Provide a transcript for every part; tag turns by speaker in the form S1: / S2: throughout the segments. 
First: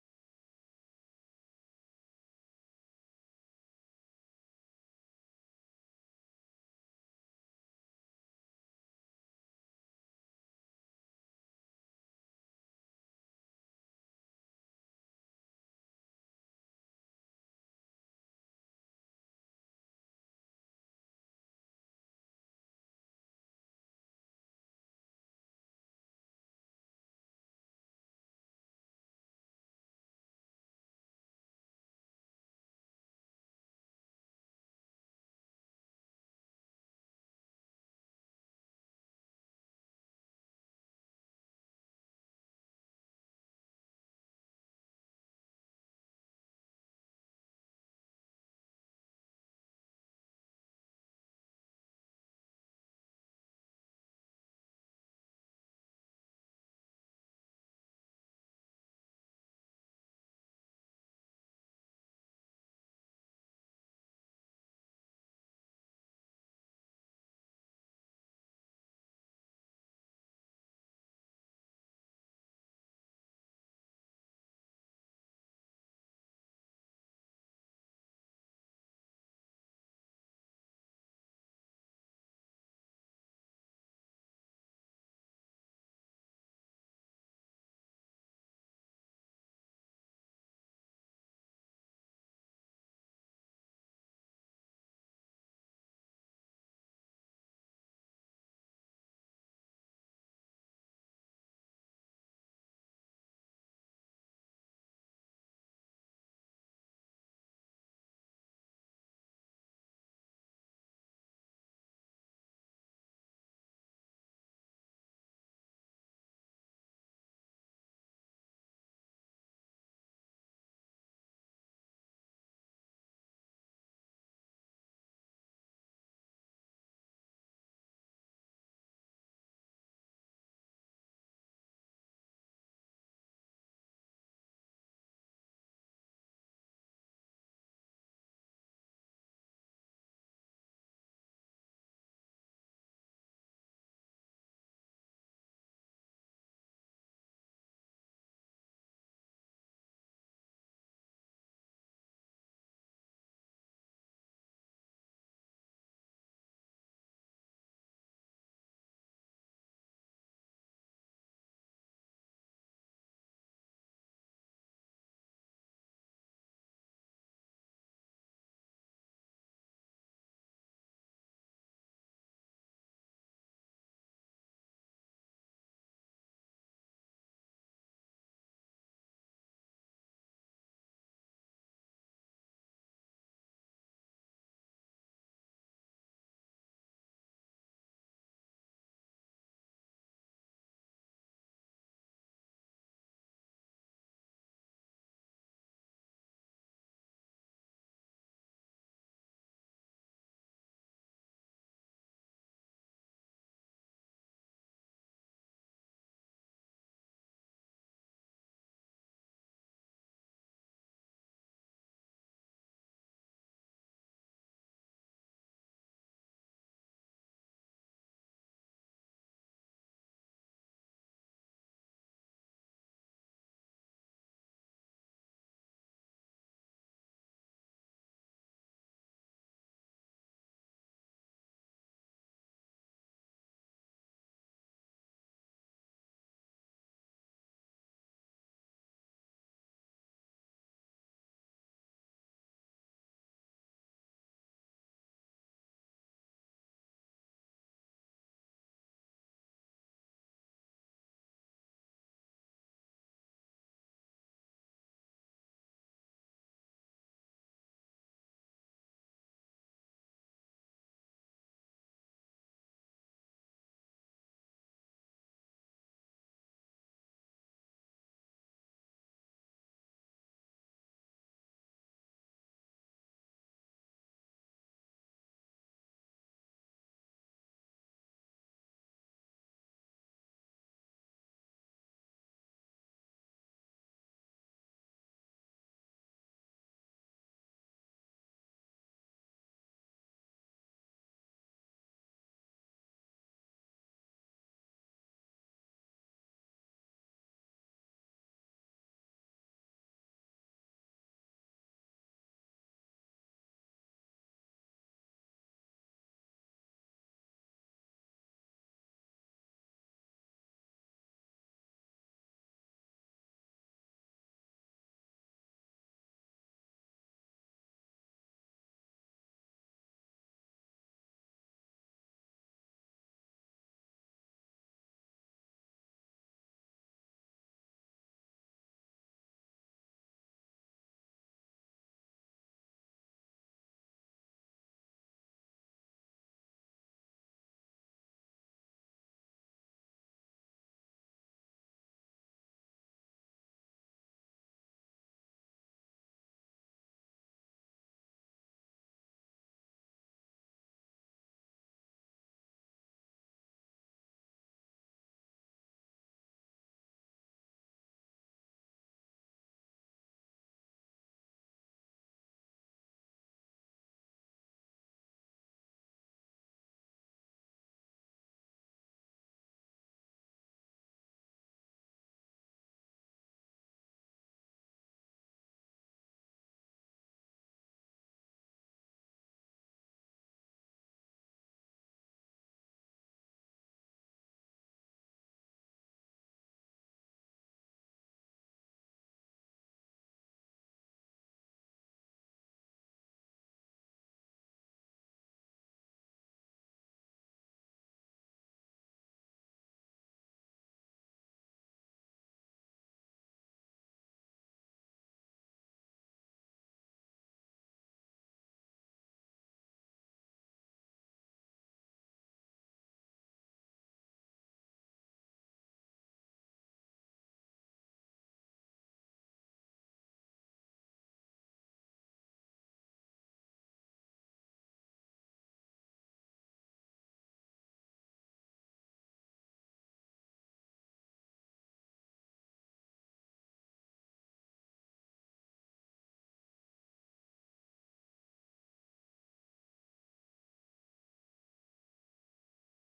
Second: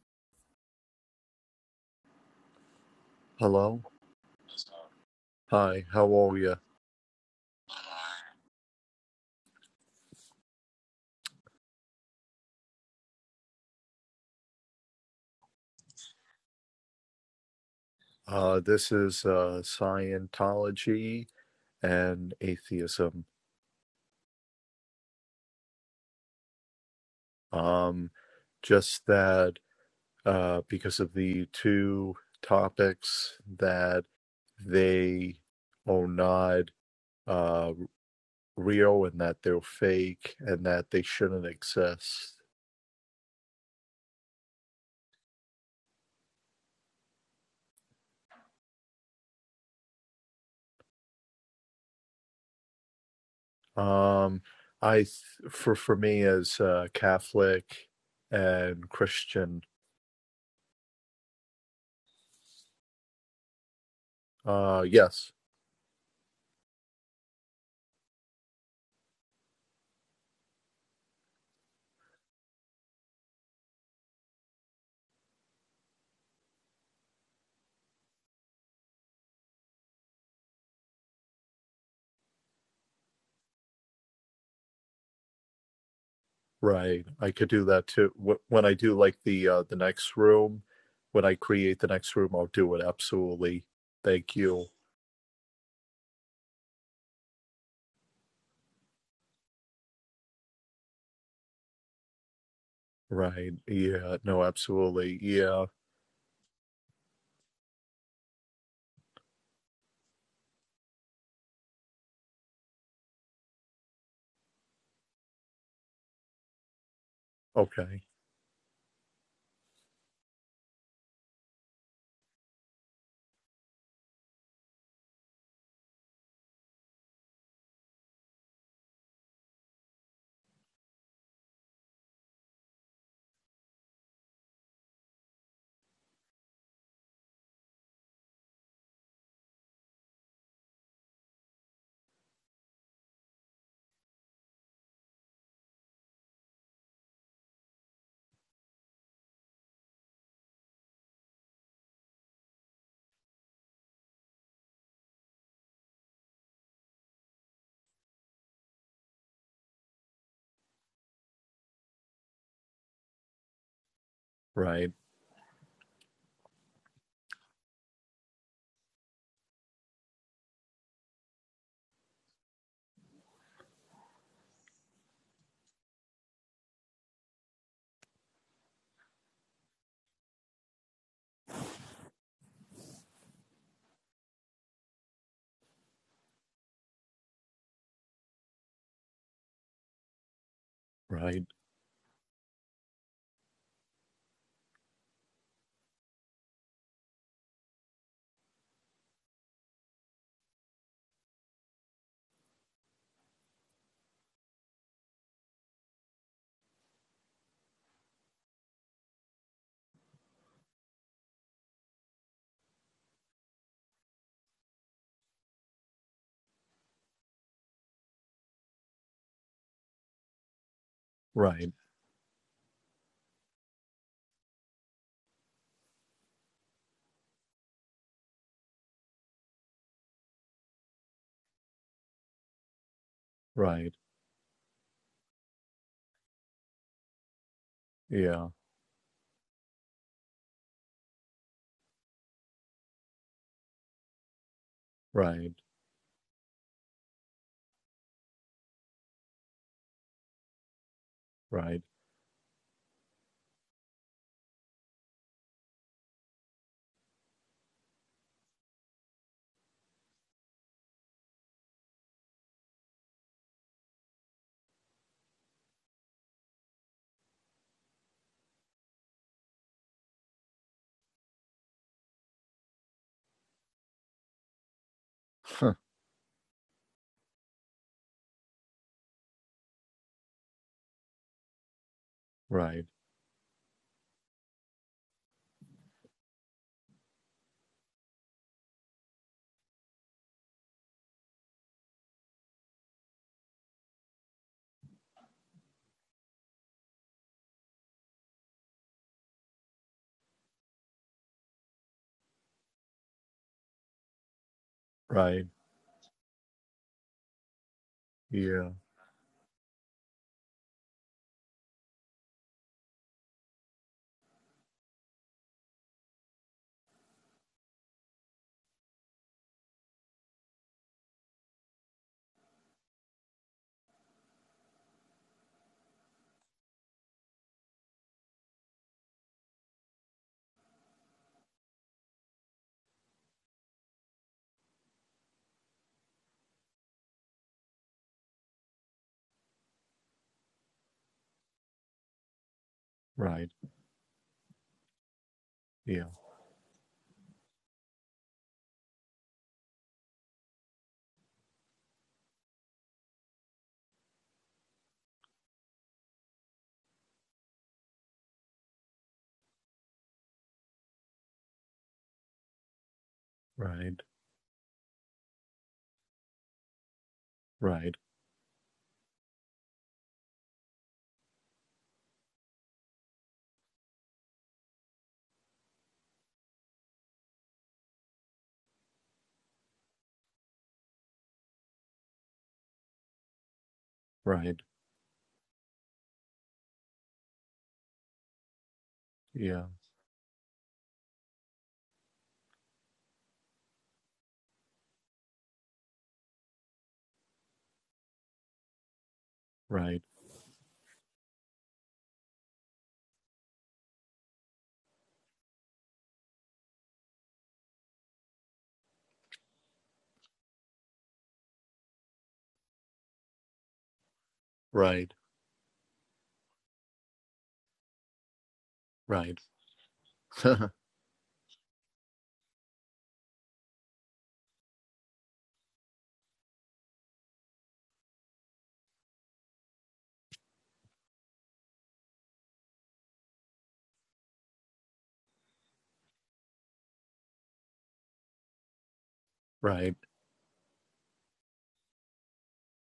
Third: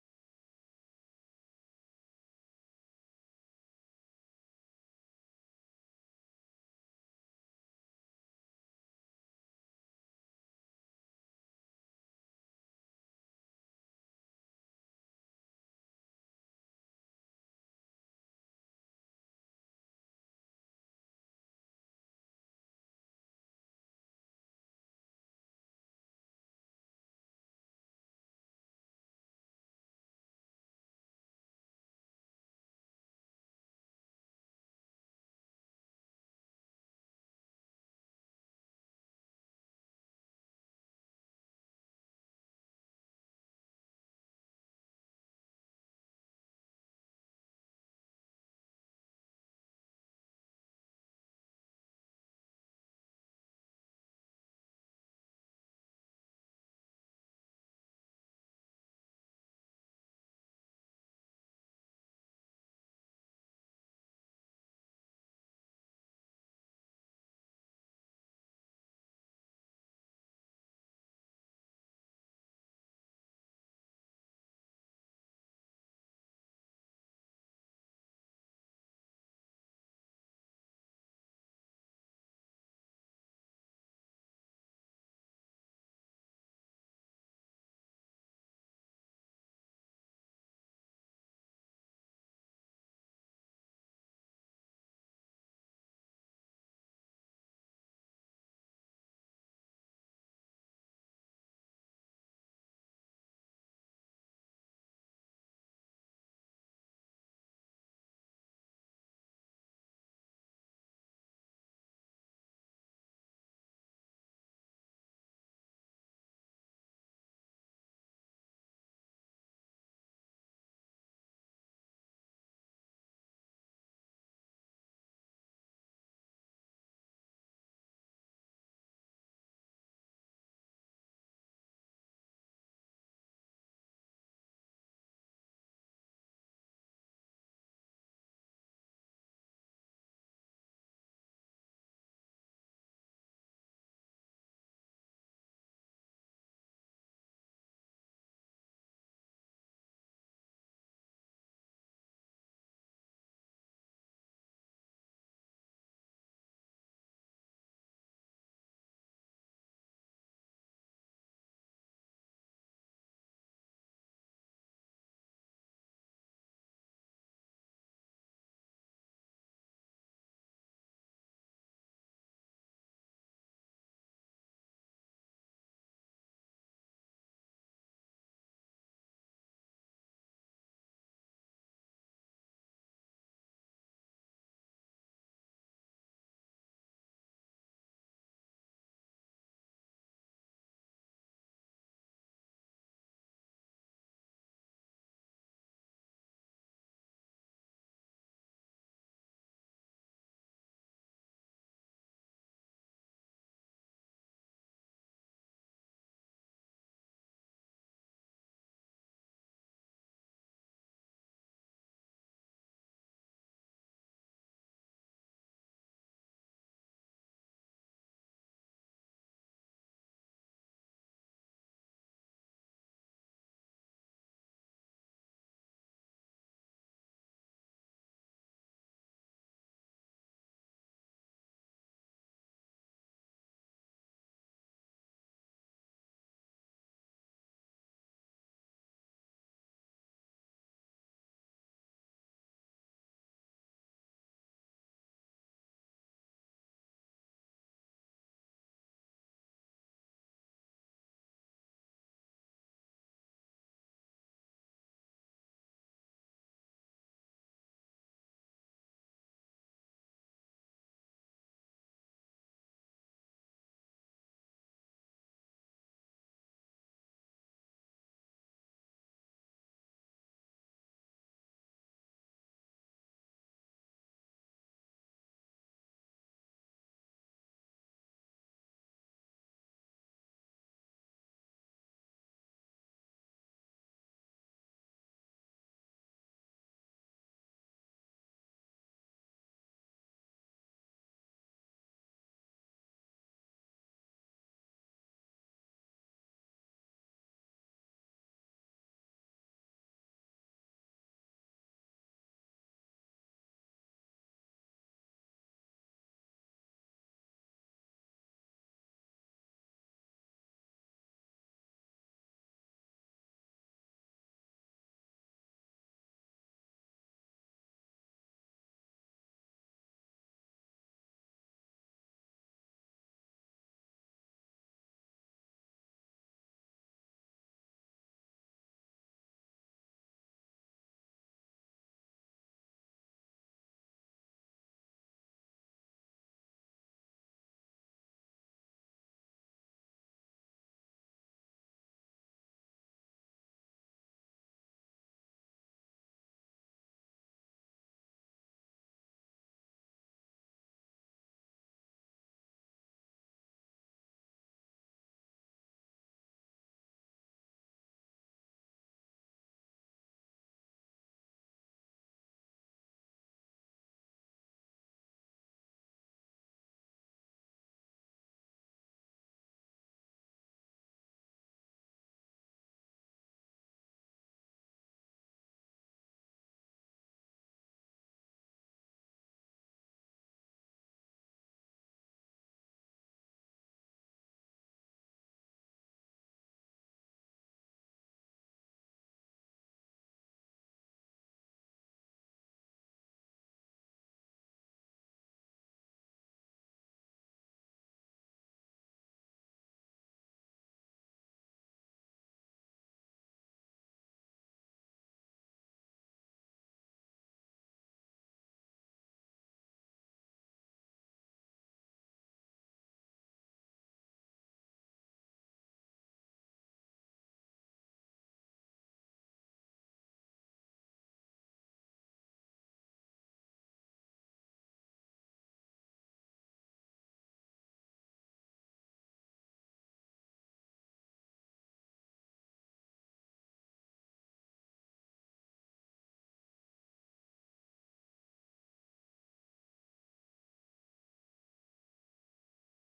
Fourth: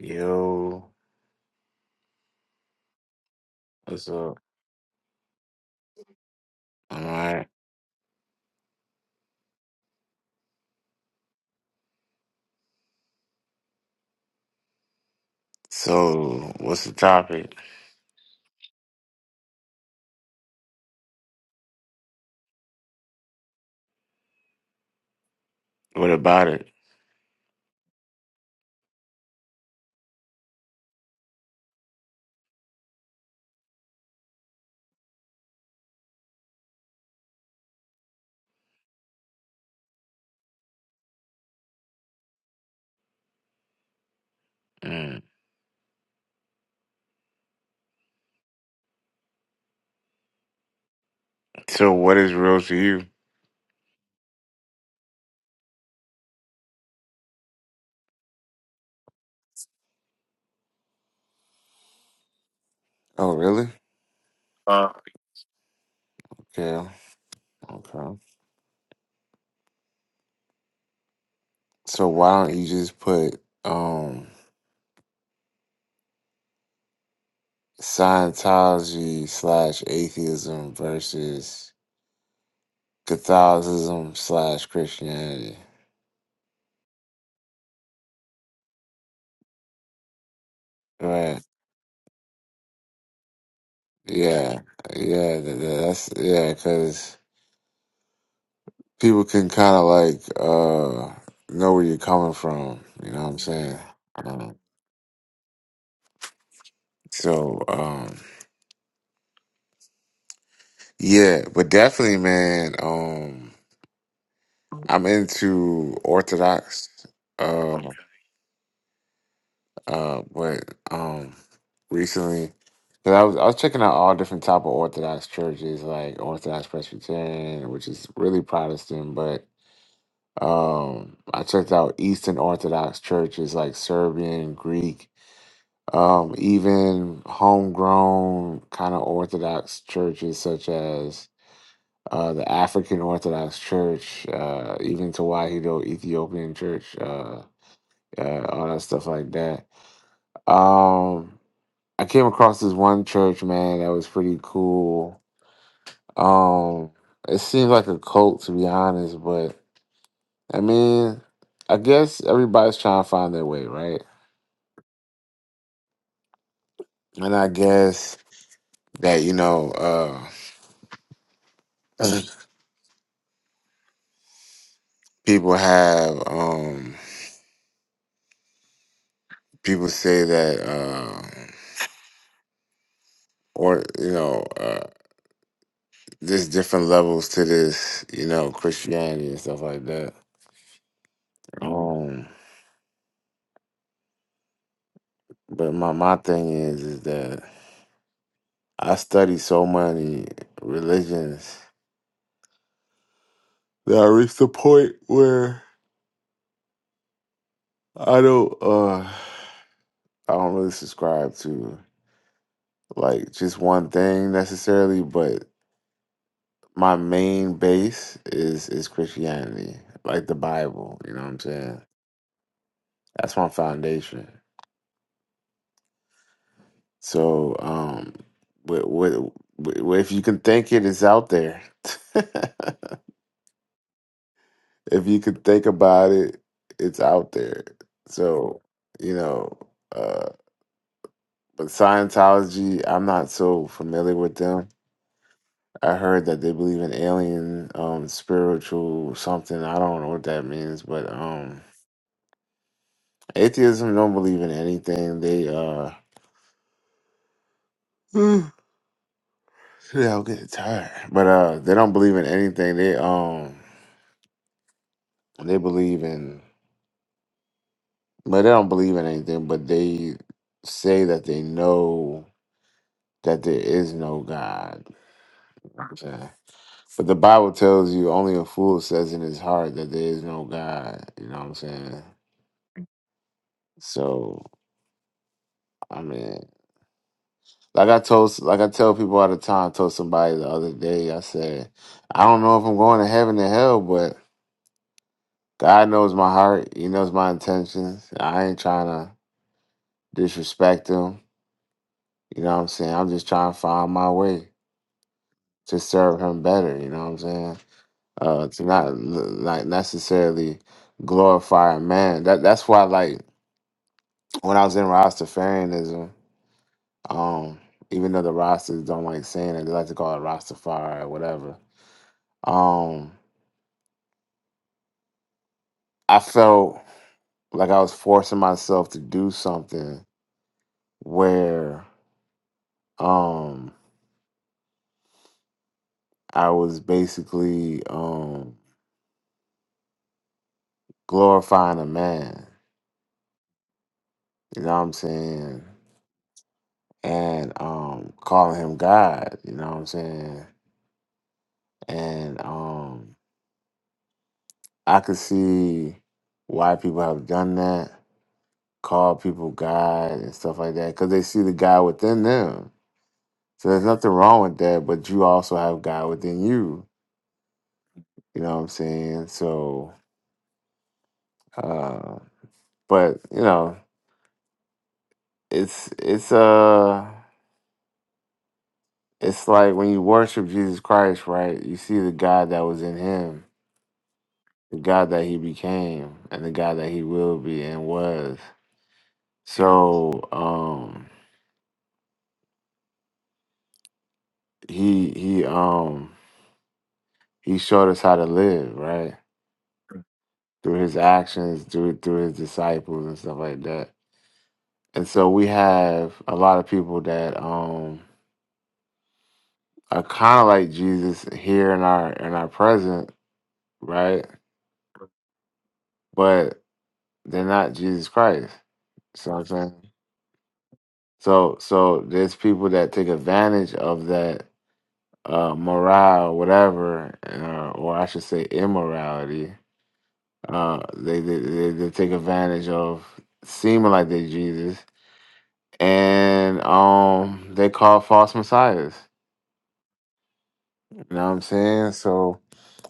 S1: Yo,
S2: Hello.
S1: what's up?
S2: Hi, how are you?
S1: All right. So, what's the topic?
S2: Uh, this is uh, Scientology and atheism.
S1: What about it?
S2: Um, just that uh, because of the two topics that they are not uh, real and that they're fake and that they shouldn't exist.
S1: Mm. So, what is real to you?
S2: Um, I th- for for me as uh, Catholic and Christian,
S1: Oh, really?
S2: uh,
S1: Uh.
S2: yes.
S1: Okay. Okay. So, why don't you just put um Scientology slash atheism versus Catholicism slash Christianity?
S2: Right. I could do that too. Wh- When I do like the uh the next room, when I
S1: Right.
S2: create the next room, I'll do it absolutely. Thank
S1: Yeah.
S2: you.
S1: Yeah. th- th- That's yeah. Because people can kind of like uh know where you're coming from. You know what I'm
S2: Right.
S1: saying?
S2: Yeah. No,
S1: Um,
S2: absolutely. Yeah.
S1: so um, yeah, but definitely, man. Um, I'm into Orthodox, uh,
S2: Okay.
S1: uh, but um, recently. Cause I was I was checking out all different type of Orthodox churches, like Orthodox Presbyterian, which is really Protestant, but um, I checked out Eastern Orthodox churches like Serbian, Greek, Um, even homegrown kind of Orthodox churches, such as uh, the African Orthodox Church, uh, even Tewahedo Ethiopian Church, uh, uh, all that stuff like that. Um, I came across this one church, man, that was pretty cool. Um, it seemed like a cult, to be honest, but I mean, I guess everybody's trying to find their way, right?
S2: Right.
S1: And I guess that, you know, uh, people have um people say that um or you know uh there's different levels to this you know christianity and stuff like that
S2: Right.
S1: um but my my thing is is that i study so many religions that i reached the point where i don't uh i don't really subscribe to like just one thing necessarily but my main base is is Christianity, like the Bible. You know what I'm
S2: Right.
S1: saying? That's my foundation. So, um, what, what, what, if you can think it, it's out there. if
S2: Right.
S1: you can think about it, it's out there.
S2: Yeah.
S1: So, you know, uh, but Scientology, I'm not so familiar with them.
S2: Right.
S1: I heard that they believe in alien, um, spiritual something. I don't know what that means, but um,
S2: Right.
S1: Atheism don't believe in anything. They uh shit, I'll get tired. But uh they don't believe in anything. They um they believe in but they don't believe in anything, but they say that they know that there is no God. You know what I'm saying? But the Bible tells you only a fool says in his heart that there is no God. You know what I'm saying?
S2: Right.
S1: So I mean Like I told, like I tell people all the time. I told somebody the other day. I said, I don't know if I'm going to heaven or hell, but God knows my heart. He knows my intentions. I ain't trying to disrespect Him. You know what I'm saying? I'm just trying to find my way
S2: Right.
S1: to serve Him better. You know what I'm saying? Uh, to
S2: Yeah.
S1: not like necessarily glorify a man. That that's why like when I was in Rastafarianism, um, even though the Rastas don't like saying it, they like to call it Rastafari or whatever. Um, I felt like I was forcing myself to do something where um I was basically um glorifying a man,
S2: Right.
S1: you know what I'm saying?
S2: Yeah.
S1: And um calling him God, you know what I'm saying? And um I could see why people have done that, call people God and stuff like that, because they see the God within them. So there's
S2: Right.
S1: nothing wrong with that, but you also have God within you.
S2: Right.
S1: You know what I'm saying? So Uh, but you know, it's it's uh it's like when you worship Jesus Christ, right? You see the God that was in him,
S2: Right.
S1: the God that he became, and the God that he will be and was.
S2: Yeah.
S1: So um he he um he showed us how to live, right?
S2: Right.
S1: Through his actions, through through his disciples and stuff like that. And so we have a lot of people that um are kind of like Jesus here in our in our present, right?
S2: Right.
S1: but they're not Jesus Christ.
S2: Right.
S1: So I'm saying, so so there's people that take advantage of that uh, morale, whatever, uh, or I should say immorality. Uh, they, they they they take advantage of seeming like they Jesus, and um, they call false messiahs.
S2: Right.
S1: You know what I'm saying? So.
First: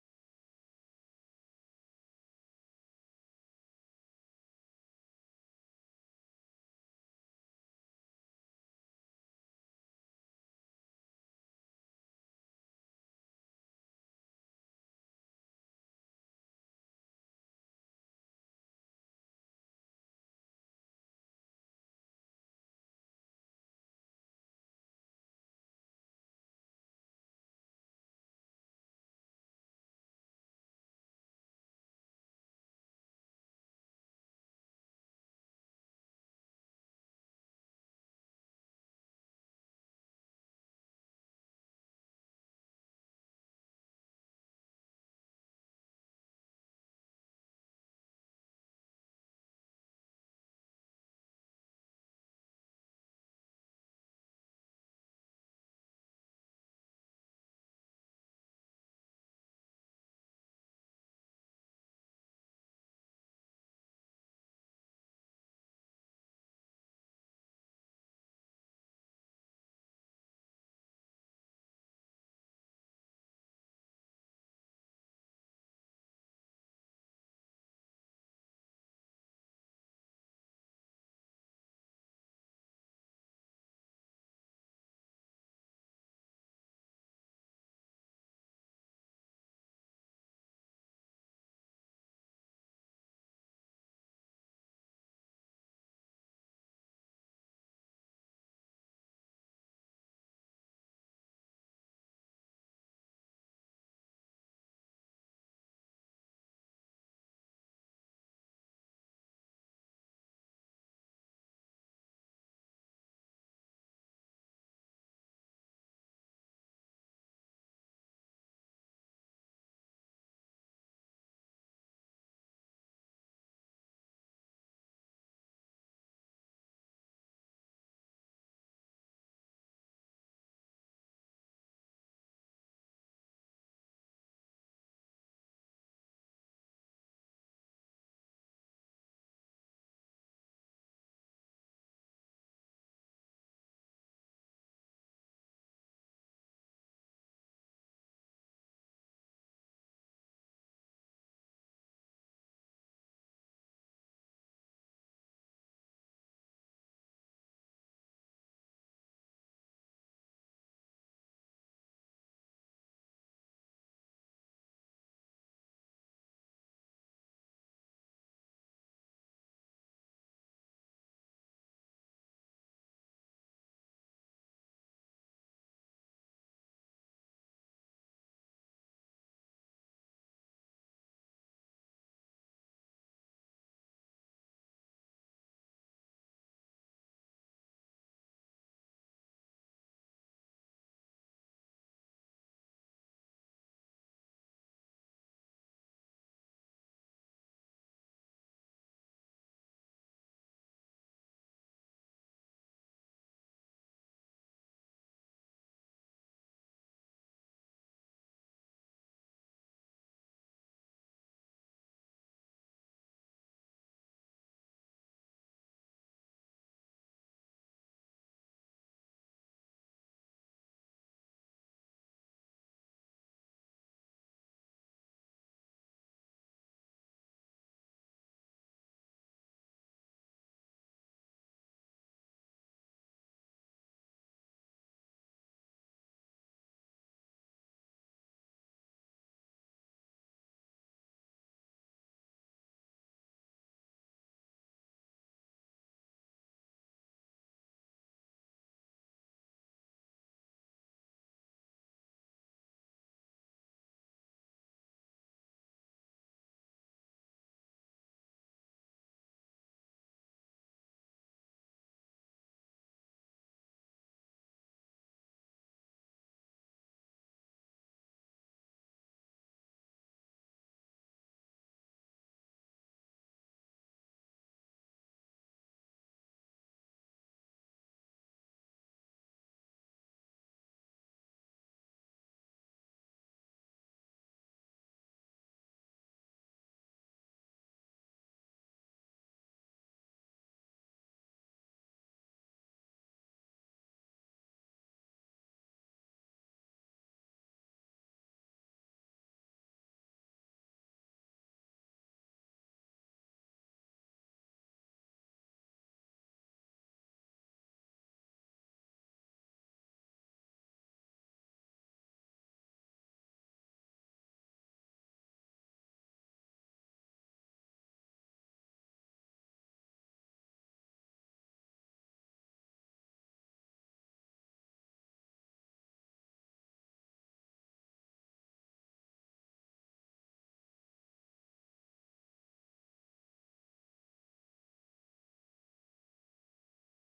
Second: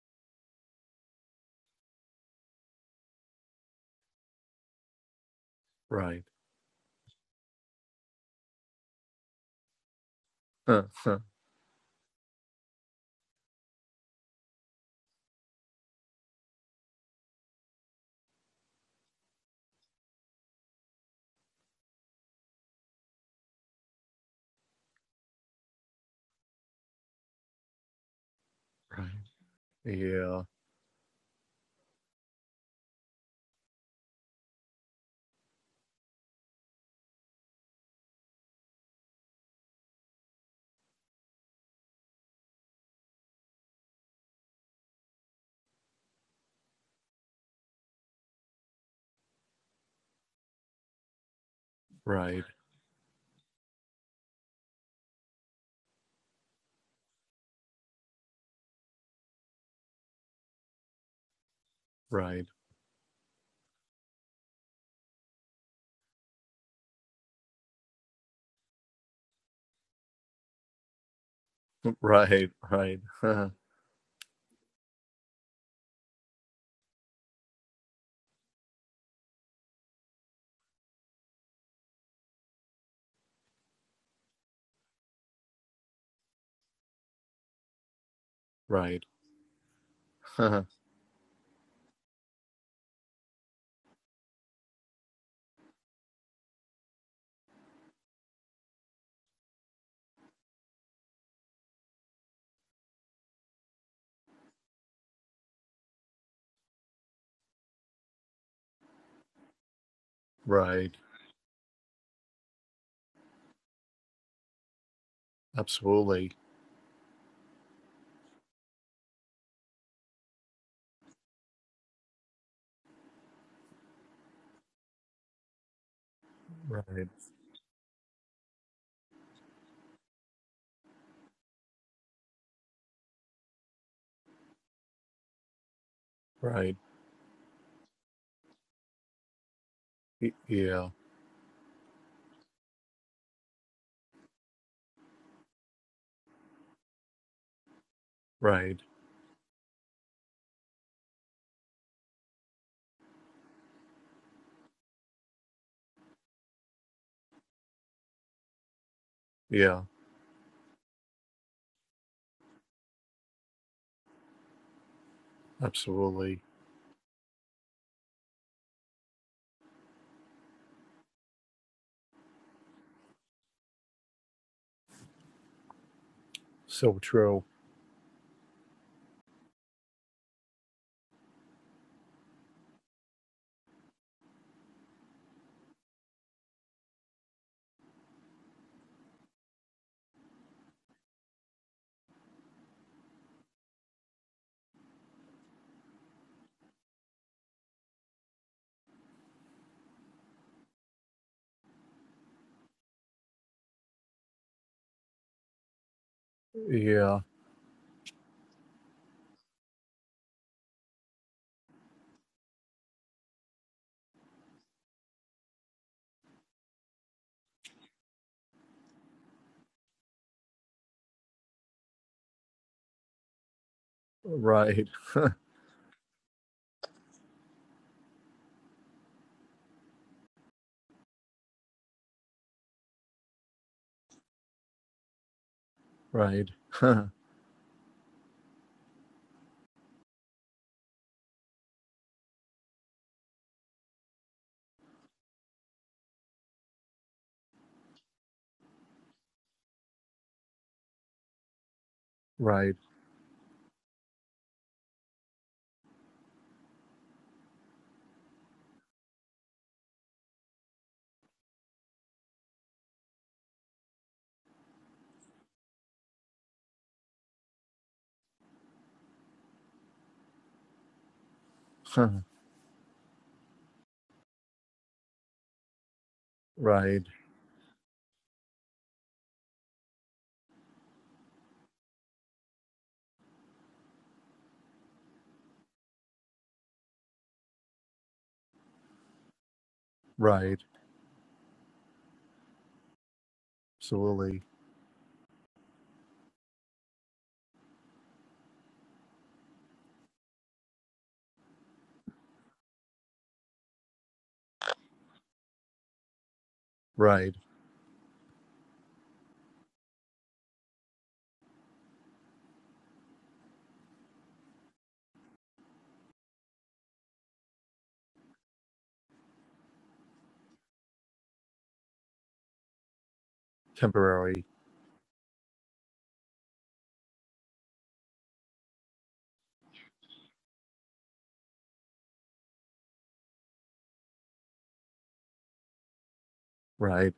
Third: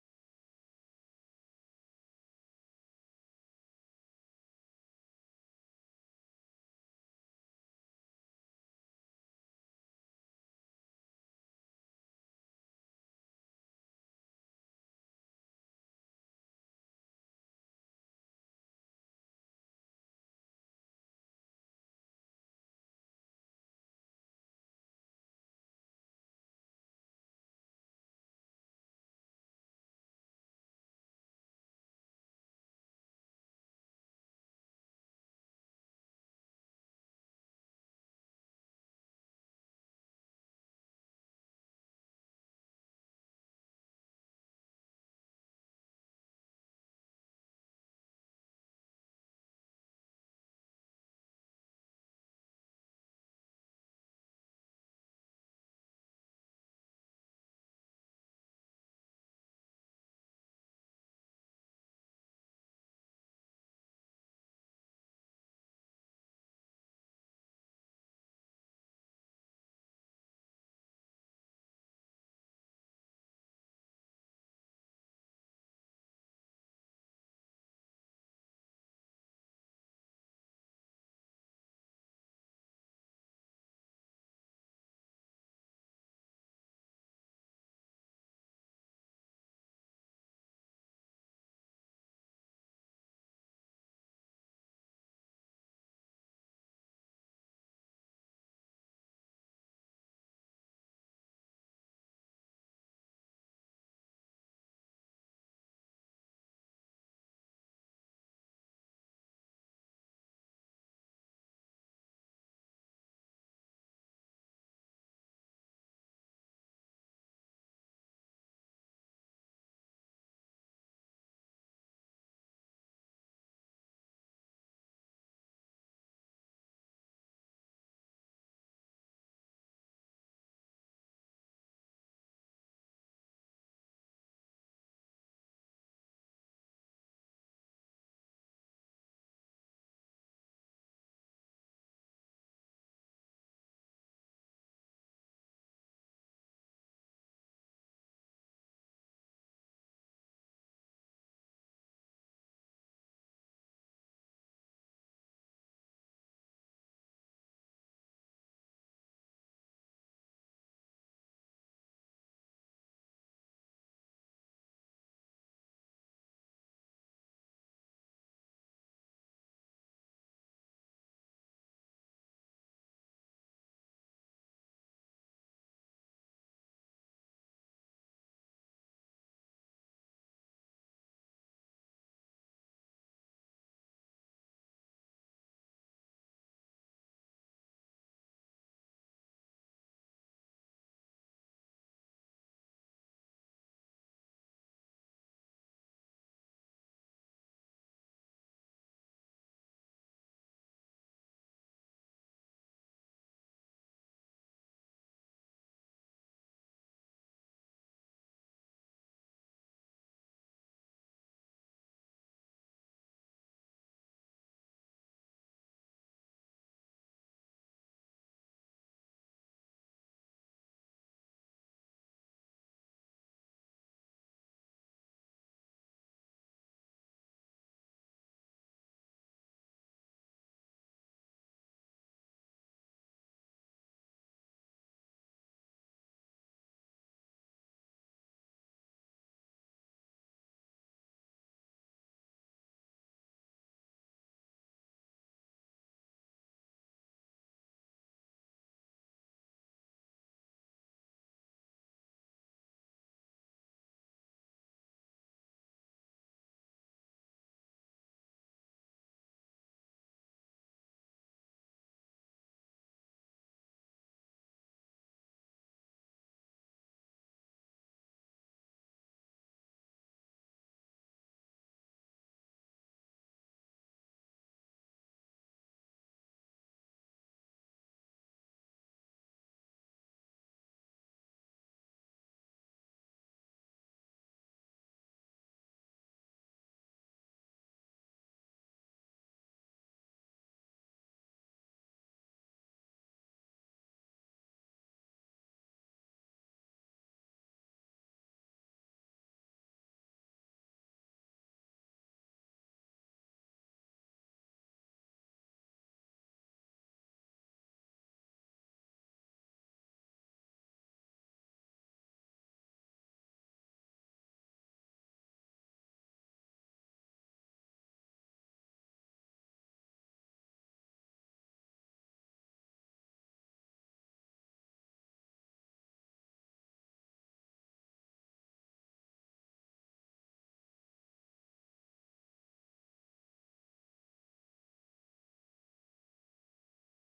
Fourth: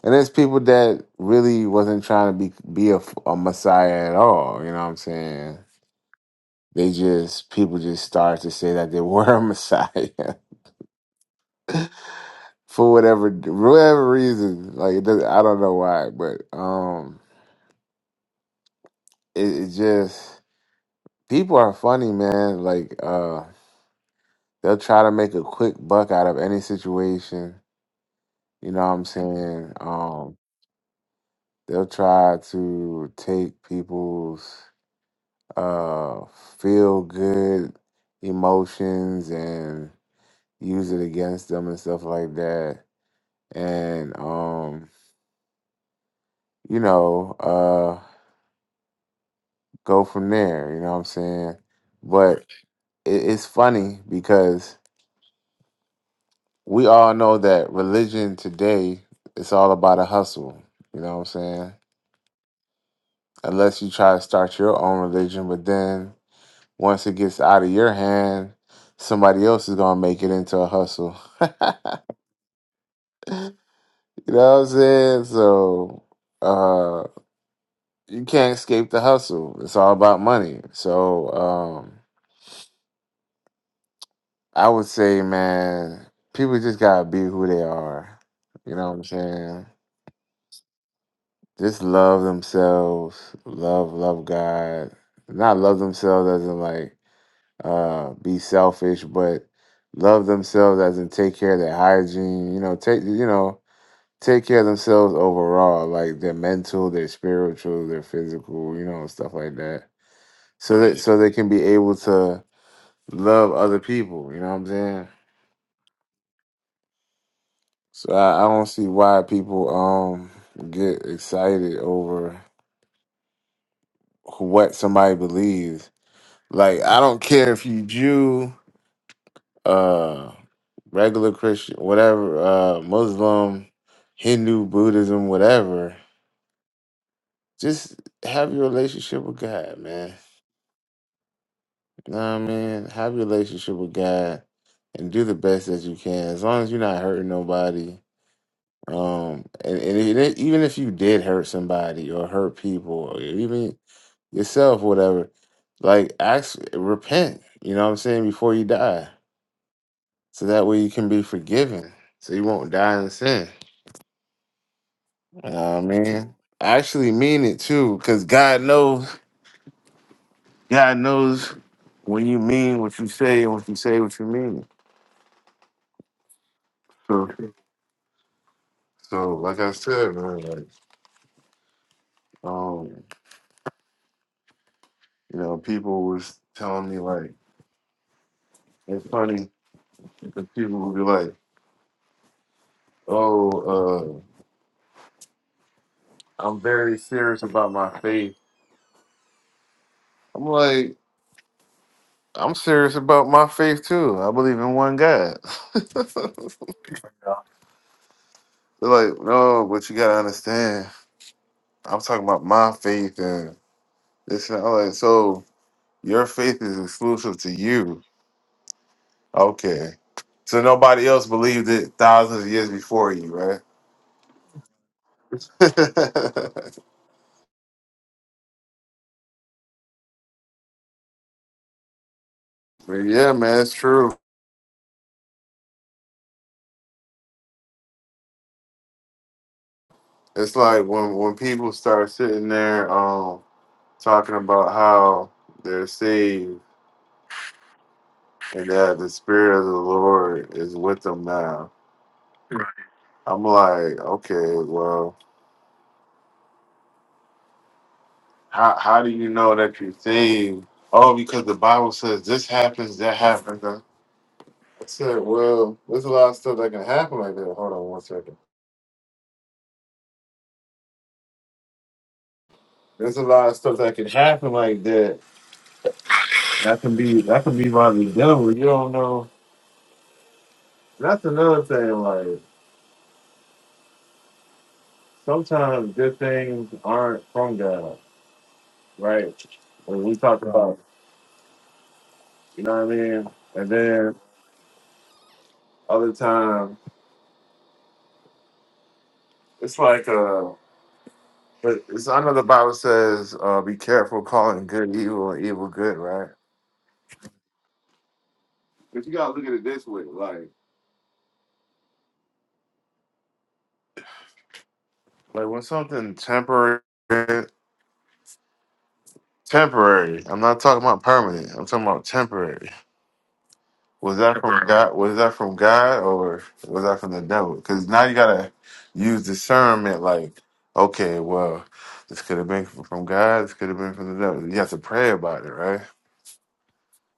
S1: And there's people that really wasn't trying to be be a, a messiah at all. You know what I'm saying?
S2: Right.
S1: They just people just started to say that they were a Messiah
S2: Huh, huh,
S1: for whatever whatever reason. Like it doesn't, I don't know why, but um, it, it just people are funny, man. Like uh, they'll try to make a quick buck out of any situation. You know what I'm
S2: Right.
S1: saying? Um,
S2: Yeah.
S1: they'll try to take people's uh feel good emotions and use it against them and stuff like that. and um, you know, uh, go from there. You know what I'm saying? But
S2: Right.
S1: it, it's funny because we all know that religion today it's all about a hustle. You know what I'm saying?
S2: Right.
S1: Unless you try to start your own religion, but then once it gets out of your hand, somebody else is gonna make it into a hustle. you know
S2: Right. Right. Huh.
S1: what I'm saying? So uh you can't escape the hustle. It's all about money. So um I would say, man, people just gotta be who they are. You know what
S2: Right.
S1: I'm saying? Just love themselves, love, love God. Not love themselves as in like uh be selfish, but love themselves as in take care of their hygiene, you know, take you know, take care of themselves overall, like their mental, their spiritual, their physical, you know, stuff like that. So
S2: right.
S1: that Yeah. so they can be able to love other people, you know what I'm saying?
S2: Absolutely.
S1: So I, I don't see why people um get excited over who- what somebody believes. Like I
S2: Right.
S1: don't care if you Jew, uh regular Christian, whatever, uh Muslim, Hindu, Buddhism, whatever.
S2: Right.
S1: Just have your relationship with God, man.
S2: Y- Yeah.
S1: You know what I mean? Have your relationship with God and do the best that you can. As long as you're not hurting nobody,
S2: Right.
S1: um, and, and even if even if you did hurt somebody or hurt people, or even yourself, whatever. Like, ask, repent, you know what I'm saying, before you die.
S2: Yeah.
S1: So that way you can be forgiven. So you won't die in sin. You know what I mean?
S2: Absolutely.
S1: I actually mean it too, because God knows, God knows when you mean what you say and what you say what you mean.
S2: So
S1: So,
S2: true.
S1: so like I said, man, like, um, you know, people was telling me like, it's funny because people would be like, oh, uh, I'm very serious about my faith. I'm like, I'm serious about my faith too. I believe in one God. They're
S2: Yeah.
S1: like, no, but you gotta understand. I'm talking about my faith and this and that." I'm like, so your faith is exclusive to you. Okay. So nobody else believed it thousands of years before you, right?
S2: Right.
S1: but yeah, man, it's true.
S2: Right.
S1: It's like when when people start sitting there um talking about how they're saved and that the spirit of the Lord is with them now.
S2: Right.
S1: I'm like, okay, well, how how do you know that you are saved? Oh, because the Bible says this happens, that happens. I said, well, there's a lot of stuff that can happen like that. Hold on one second. There's a lot of stuff that can happen like that. That can
S2: right.
S1: be that can be rightly dealt with. You don't know. That's another thing. Like sometimes good things aren't from God, right? When we talk
S2: Right.
S1: about, you know what I mean. And then
S2: Absolutely.
S1: other times it's like uh But it's, I know the Bible says, uh, "Be careful calling good evil and evil good," right?
S2: Right.
S1: But you gotta look at it this way, like, like when something temporary, temporary. I'm not talking about permanent. I'm talking about temporary. Was that
S2: Temporary.
S1: from God? Was that from God, or was that from the devil? Because now you gotta use discernment. Like, okay, well, this could have been from God. This could have been from the devil. You have to pray about it, right?
S2: Right.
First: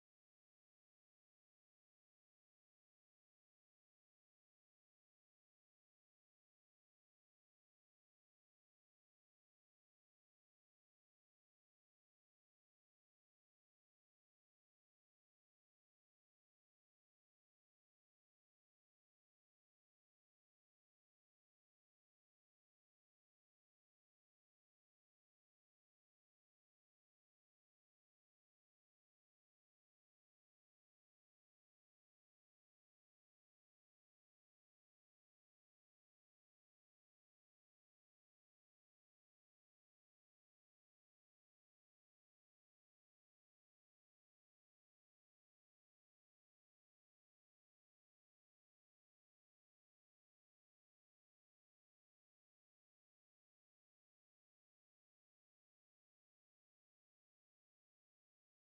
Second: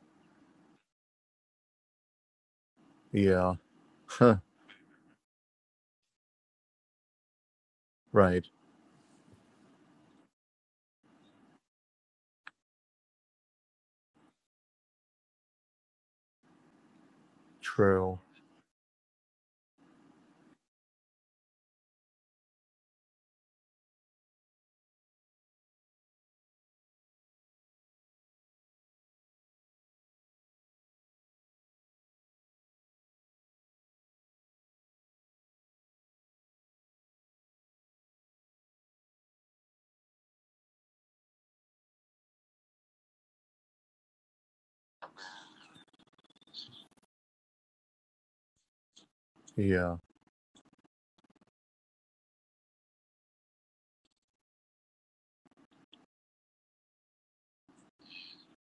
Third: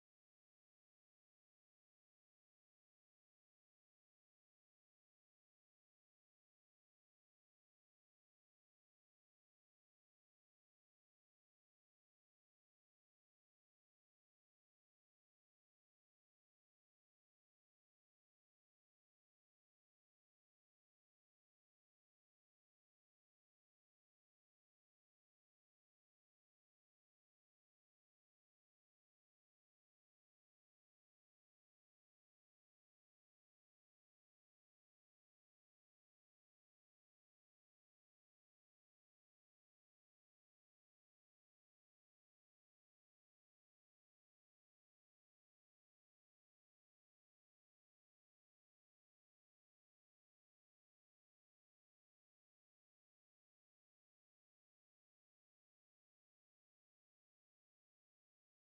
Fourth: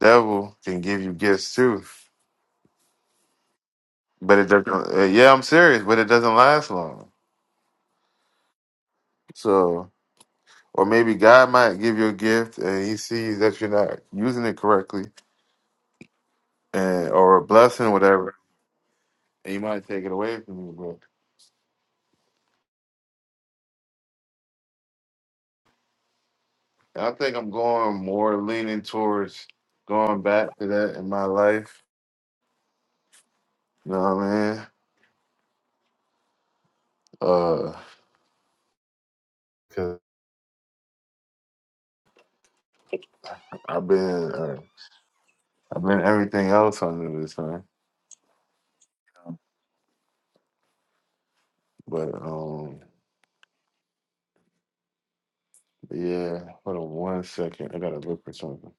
S1: Devil can give you gifts too.
S2: Yeah.
S1: but it doesn't. uh, Yeah, I'm serious, but it doesn't last long.
S2: right.
S1: So, or maybe God might give you a gift and He sees that you're not using it correctly, and or a blessing,
S2: True.
S1: whatever, and He might take it away from you. But I think I'm going more leaning towards going back to that in my life. You know what I mean? Uh, cause I've been uh, I've been everything else under this sun.
S2: Yeah.
S1: But um, yeah. Hold on one second. I gotta look for something.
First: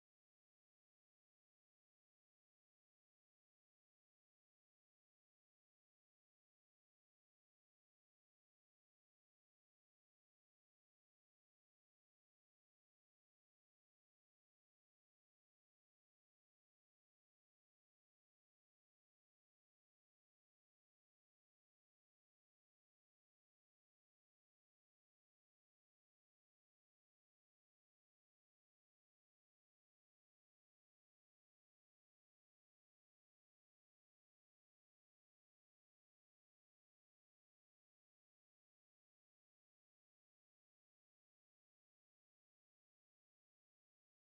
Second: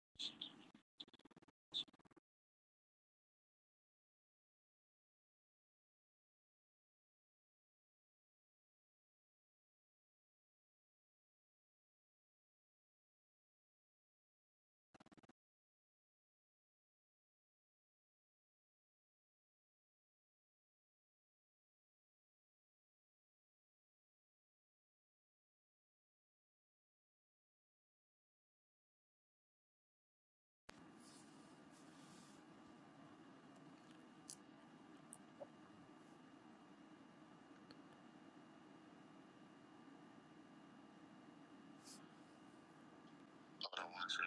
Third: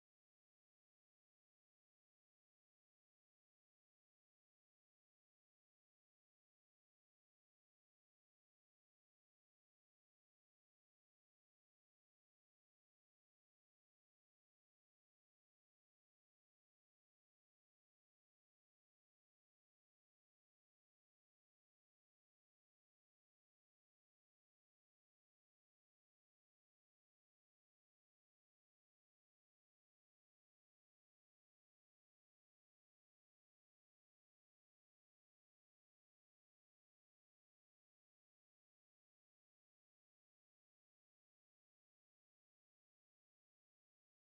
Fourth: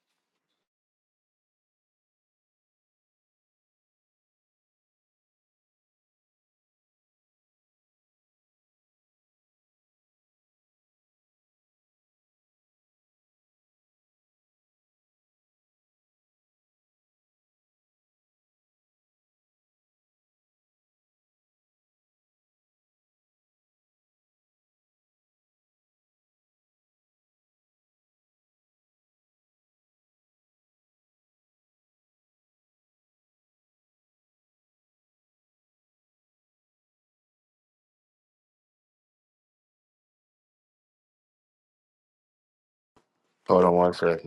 S1: Hold on one second.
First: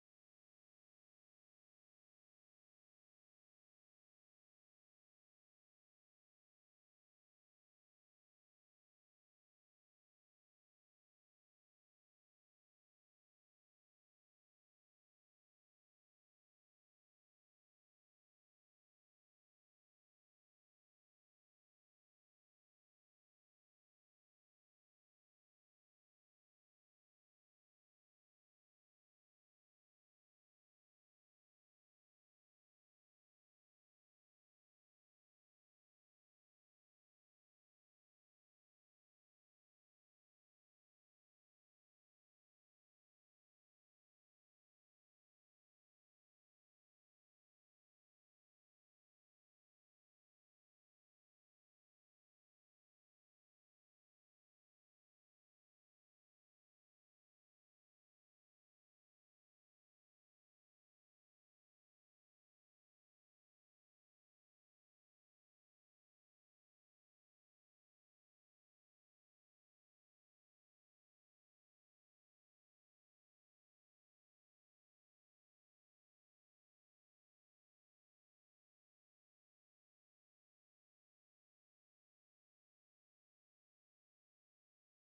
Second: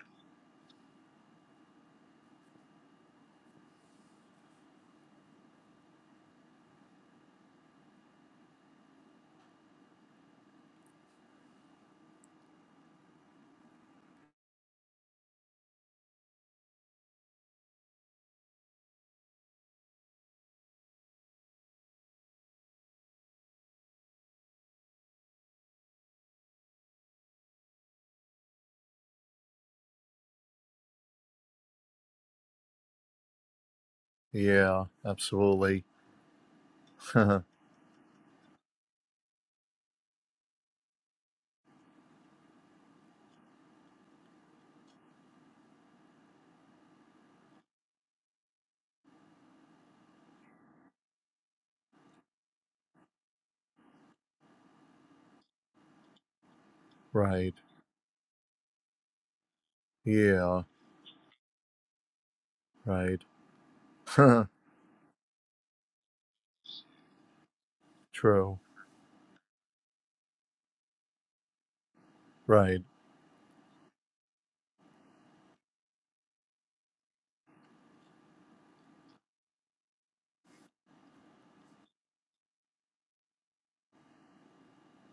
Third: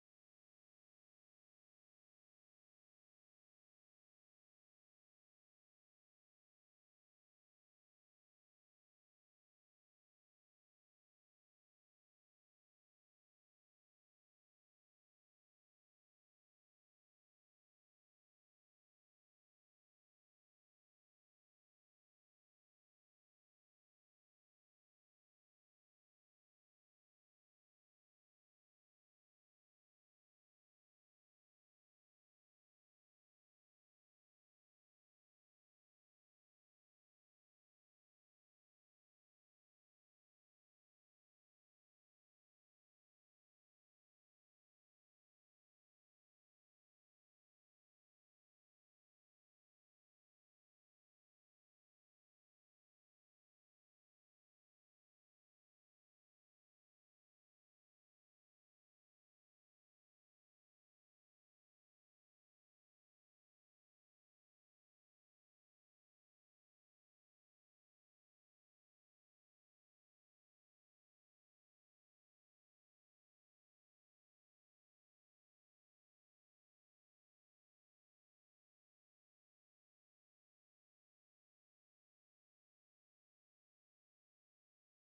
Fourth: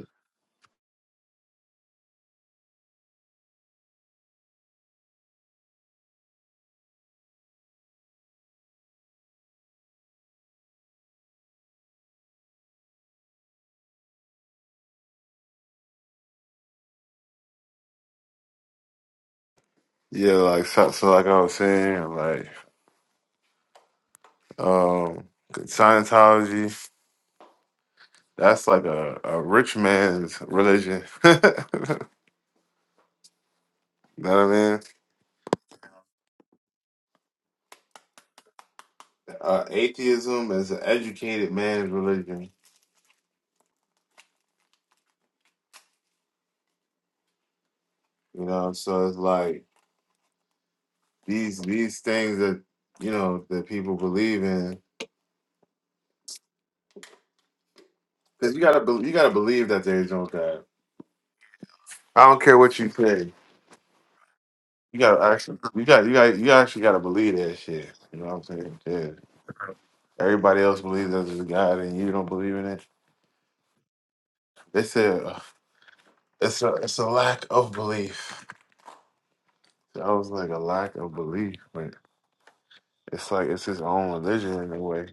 S1: Yeah, like so, so like I was saying, like um Scientology, that's like a, a rich man's religion. know what I mean?
S2: Yeah. Absolutely.
S1: Uh, atheism is an educated man's religion. You know, so it's like these these things that you know that people believe in,
S2: right.
S1: because you gotta be, you gotta believe that there is no
S2: Yeah.
S1: God. I don't care what you
S2: Right.
S1: say. You gotta actually, you got you got you actually gotta believe that shit. You know what I'm
S2: true.
S1: saying? Yeah. Everybody else believes that there's a God, and you don't believe in
S2: Right.
S1: it. They said uh, it's a it's a lack of belief. I was like a lack of belief, but it's like it's his own religion in a way.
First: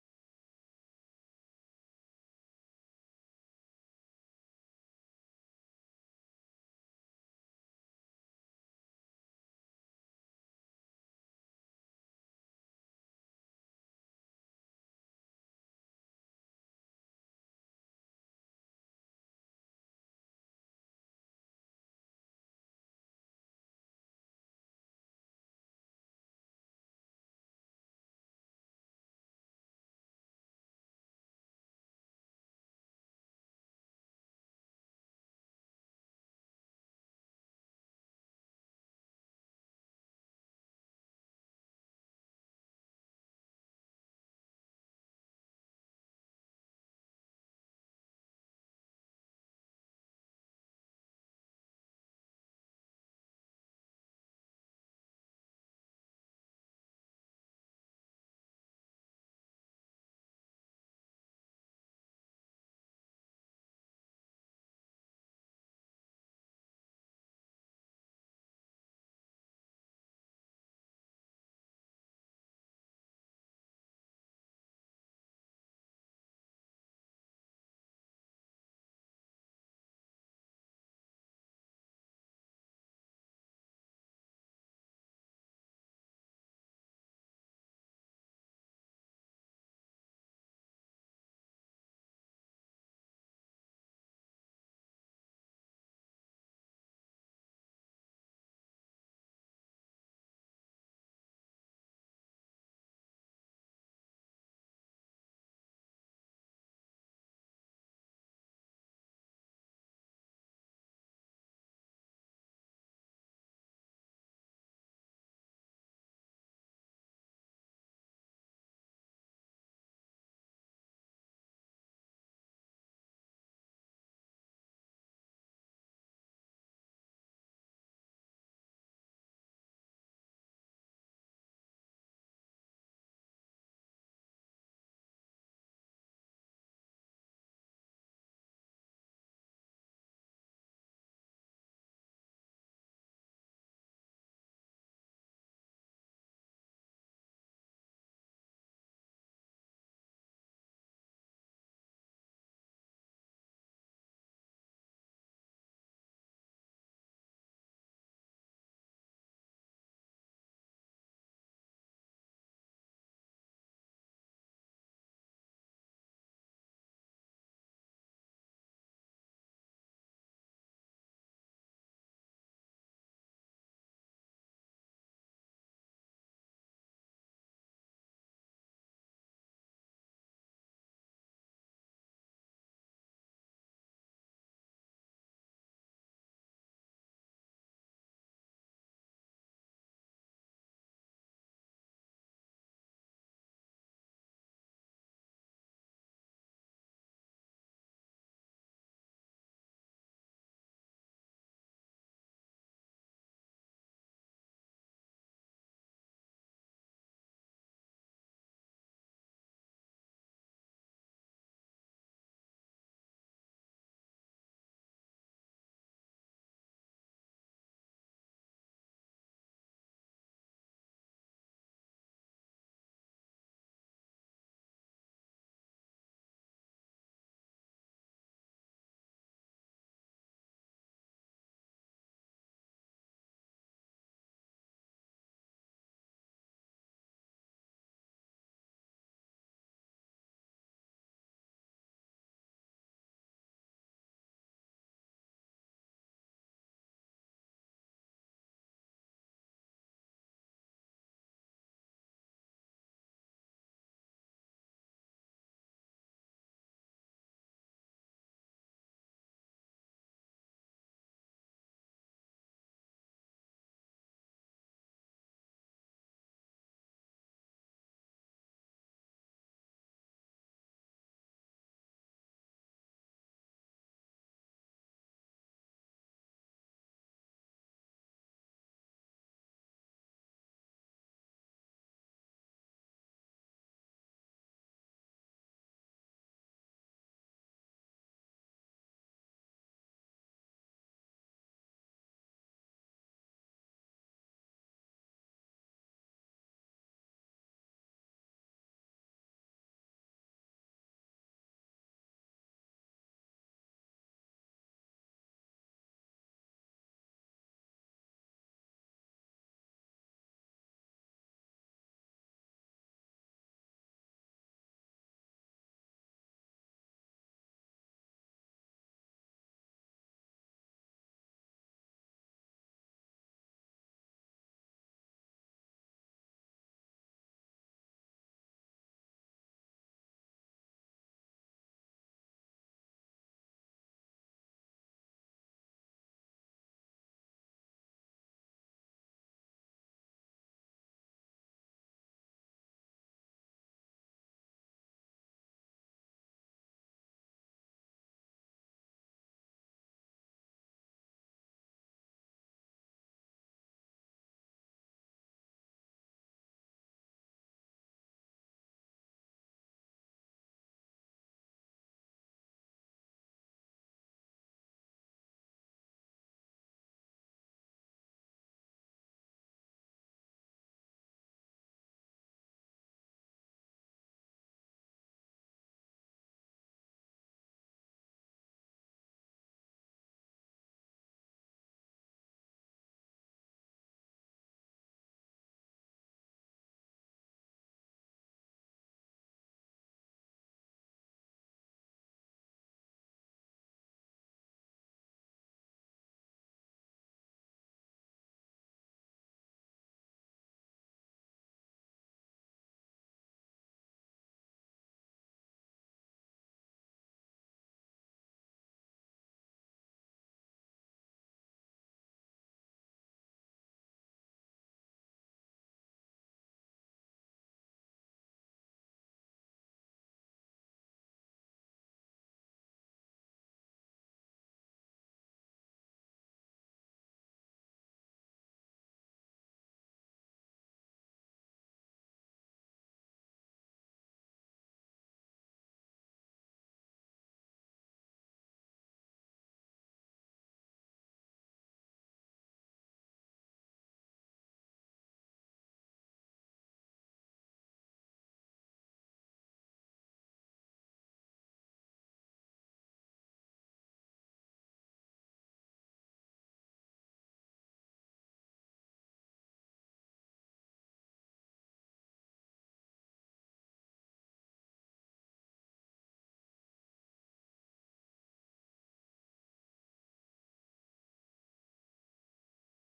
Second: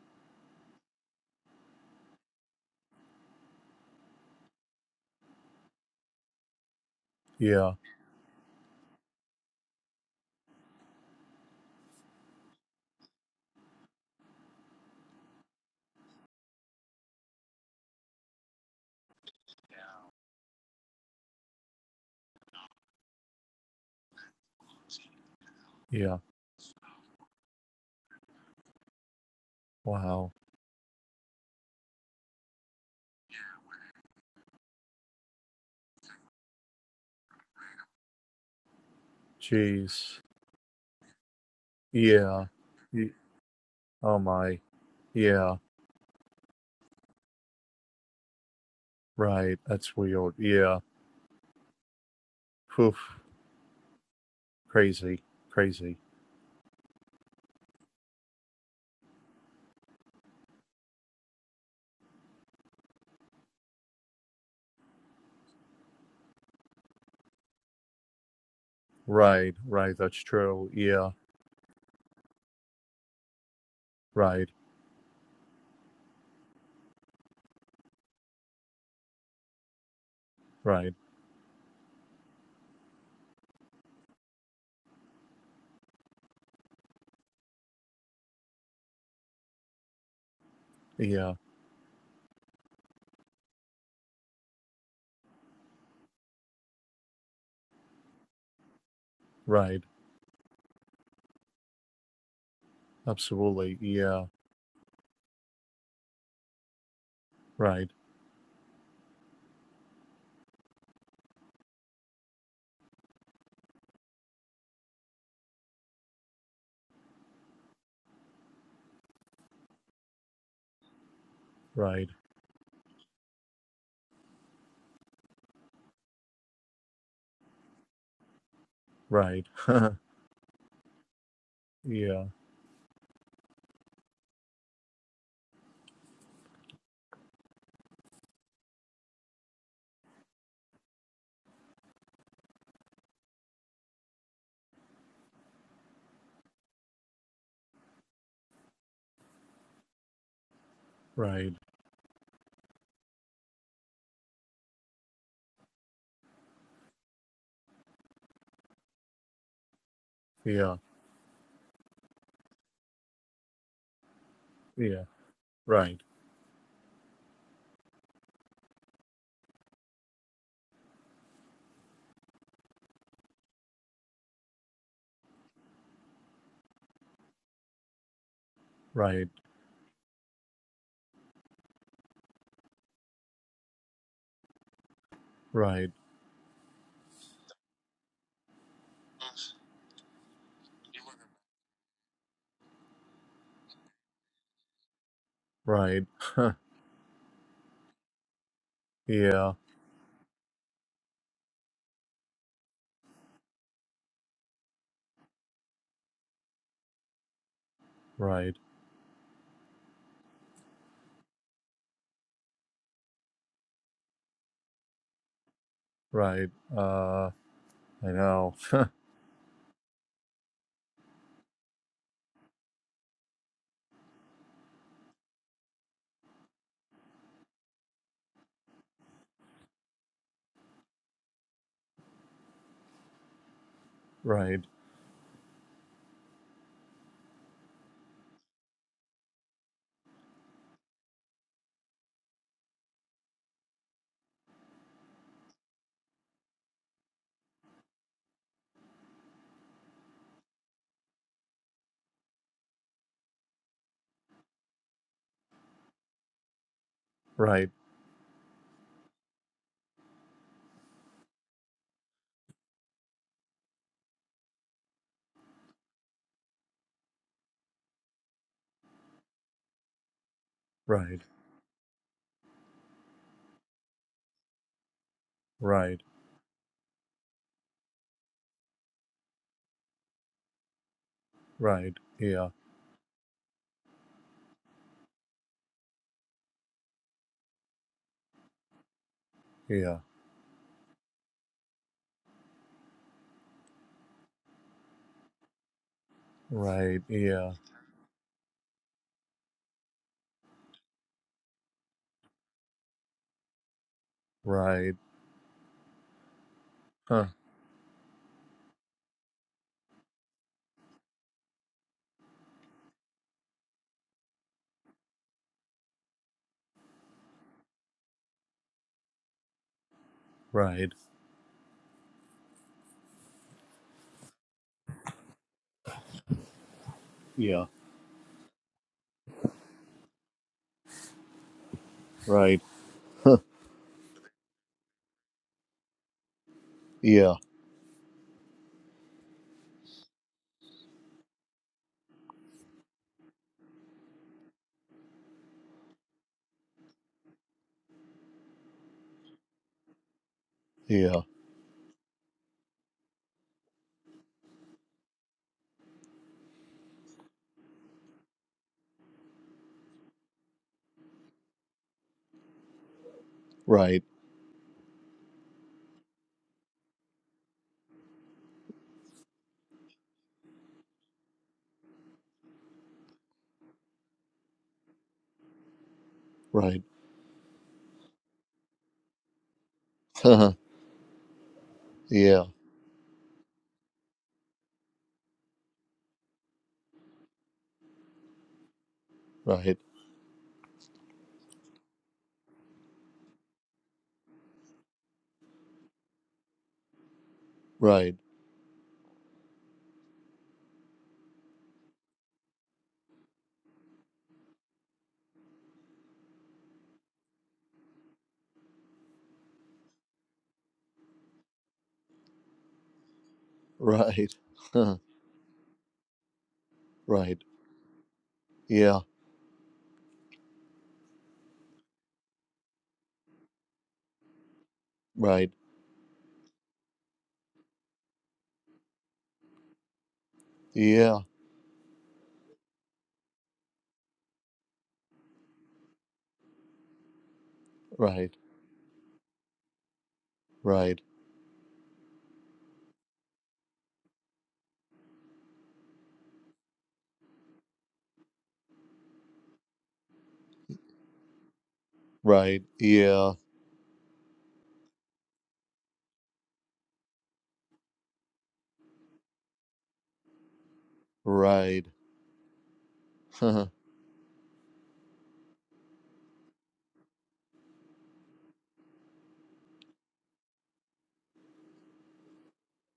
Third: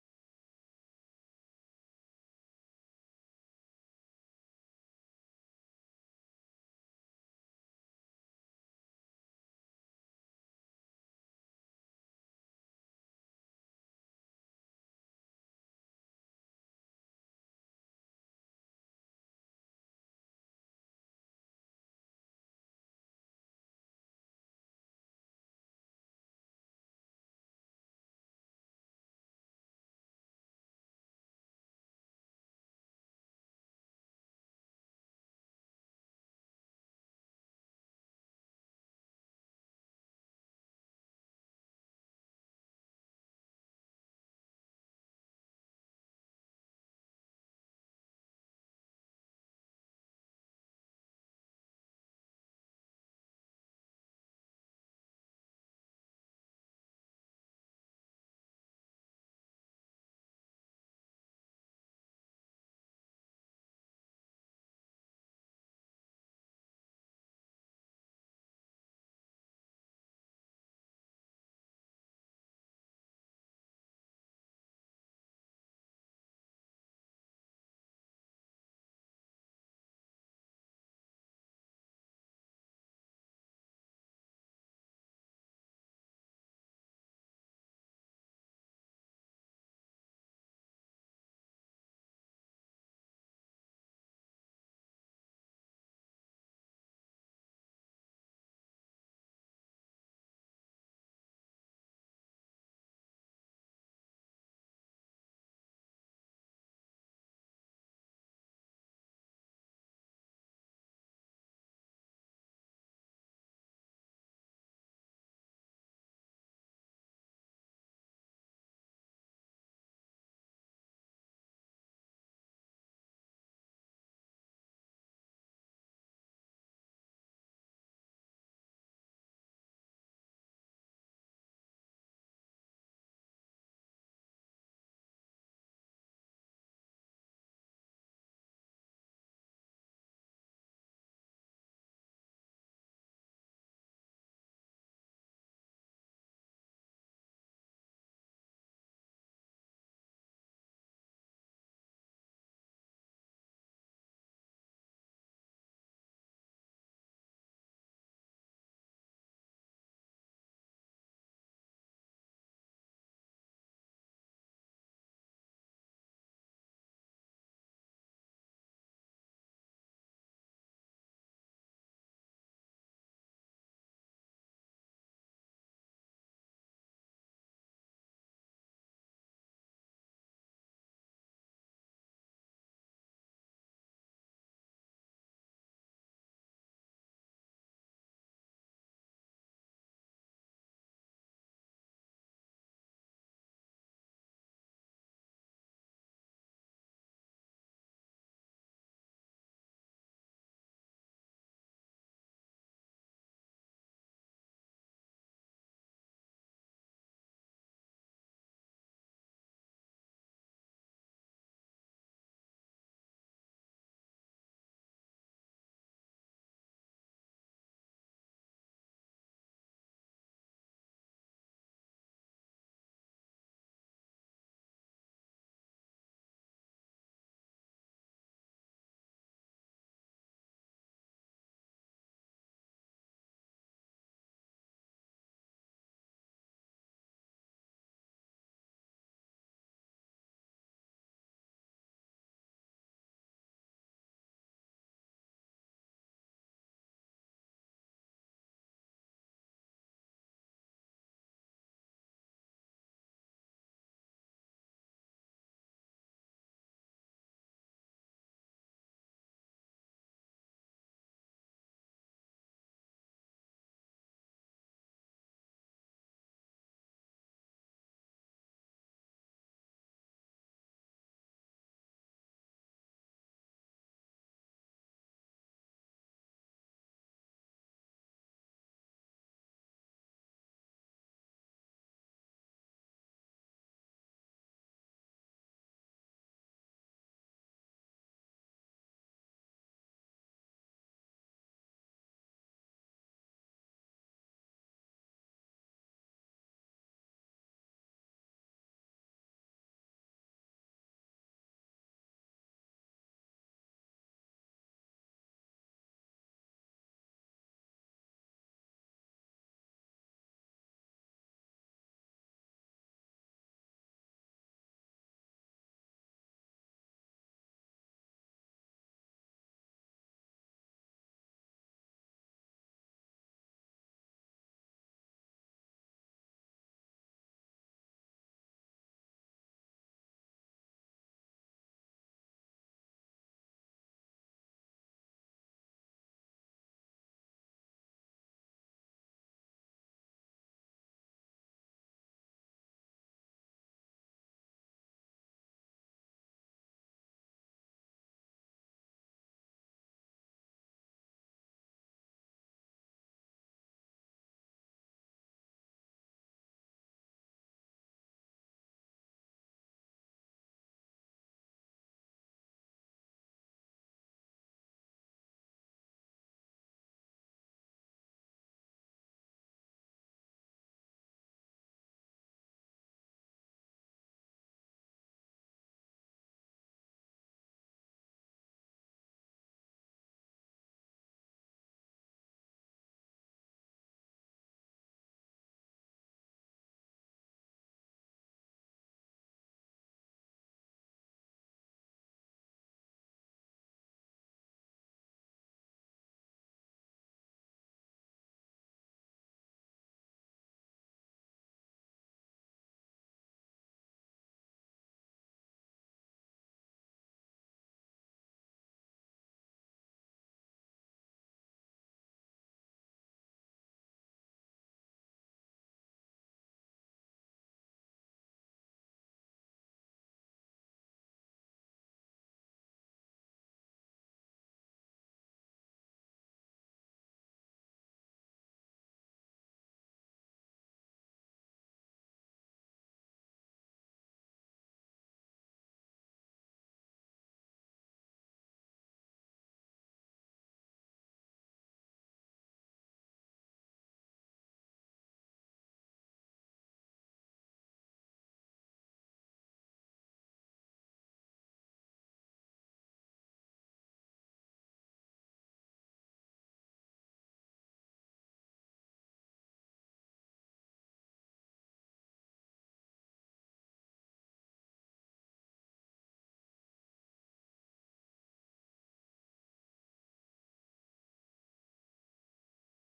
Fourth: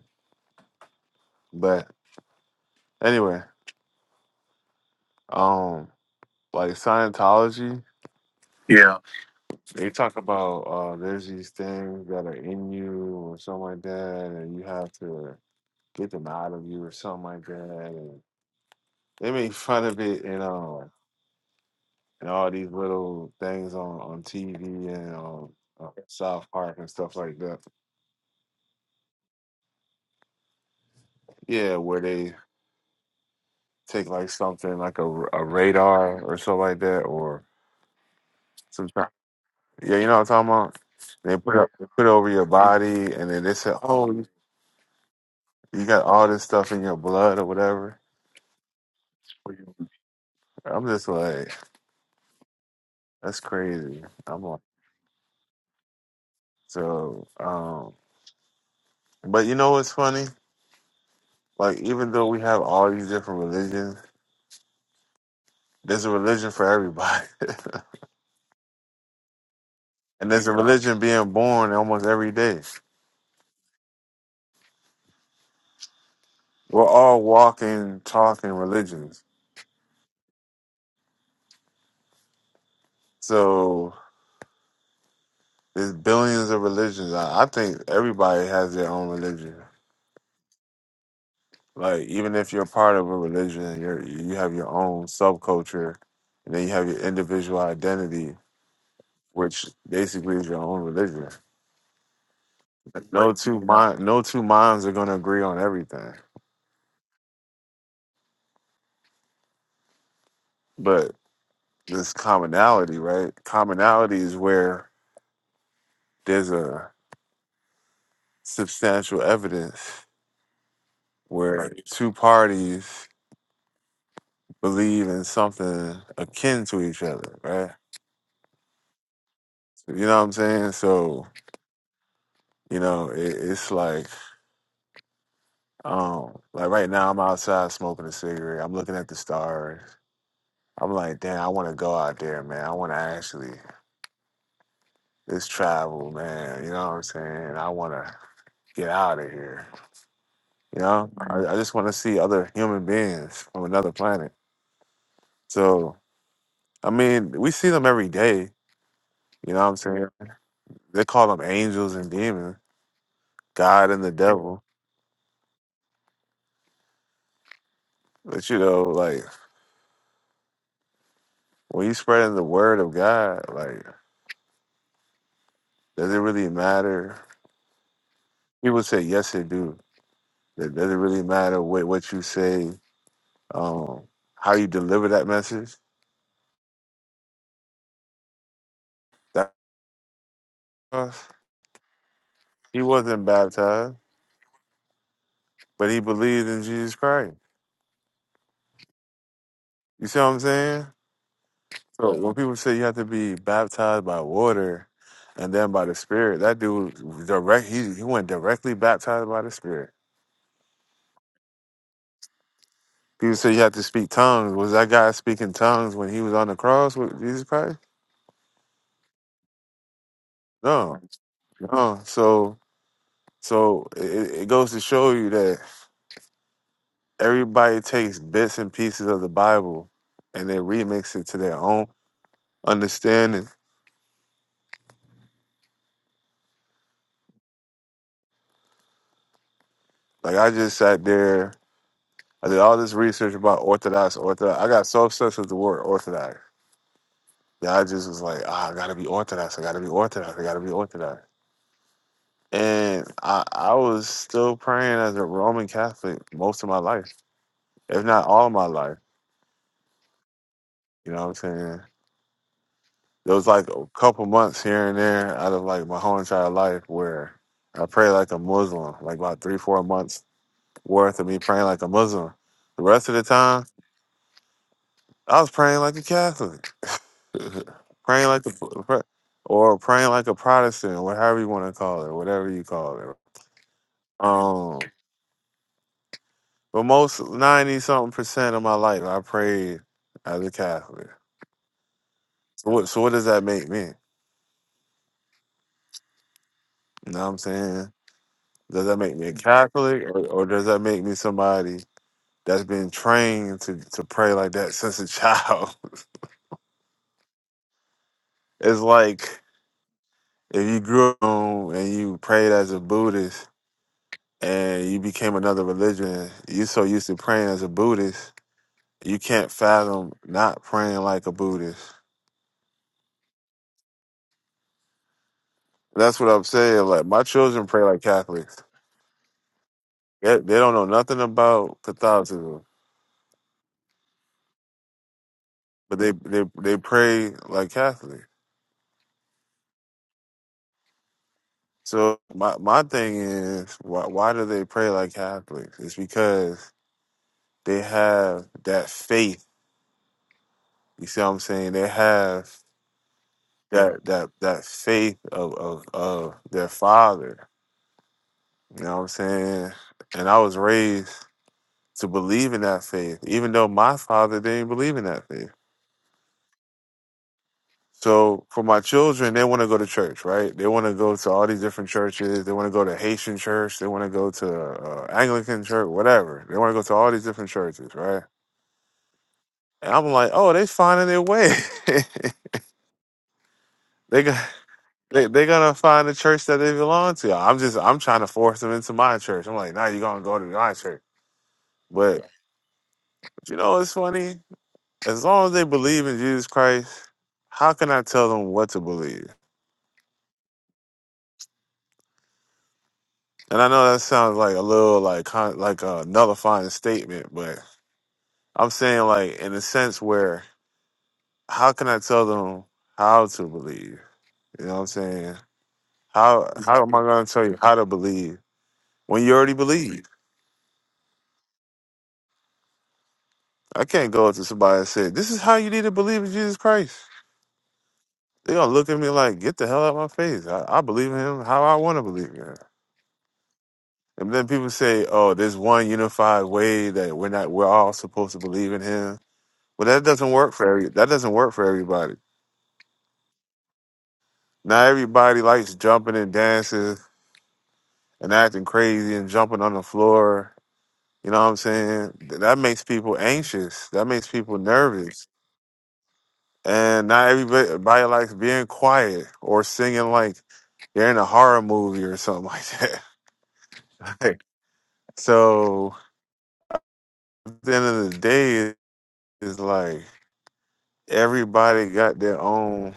S1: But anyway, um, like
S2: Yeah.
S1: Scientology. Yeah. They talk about uh, there's these things that are in you or something like that, and you have to get them out of you or something like that. And they make fun of it, you know. and all these little things on on TV and on uh,
S2: Yeah.
S1: South Park and stuff like that.
S2: Wow.
S1: Yeah, where they take like something like a a radar or something like that, or some ti- yeah, you
S2: Jeez.
S1: know what I'm talking about. They put up, they put it over your
S2: Yeah. Y-
S1: body, and then they say, "Oh,
S2: Oh
S1: you
S2: my. Yeah.
S1: you got all this stuff in your blood or whatever."
S2: Right. That's weird. Yeah.
S1: I'm just like,
S2: Poof.
S1: that's crazy. I'm like,
S2: Crazy. Crazy.
S1: so, um, but you know what's funny? Like, even though we have all these different religions, there's a religion for everybody.
S2: Right. Right. That's
S1: And there's a
S2: true.
S1: religion
S2: Yeah.
S1: being born almost every day.
S2: Right.
S1: We're all walking, talking religions.
S2: Right.
S1: So there's billions of religions. I, I think everybody has their own religion.
S2: Yeah.
S1: Like even if you're part of a religion, you're you have your own subculture, and then you have your individual identity, which
S2: Right.
S1: basically is your own religion. No two
S2: Absolutely.
S1: mind, no
S2: Yeah.
S1: two minds are going to agree on everything,
S2: Right.
S1: but this commonality, right? Commonality is where there's a substantial evidence where Right.
S2: Right.
S1: two parties believe in something akin to each other, right?
S2: Right.
S1: You know what I'm saying? So,
S2: Yeah.
S1: you know, it, it's like, um, like right now I'm outside smoking a cigarette. I'm looking at the stars. I'm like, damn, I want to go out there, man. I want to actually, it's travel, man. You know what I'm saying? I want to get out of here. You know, I,
S2: Right.
S1: I just want to see other human beings from another planet. So, I mean, we see them every day You know what I'm saying?
S2: Yeah.
S1: They call them angels and demons, God and the devil.
S2: Yeah. Right.
S1: But you know, like when you spreading the word of God, like does it really matter? People say
S2: Right.
S1: yes, it do. It doesn't really matter what what you say, um, how you deliver that message.
S2: Right.
S1: That he wasn't baptized, but he
S2: Right.
S1: believed in Jesus Christ.
S2: Yeah.
S1: You see what I'm saying? So when people say you have to be baptized by water and then by the Spirit, that dude direct he he went
S2: Right.
S1: directly baptized by the Spirit. People say you have to speak tongues. Was that guy speaking tongues when he was
S2: Right.
S1: on the cross with
S2: Uh,
S1: Jesus Christ?
S2: I know.
S1: No, no. So, so it, it goes to show you that everybody takes bits and pieces of the Bible and they remix it to their own understanding.
S2: Right.
S1: Like I just sat there, I did all this research about Orthodox, Orthodox. I got so obsessed with the word Orthodox. that I just was like, ah, I gotta be Orthodox. I gotta be Orthodox. I gotta be Orthodox. And I, I was still praying as a Roman Catholic most of my life
S2: Right.
S1: if not all my life. You know what I'm saying? There was like a couple months here and there out of like my whole entire life where I prayed like a Muslim, like about three, four months worth
S2: Right.
S1: of me praying like a Muslim. The rest of the time, I was praying like
S2: Right.
S1: a Catholic, praying like a, or praying like a Protestant, or whatever you want to
S2: Right.
S1: call it,
S2: Yeah.
S1: whatever you call it. Um, but most 90 something percent of my life, I prayed
S2: Yeah.
S1: as a Catholic. So what, so what does that make me?
S2: Right.
S1: You know what I'm
S2: Yeah.
S1: saying? Does that make me a Catholic or, or does that make me somebody that's been trained to, to pray like that
S2: Right.
S1: since a child?
S2: Huh.
S1: It's like if you grew up and you prayed as a Buddhist and you became another religion, you so used to praying as a Buddhist, you can't fathom not
S2: Right.
S1: praying like a Buddhist. That's what I'm saying. Like my
S2: Yeah.
S1: children pray like Catholics. They, they don't know nothing about
S2: Right.
S1: Catholicism, but they they they pray
S2: Yeah.
S1: like Catholics. So my my thing is, why why do they pray like Catholics? It's because they have that faith. You see
S2: Yeah.
S1: what I'm saying? They have that that that faith of of, of their father. You know what I'm saying? And I was raised to believe in that faith, even though my
S2: Right.
S1: father didn't believe in that faith. So for my children, they want to go to church, right? They want to go to all these different churches. They want to go to Haitian church. They want to go to uh, Anglican church, whatever. They want to
S2: Right.
S1: go to all these different churches, right? And I'm like, oh,
S2: Huh.
S1: they finding their way.
S2: Yeah.
S1: they got. They they gonna find the church that they belong to. I'm just I'm trying to force them into my church. I'm like,
S2: Right.
S1: nah, you gonna go to my church. But you know what's funny? As long as they believe in Jesus Christ, how can I
S2: Right.
S1: tell them what to believe? And I know that sounds like a little like con- like a nullifying statement, but I'm saying like in a sense where how can I tell them how to believe?
S2: Right.
S1: You know what I'm
S2: Huh.
S1: saying? How how am I going to
S2: Right.
S1: tell you how to believe
S2: Yeah.
S1: when you already believe? I can't go up to somebody and say this is
S2: Right.
S1: how you need to believe in Jesus Christ. They're gonna look at me like get the hell out of my face. I, I believe in
S2: Yeah.
S1: him how I want to believe in him. And then people say, "Oh, there's one unified way that we're not we're all
S2: Right.
S1: supposed to believe in him." Well, that doesn't work for every,
S2: Right.
S1: that doesn't work for everybody. Not everybody likes jumping and dancing and acting crazy and jumping on the floor. You know what I'm saying? Th- That
S2: Right.
S1: makes people
S2: Yeah.
S1: anxious. That makes people nervous. And not everybody likes being quiet or singing like they're in a horror
S2: Right.
S1: movie or something like that.
S2: Huh.
S1: Like, so at the end of the day, it's like everybody got their own.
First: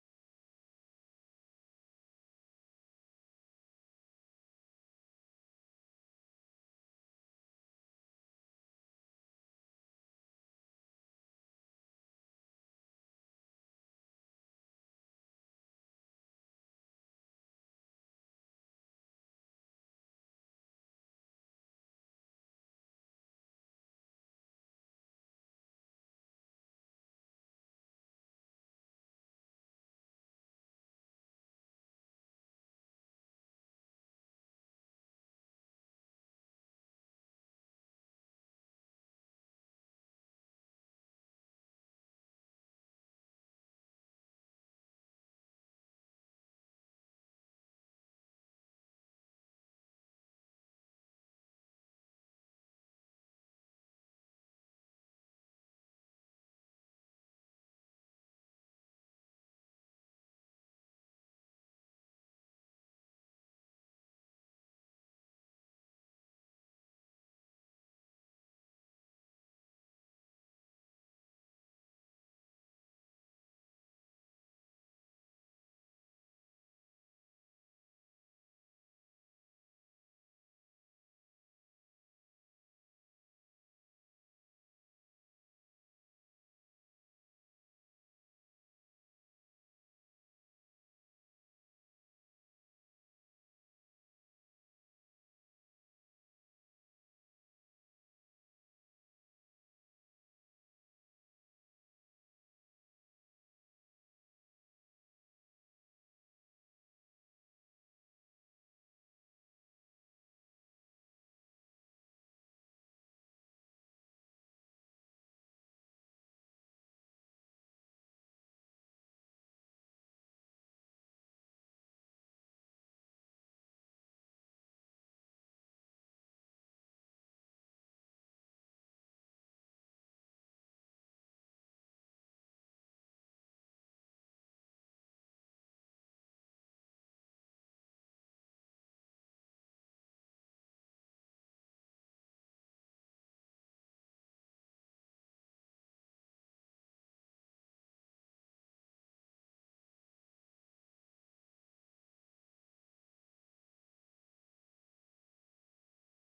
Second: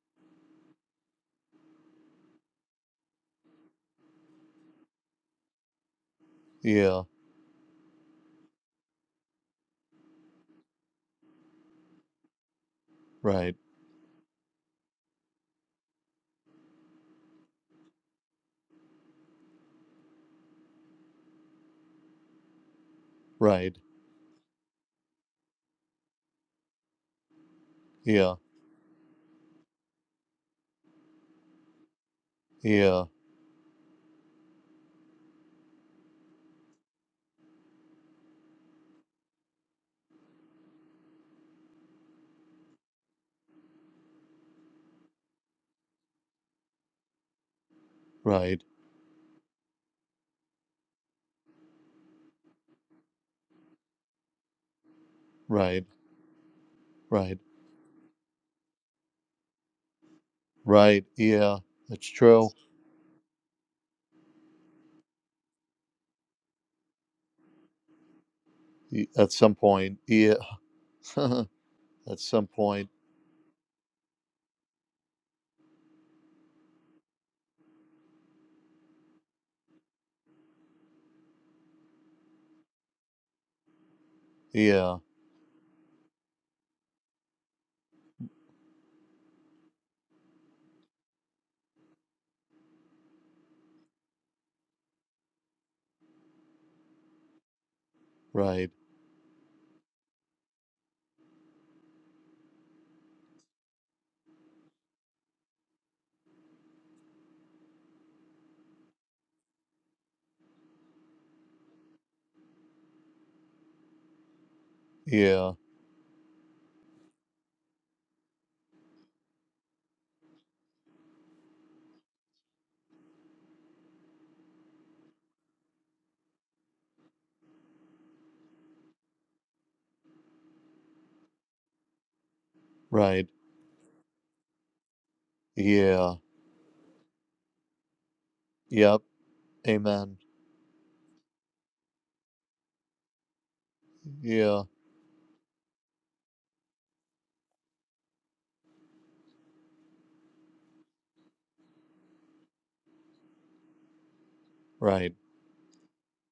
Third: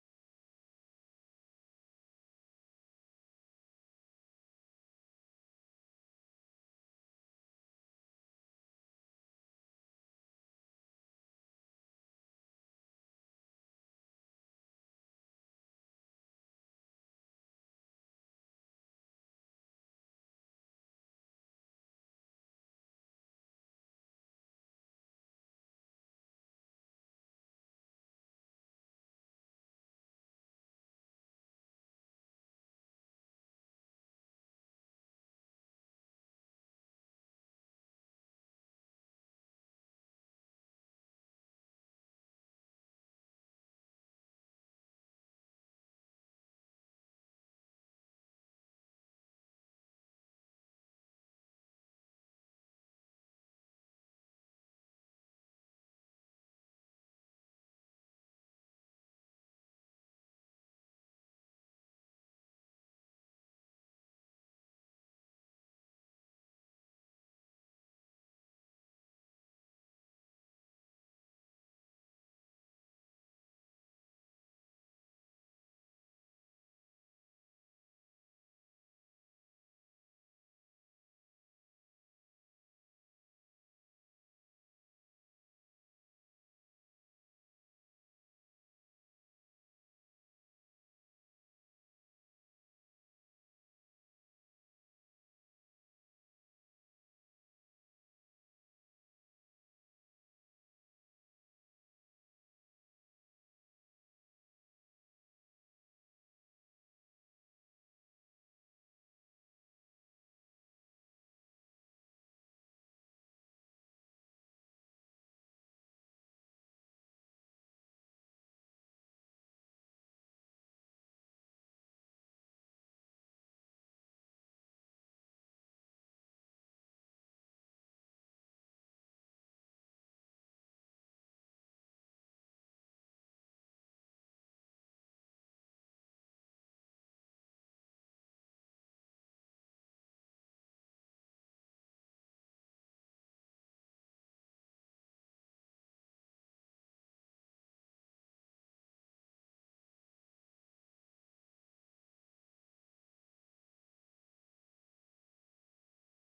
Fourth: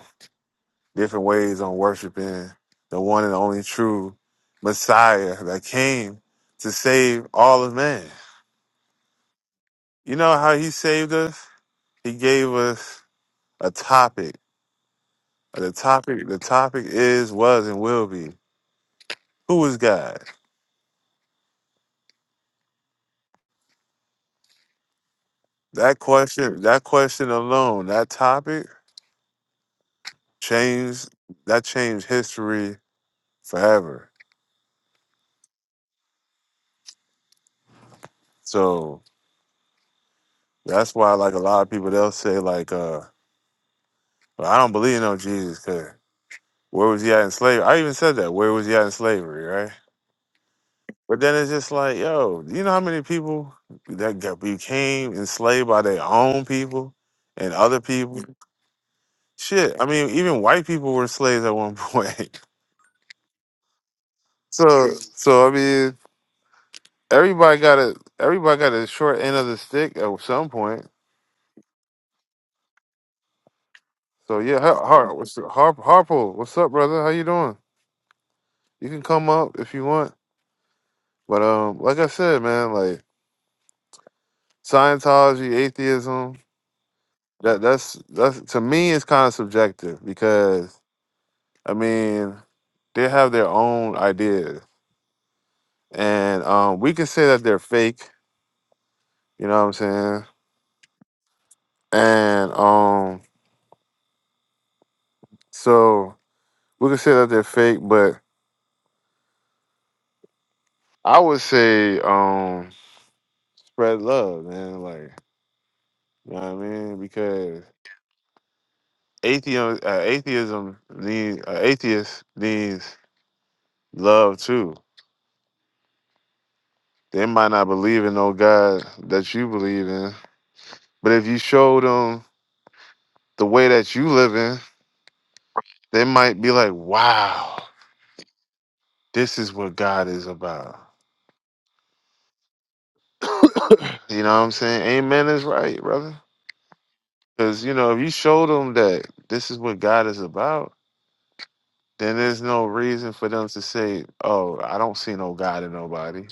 S1: different ways on worshiping the one and only true Messiah that came to
S2: Yeah.
S1: save all of man. You know how he saved us? He gave us
S2: Right.
S1: a topic. The topic the topic is, was, and will be. Who is God?
S2: Right.
S1: That question that question alone, that
S2: Yeah.
S1: topic changed that changed history
S2: Yeah.
S1: forever. So that's why like a lot of people they'll say like uh "Well, I don't believe in no Jesus 'cause Where was he at in slavery? I even said that. Where
S2: Right.
S1: was he at in slavery, right? But then it's just like, yo, you know how many people that got, became enslaved by
S2: Right.
S1: their own people
S2: Right.
S1: and other people? Shit, I mean, even white people
S2: Right.
S1: were slaves at
S2: Yeah.
S1: one
S2: That's
S1: point.
S2: true.
S1: so, so I mean, everybody got a everybody got a
S2: Y-
S1: short
S2: At
S1: end of
S2: some
S1: the stick
S2: point.
S1: at
S2: Yeah.
S1: some point.
S2: At some point.
S1: So yeah, Har, Har, what's Har, Harpo, what's up, brother? How you doing? You can come up if you want, but um, like I said, man, like
S2: Yeah.
S1: Scientology, atheism, That that's that's to me it's kind of subjective because I mean they have their own ideas and um we can say that they're fake,
S2: Right.
S1: you know what I'm saying? And um so we can say that they're fake, but I would say um spread love, man, like
S2: Yeah,
S1: you know what I mean? Because atheism uh, atheism need uh, atheist needs love too. They might not believe in no God that you believe in, but if you show them
S2: right.
S1: the way that you live in, they
S2: Yeah,
S1: might be like, wow,
S2: yep.
S1: this is what God
S2: Amen.
S1: is about. You know what I'm
S2: Yeah,
S1: saying? Amen is right, brother. Because, you know, if you show them that this is what God is about, then there's no reason for them to say, oh, I don't
S2: right,
S1: see no God in nobody.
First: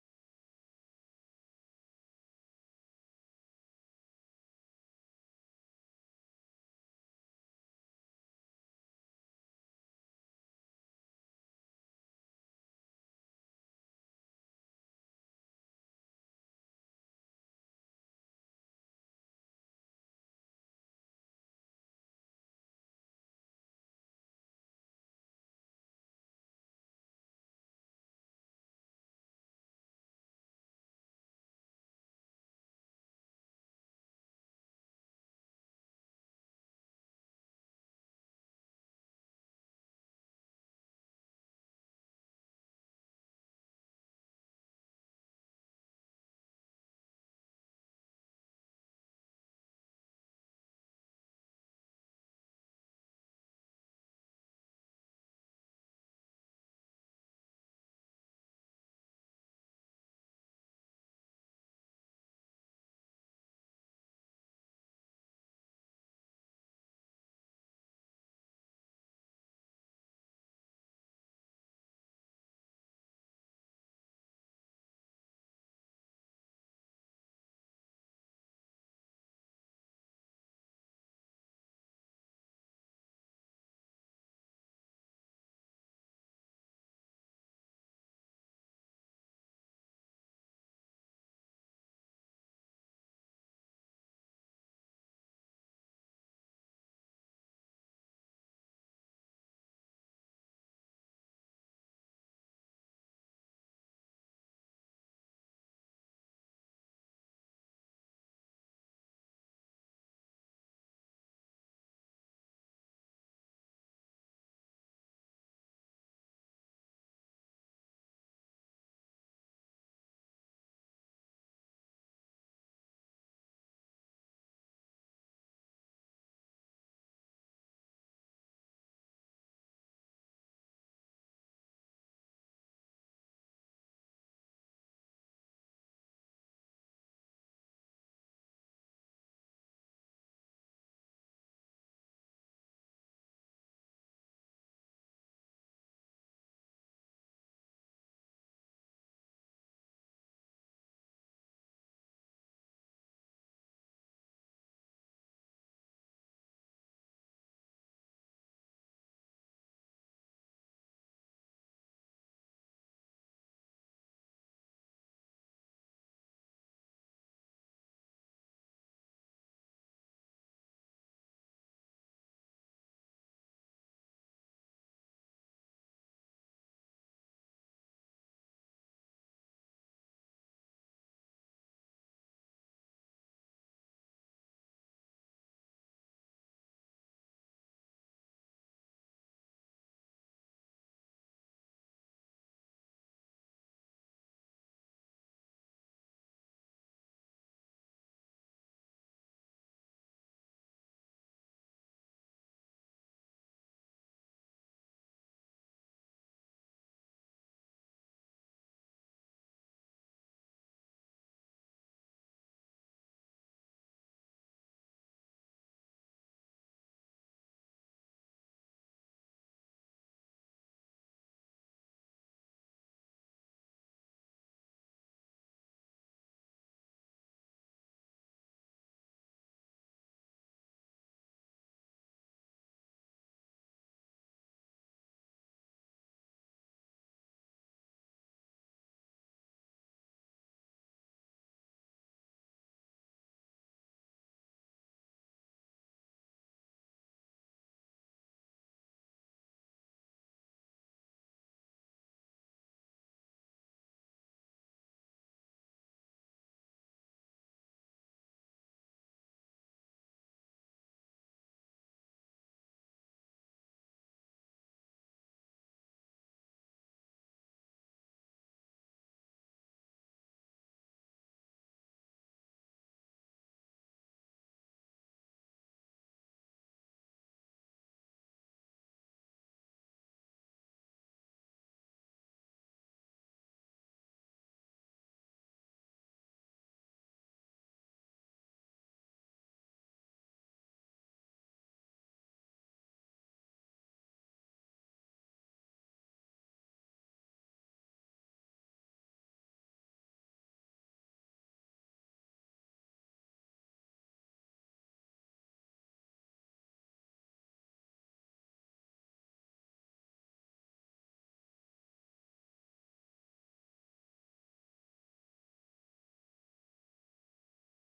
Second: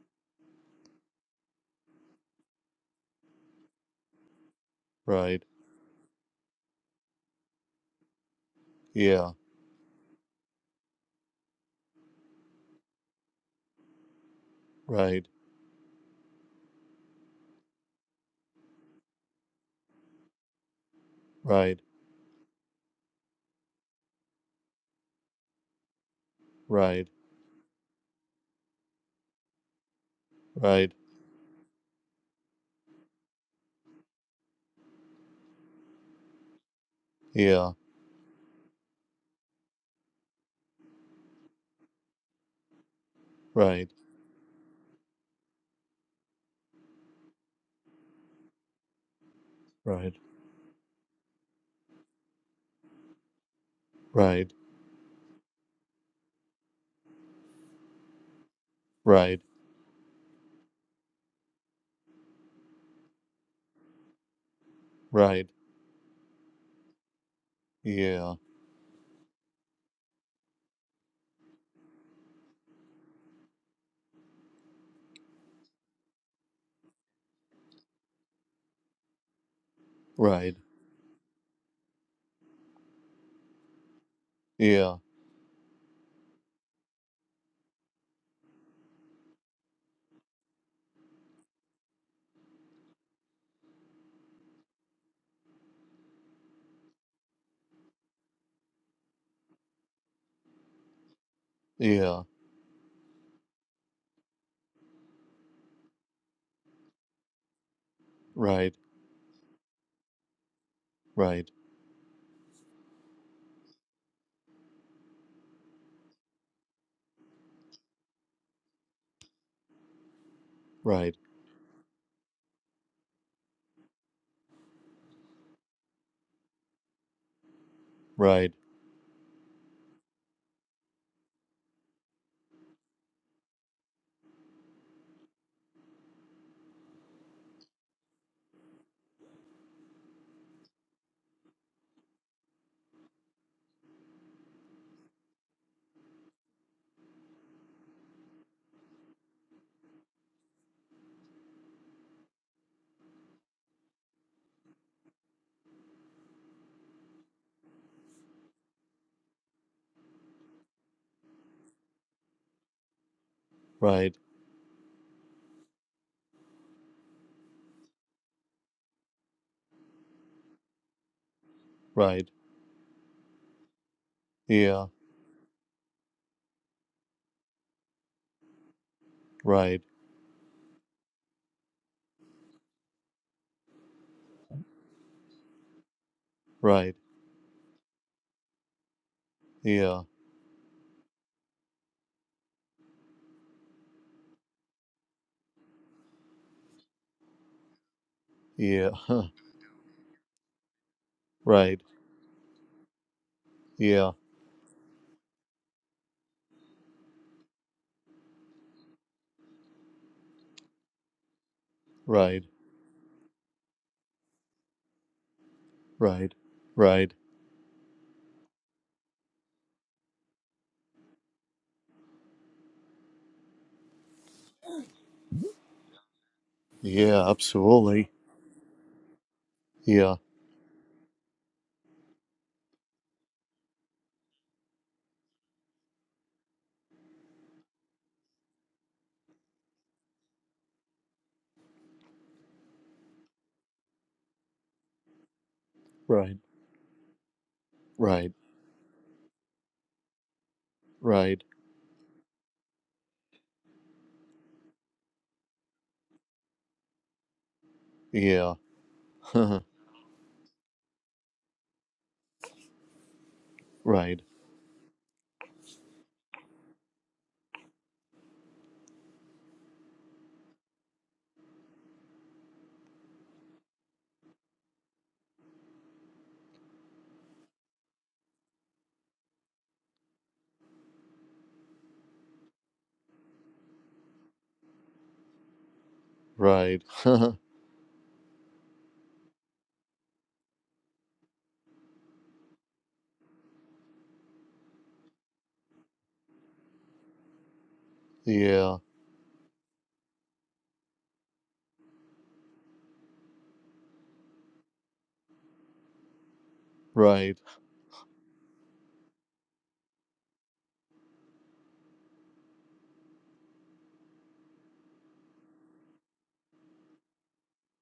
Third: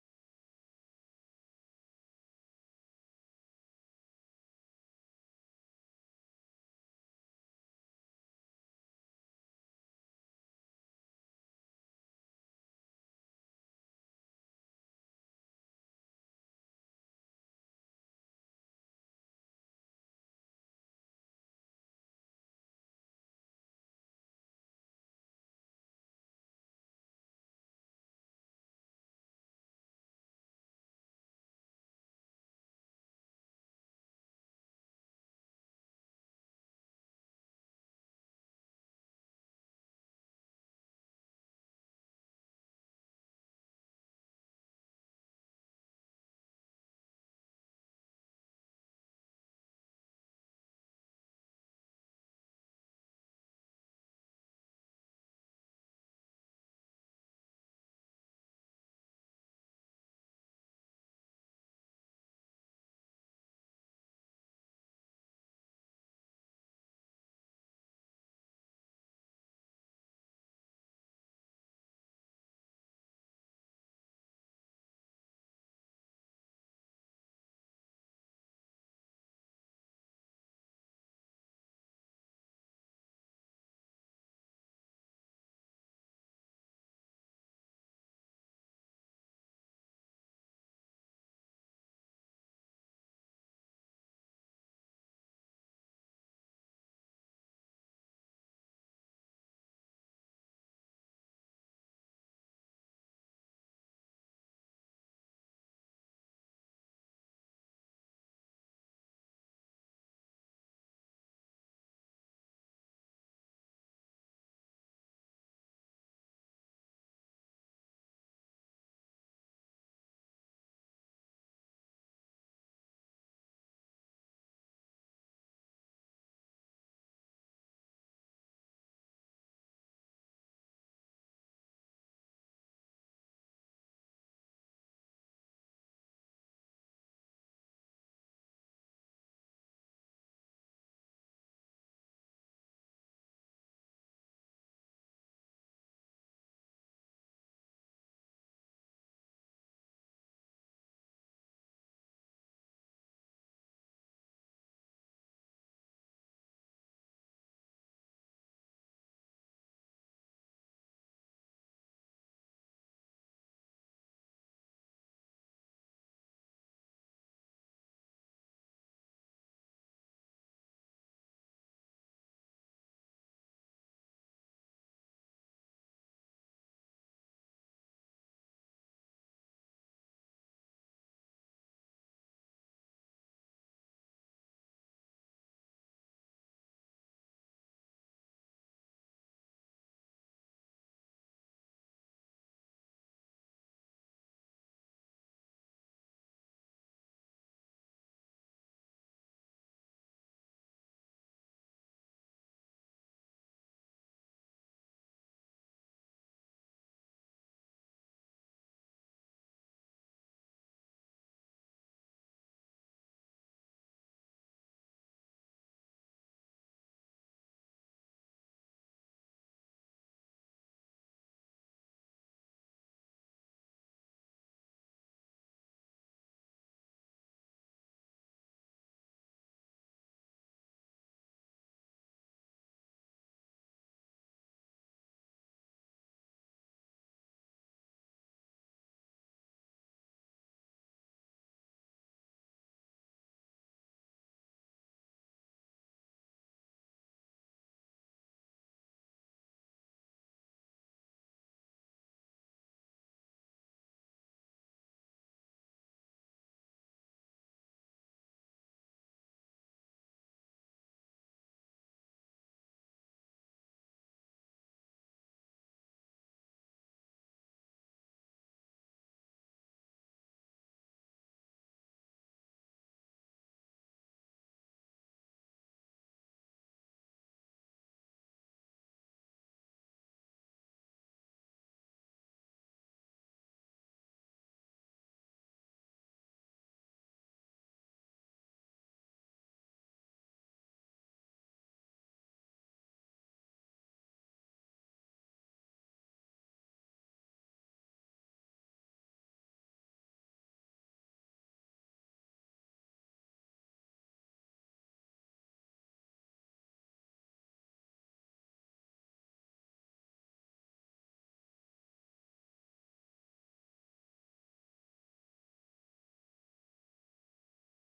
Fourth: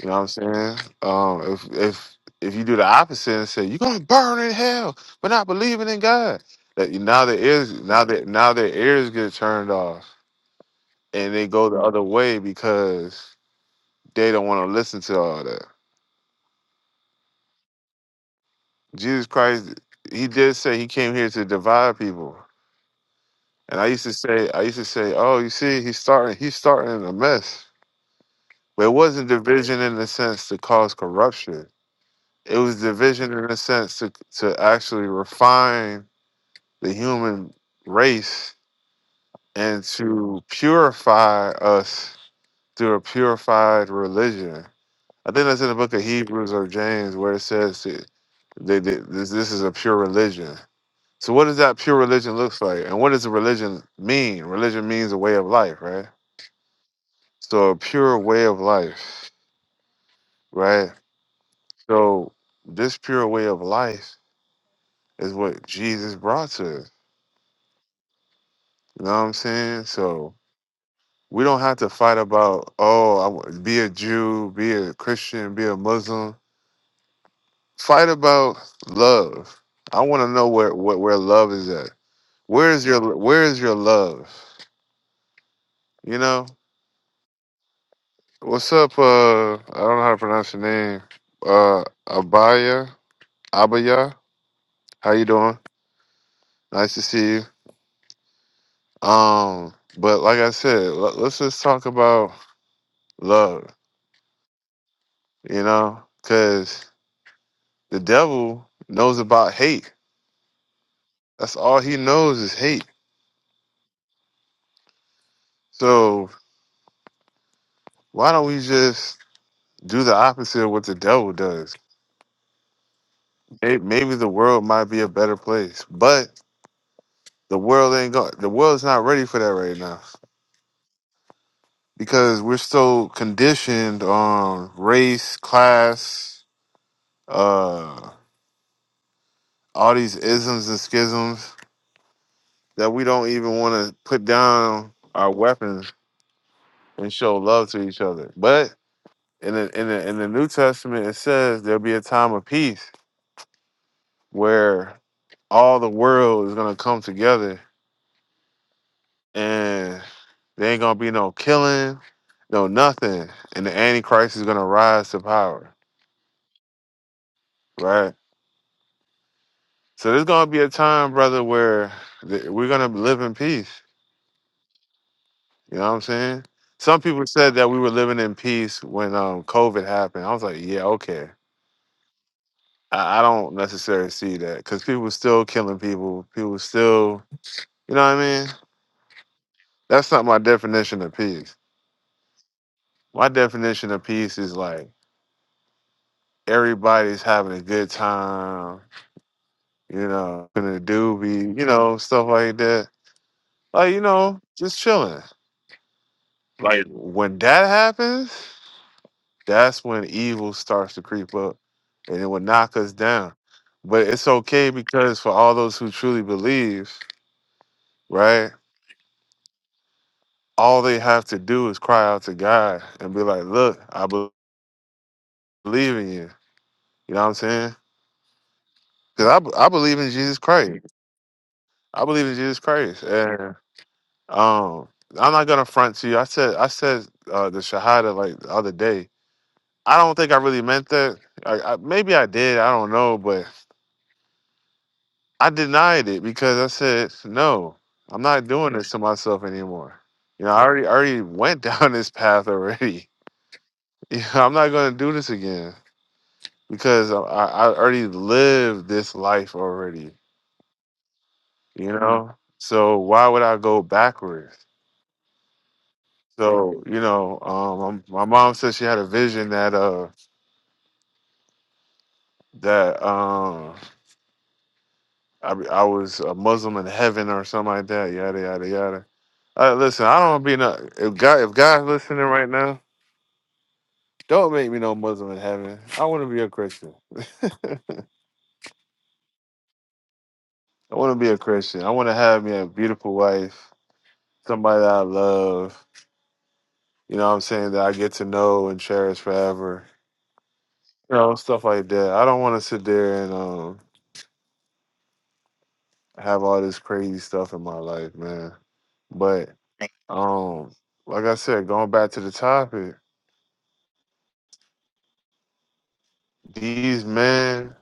S1: You know what I'm saying? Um, if, if, if you do the opposite and say you're gonna burn in hell for
S2: right.
S1: not believing in God, that now their ears now that now their ears
S2: Yeah,
S1: get turned off and they go the other way because They don't want to listen to
S2: right,
S1: all that. Jesus Christ, he did say he came here to
S2: right,
S1: divide people. And I used to say, I used to say, oh, you see, he's starting, he's starting
S2: right,
S1: a mess. But it wasn't division in the sense to
S2: right.
S1: cause corruption. It was division in the sense to to actually refine the human
S2: Yeah,
S1: race and to purify us through a
S2: right,
S1: purified religion. I think that's in the book of Hebrews or James where it says that they, they, this, this is a pure
S2: right,
S1: religion. So what does that pure religion looks like? And what does a religion mean?
S2: right,
S1: Religion means a way of life, right? So a pure way of life,
S2: right,
S1: right? So this pure way of life is
S2: right.
S1: what Jesus brought to us.
S2: Yeah,
S1: You know what I'm saying? So we don't have to fight about, oh, I wa- be a Jew, be a Christian, be a Muslim. Fight about love. I want to know
S2: right.
S1: where, where where love is at. Where is your where is your love?
S2: Yeah,
S1: You know? What's up? Uh, I don't know how to pronounce your name. Uh, Abaya, Abaya. How you doing? Nice to see you. Um, but like I said, l- let's just talk
S2: yeah,
S1: about love. You know, because the devil
S2: right,
S1: knows about hate.
S2: right,
S1: That's all he knows is hate. So why don't we just do the opposite of what the
S2: right,
S1: devil does? May- Maybe the world might be a better place, but the world ain't going. The
S2: right,
S1: world's not ready for that right now. because we're so conditioned on race, class, uh, all these isms and schisms that we don't even want to put down our weapons and show love to each other. But in the, in the in the New Testament, it says there'll be a time of peace where all the world is gonna come together and there ain't gonna be no killing, no nothing, and the
S2: right,
S1: Antichrist is gonna rise to power, right? So there's gonna be a time, brother, where
S2: right.
S1: th- we're gonna live in peace.
S2: Yeah,
S1: You know what I'm saying? Some people said that we were living in peace when um,
S2: right,
S1: COVID happened. I was like, yeah, okay. I, I don't necessarily see that because people still killing people. People
S2: right.
S1: still, you know what I mean?
S2: Yeah,
S1: That's not my definition of peace. My definition of peace is like everybody's having a good time.
S2: yeah, Huh.
S1: You know, gonna do be, you
S2: right.
S1: know, stuff like that. Like you
S2: Yeah,
S1: know, just chilling. Like when that happens. That's when evil starts to creep up and it will
S2: right,
S1: knock us down. But it's okay because for all those who truly
S2: right,
S1: believe,
S2: right.
S1: right? All they have to do is cry out to God and be like, look, I be- believe in you. You know what
S2: Yeah,
S1: I'm saying?
S2: absolutely.
S1: Because I, be- I believe in
S2: Yeah,
S1: Jesus Christ. I believe in Jesus Christ. And um, I'm not gonna front to you. I said I said uh, the Shahada like the other day. I don't think I really meant that. I, I, maybe I did. I don't know. But I denied it
S2: right,
S1: because I said, no, I'm
S2: right.
S1: not doing this to myself anymore. You know, I already I already
S2: right,
S1: went down this path already. You know, I'm not going to do this again because I, I already
S2: yeah,
S1: lived this life already, you Mhm. know? So why would I go
S2: right,
S1: backwards? So, you know, um, i my mom said she had a vision that, uh, that, um, I, I was a Muslim in heaven or something like that, yada, yada, yada. Uh, listen, I don't want to be no, if God, if God's listening right now, Don't make me no Muslim in heaven. I want to be a
S2: right,
S1: Christian. I want to be a Christian. I want to have me a beautiful wife, somebody that I love. You know what I'm saying? That I get to know
S2: yeah,
S1: and cherish forever. You know, stuff like that. I don't want to sit there and um have all this crazy
S2: right,
S1: stuff in my life, man. But um like I said, going back to the topic, these men,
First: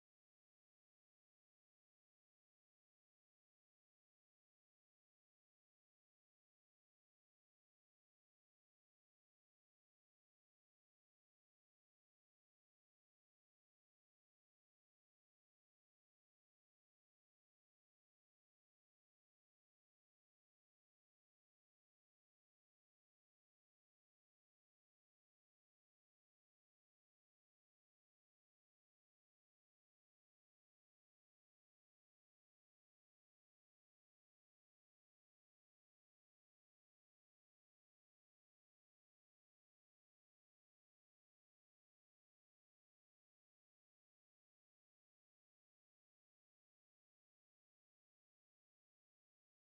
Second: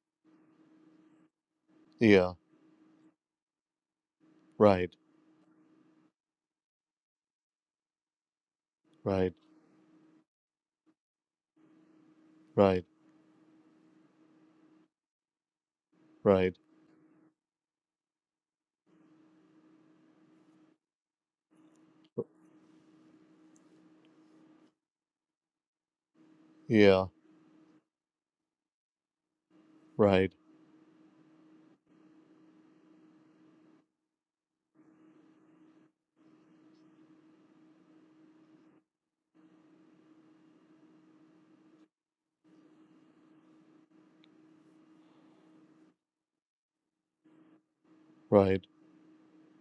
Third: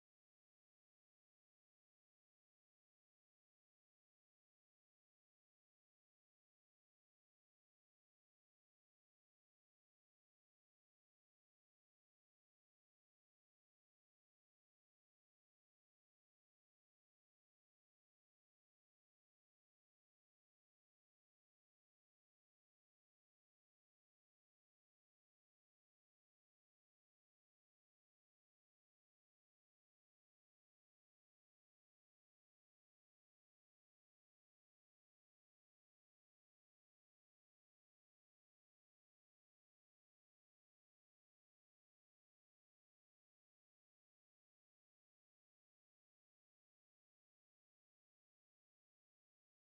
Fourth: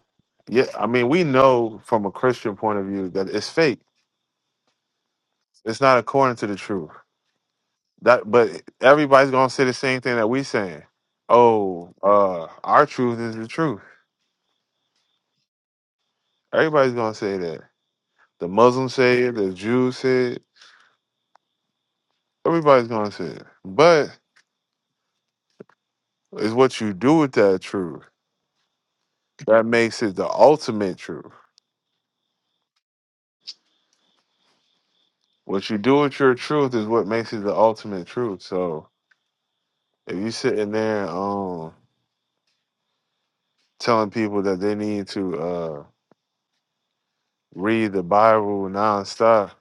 S1: yeah, I mean, we know from a
S2: yeah,
S1: Christian point of view that it's fake.
S2: right,
S1: It's not according to the truth. That but everybody's
S2: right,
S1: gonna say the same thing that we saying. Oh, uh,
S2: right,
S1: our truth is the truth.
S2: right,
S1: Everybody's gonna say that. The Muslims say it, the Jews say it, everybody's gonna say it. But it's what you
S2: yeah,
S1: do with that truth that makes it the
S2: right,
S1: ultimate truth. What you do with your truth is what makes it the ultimate truth. So if you sitting there um telling people that they need to uh read the
S2: right,
S1: Bible nonstop,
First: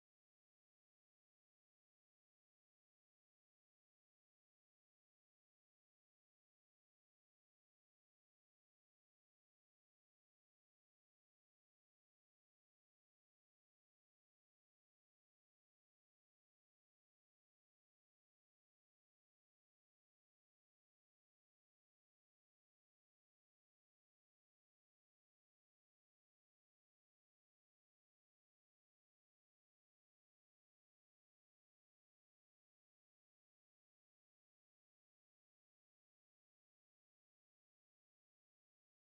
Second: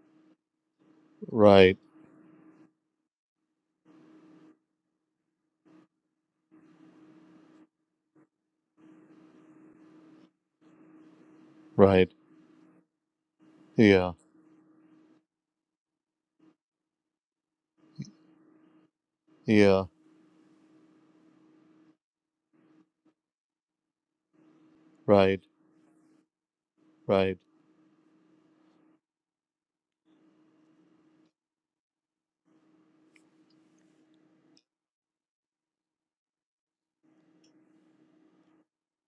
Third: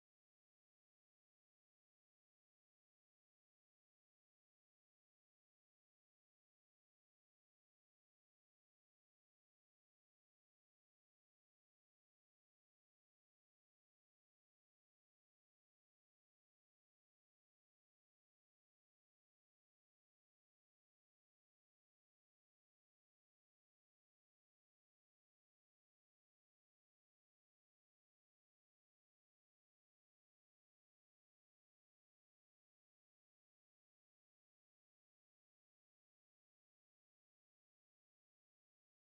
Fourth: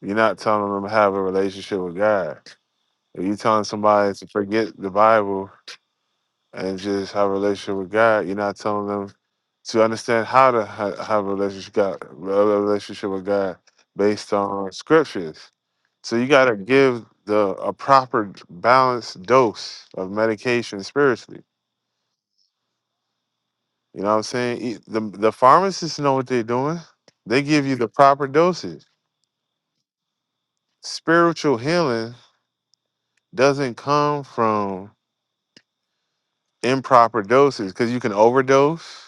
S1: you're not telling them to have a
S2: right,
S1: relationship with God If you telling somebody to forget the Bible and just have a relationship with God, you're not telling them to understand how to ha- have a relationship God,
S2: right,
S1: a relationship with God
S2: yeah,
S1: based on scriptures. So you got to give the a proper balanced
S2: yeah,
S1: dose of medication spiritually. You know what I'm saying? E- The the
S2: right,
S1: pharmacists know what they're doing.
S2: right,
S1: They give you the proper dosage. Spiritual healing doesn't come from improper doses because you can overdose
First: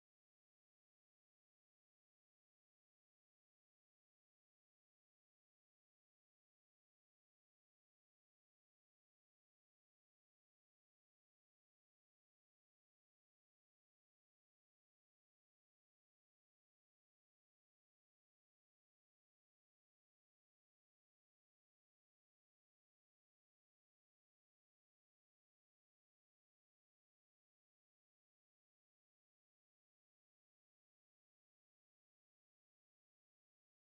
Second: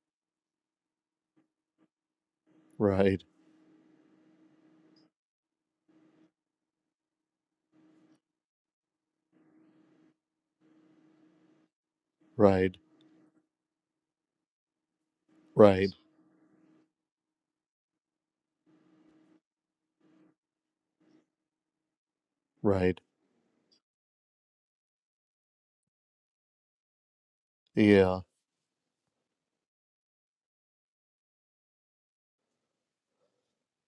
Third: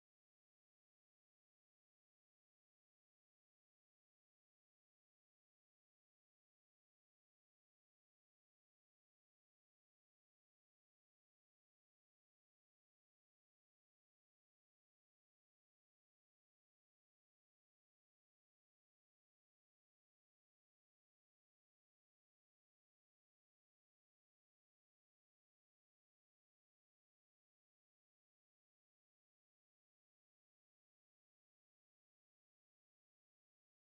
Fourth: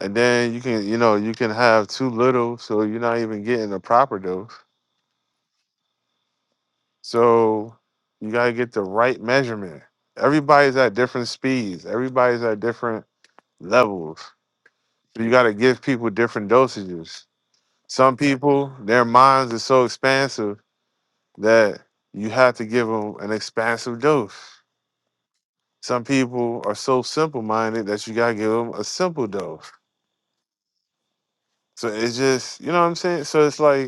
S1: and then you can you know you can have too little so you're not
S2: right,
S1: even getting the proper dose so you got to get the right measurement everybody's at different speeds everybody's at
S2: right,
S1: different levels so you got to give
S2: right,
S1: people different dosages some people their minds are so expansive that you have to give
S2: right,
S1: them an expansive dose some people are so simple minded that you
S2: yeah,
S1: got to give them a simple dose so it's just you know what i'm saying so it's like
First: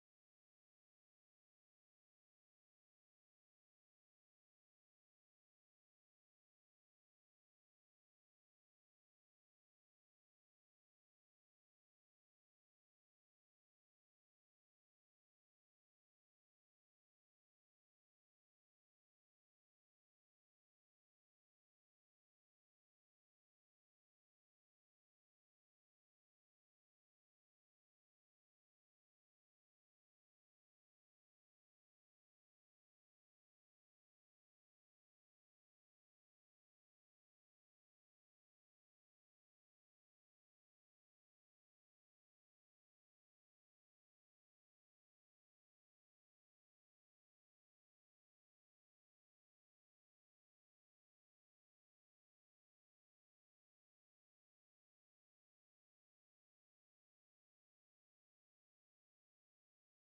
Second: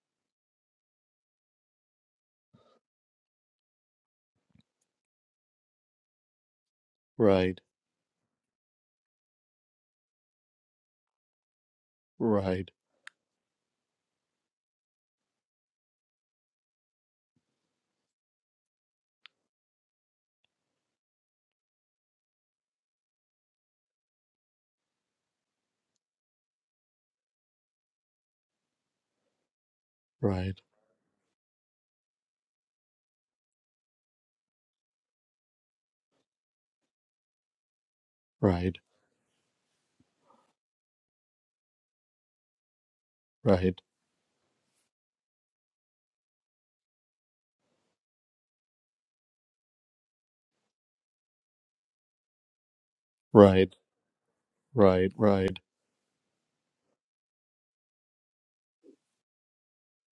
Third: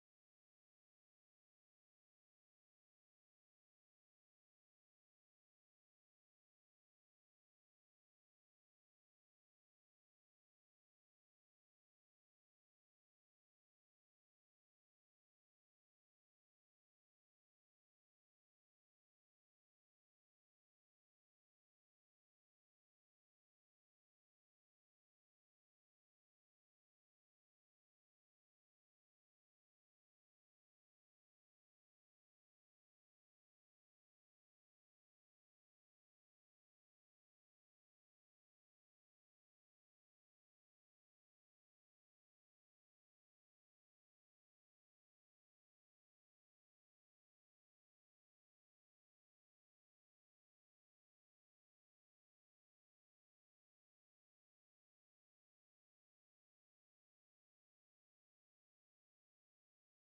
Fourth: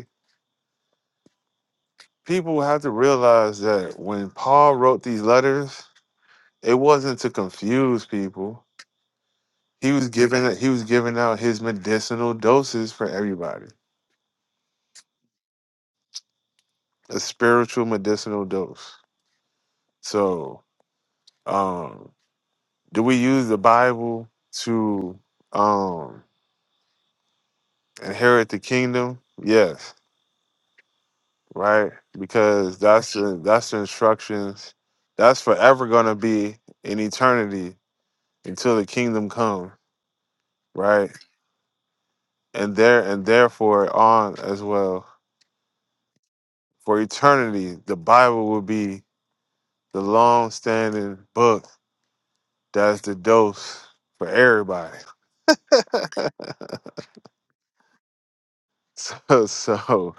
S1: people have to realize that when Paul wrote these letters, it wasn't to
S2: right,
S1: confuse people. He was giving he was giving out his medicinal
S2: right,
S1: doses for everybody, a spiritual medicinal dose. So, um, do we use the Bible to um, inherit the kingdom? Yes, right, because that's the, that's the instructions. That's forever gonna be in eternity
S2: right,
S1: until
S2: right,
S1: the kingdom comes, right? and there and
S2: right,
S1: therefore on as well for eternity the bible will be the long-standing book that's the
S2: right, right,
S1: dose for everybody
S2: right,
S1: so so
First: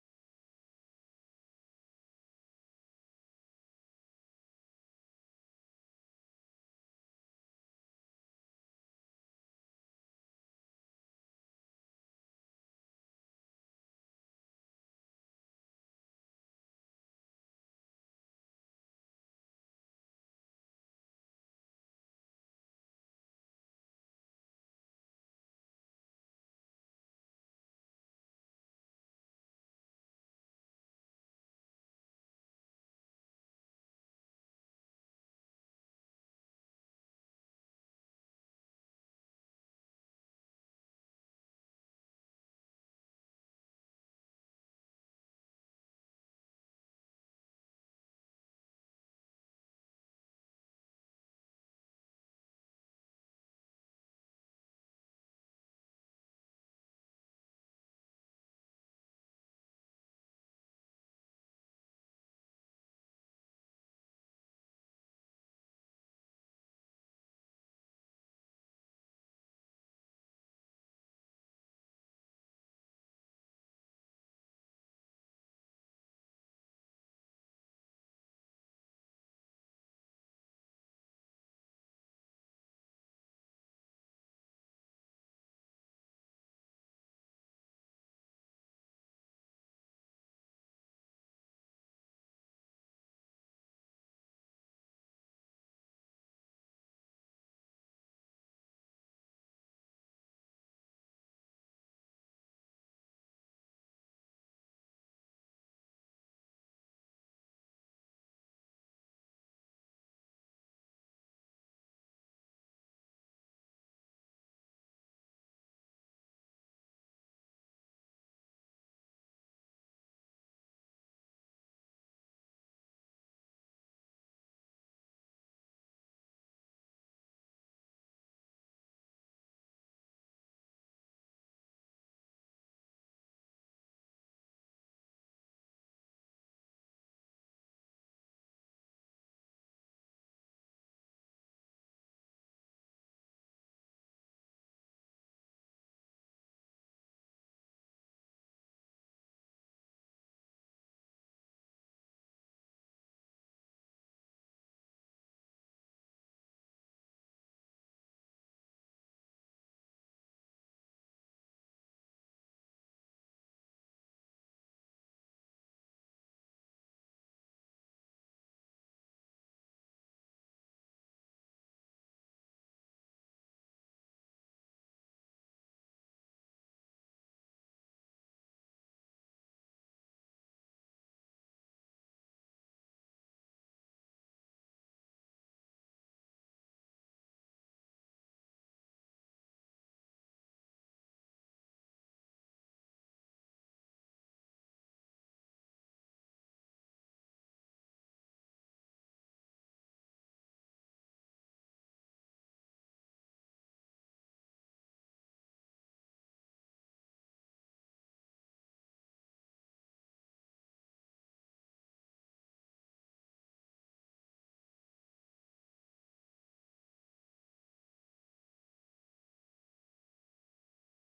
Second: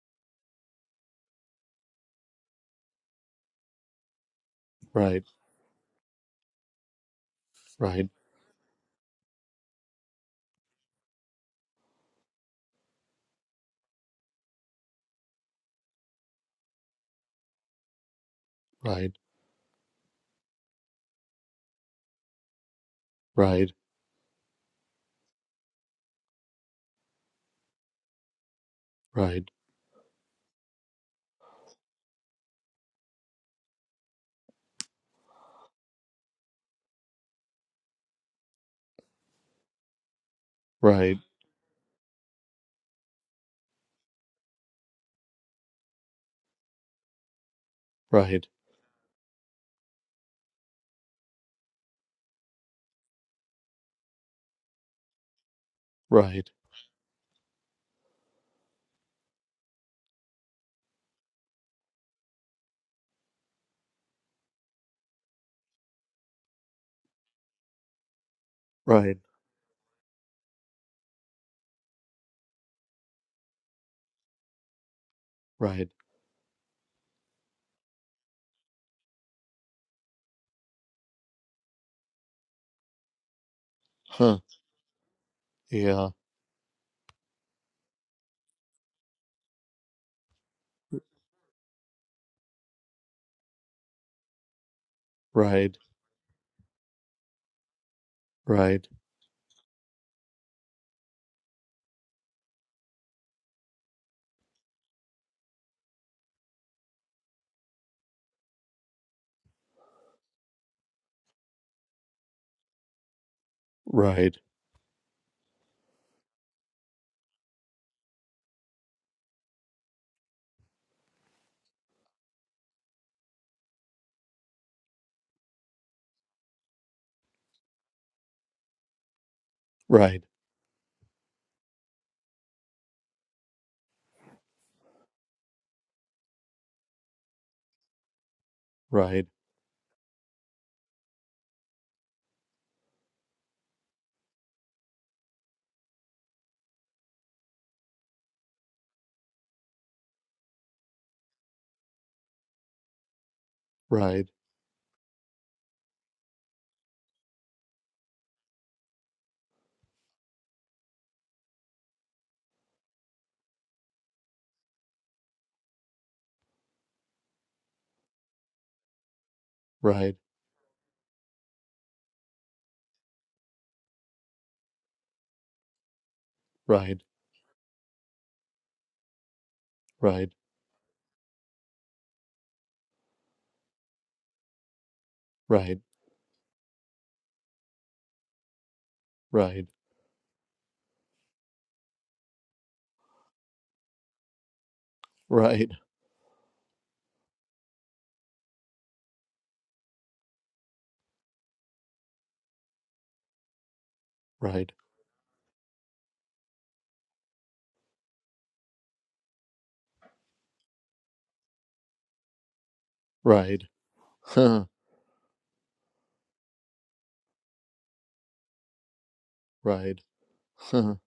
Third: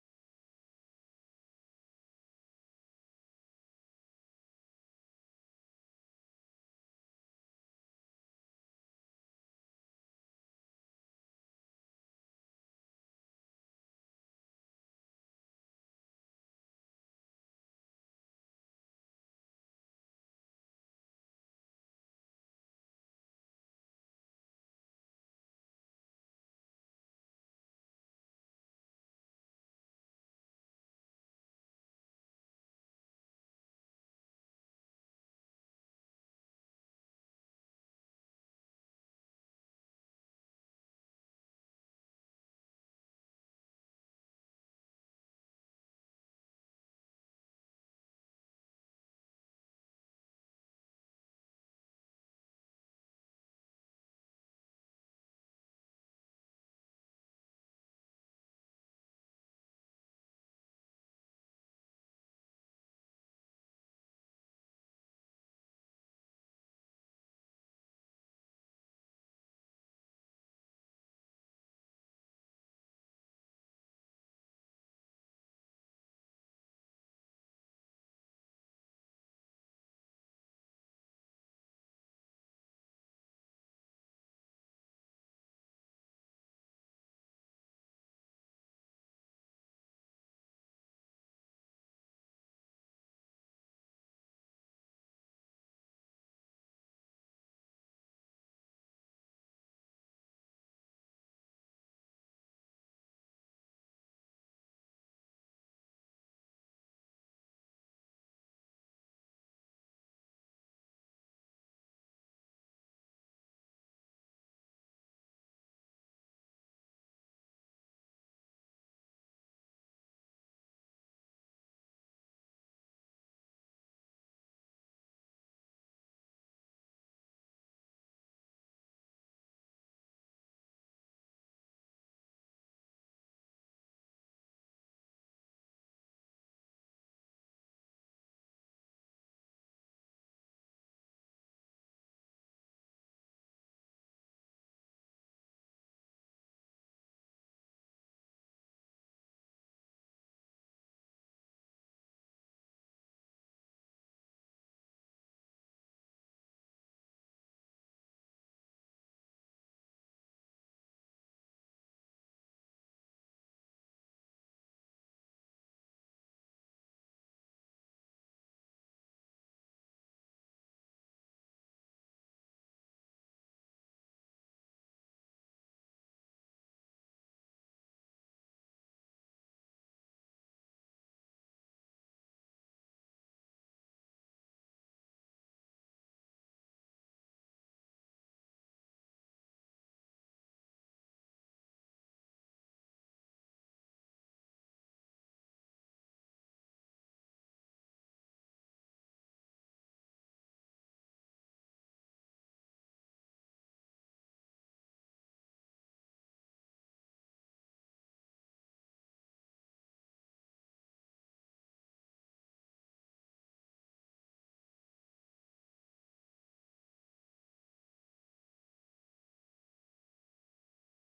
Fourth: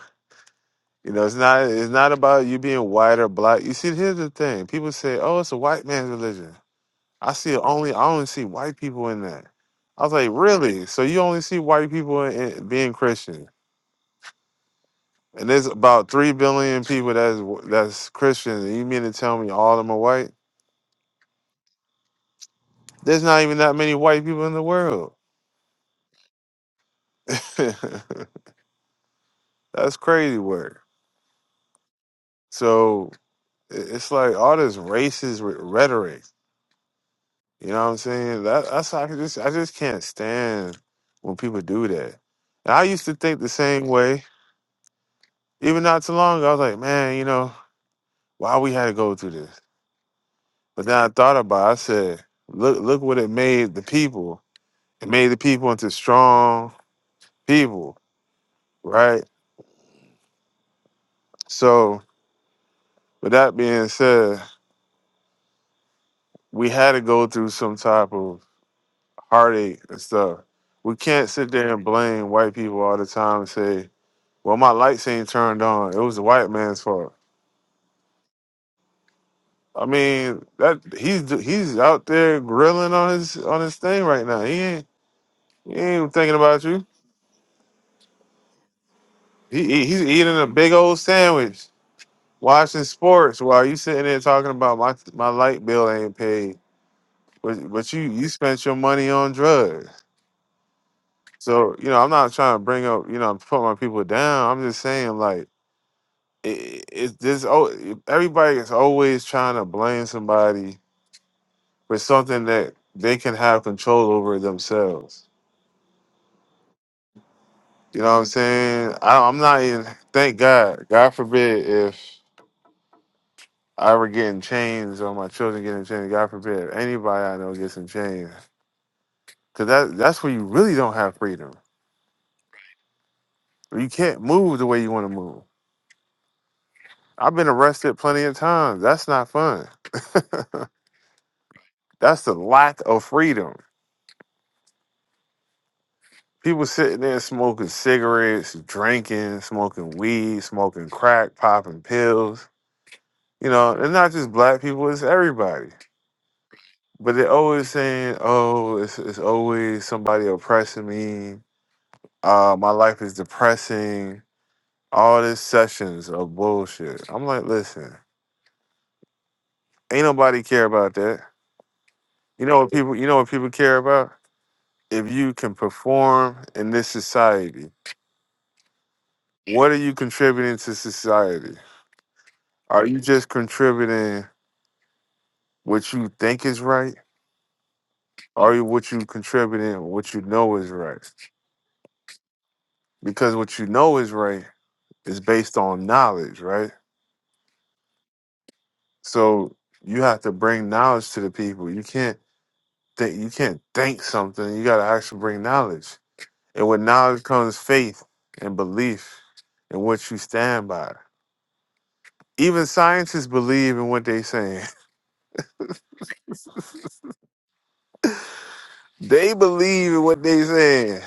S1: you know it's not it's not about you being white or black you see here's the thing people say oh it's a white man's religion i see only i only see white people in that i was like really so you only see white people in, in being christian and there's about 3 billion people that's that's christian and you mean to
S2: right, right, right, right, right, right,
S1: tell me all of them are white There's not even that many white people in the world. That's
S2: right,
S1: crazy work. So i- it's like all this racist re- rhetoric. You know what I'm saying? That, that's how I can just I just can't stand when people do that. And I used to think the same way. Even not too long ago, I was like, man, you know, why we had to go through this? But then I thought about. It, I said, look, look what it made the people. It made the people into
S2: right,
S1: strong people, right? So, with that being said, we had to go through some type of
S2: right,
S1: heartache and stuff. We can't sit there and blame white people all the time and say, "Well, my lights ain't turned
S2: right,
S1: on. It was the white man's fault." I mean, that he's he's out there grilling on his on his thing right
S2: huh,
S1: now. He ain't he ain't
S2: yeah
S1: even thinking about you. He, he he's eating a big old sandwich, watching sports while you sitting there talking about my my light
S2: ride,
S1: bill ain't paid. But but you you spent your
S2: ride,
S1: money on drugs. So you know, I'm not trying to bring up you know put my people down. I'm just saying like it, it this oh everybody is always trying to blame somebody for something that they can have control
S2: ride,
S1: over themselves. You know what I'm saying? I, I'm not even. Thank God. God forbid if I were getting chains or my children getting chains. God forbid if anybody I know gets in chains. Cause that that's
S2: ride,
S1: where you really don't have freedom. You can't move the way you want to move. I've been arrested plenty of times. That's
S2: ride,
S1: not fun. That's the lack of freedom. People sitting there smoking cigarettes, drinking, smoking weed, smoking crack, popping pills. You know, and not
S2: ride,
S1: just black people, it's everybody. But they're always saying, oh, it's, it's always somebody oppressing me. Uh, my life is depressing. All these sessions of bullshit. I'm like, listen, ain't
S2: ride,
S1: nobody care about that. You know what people you know what people care about? if you can perform in this
S2: ride,
S1: society, what are you
S2: ride,
S1: contributing to society? Are you just contributing
S2: ride,
S1: what you think is right? Are you what you
S2: ride,
S1: contributing what you know is right? Because what you know is right is based
S2: ride,
S1: on knowledge, right? So you have to bring knowledge to the people. You can't think you can't think something. You
S2: ride,
S1: gotta actually bring knowledge. And with knowledge comes faith and belief in what you stand by even scientists
S2: ride,
S1: believe in what they are saying.
S2: huh,
S1: They believe
S2: ride,
S1: in what they
S2: huh,
S1: saying.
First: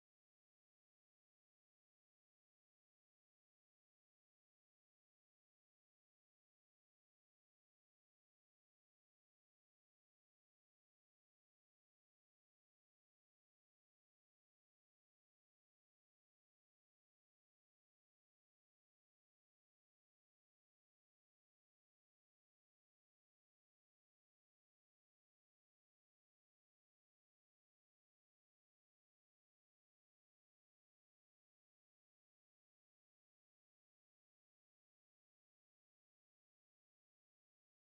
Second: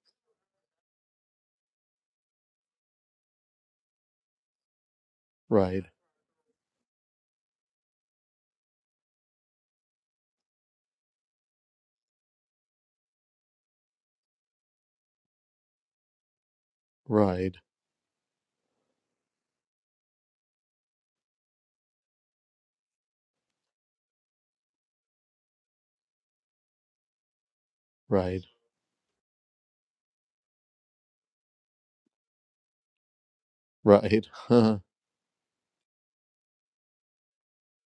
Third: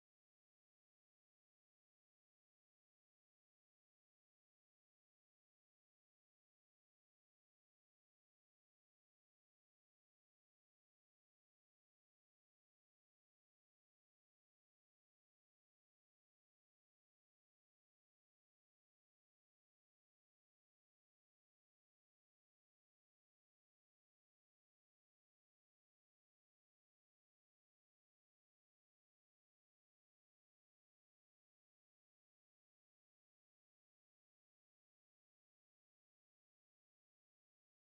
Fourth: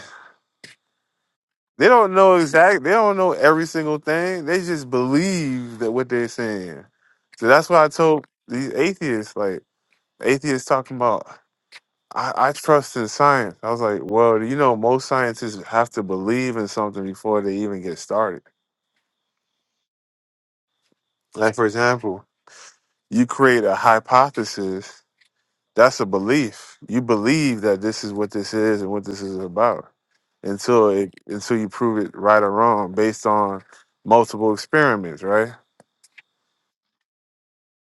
S1: They don't know exact. They don't know every single thing. They just believe
S2: ride,
S1: that what they're saying. So that's why I told these atheists, like atheists talking about, I, I trust in science. I was like, well, you know, most scientists have to believe in something before they
S2: ride,
S1: even get started. Like for example, you create a hypothesis That's a belief. You believe that this is what
S2: ride,
S1: this is and what this is about until it until you prove it right or wrong based on
S2: ride,
S1: multiple
S2: huh,
S1: experiments, right?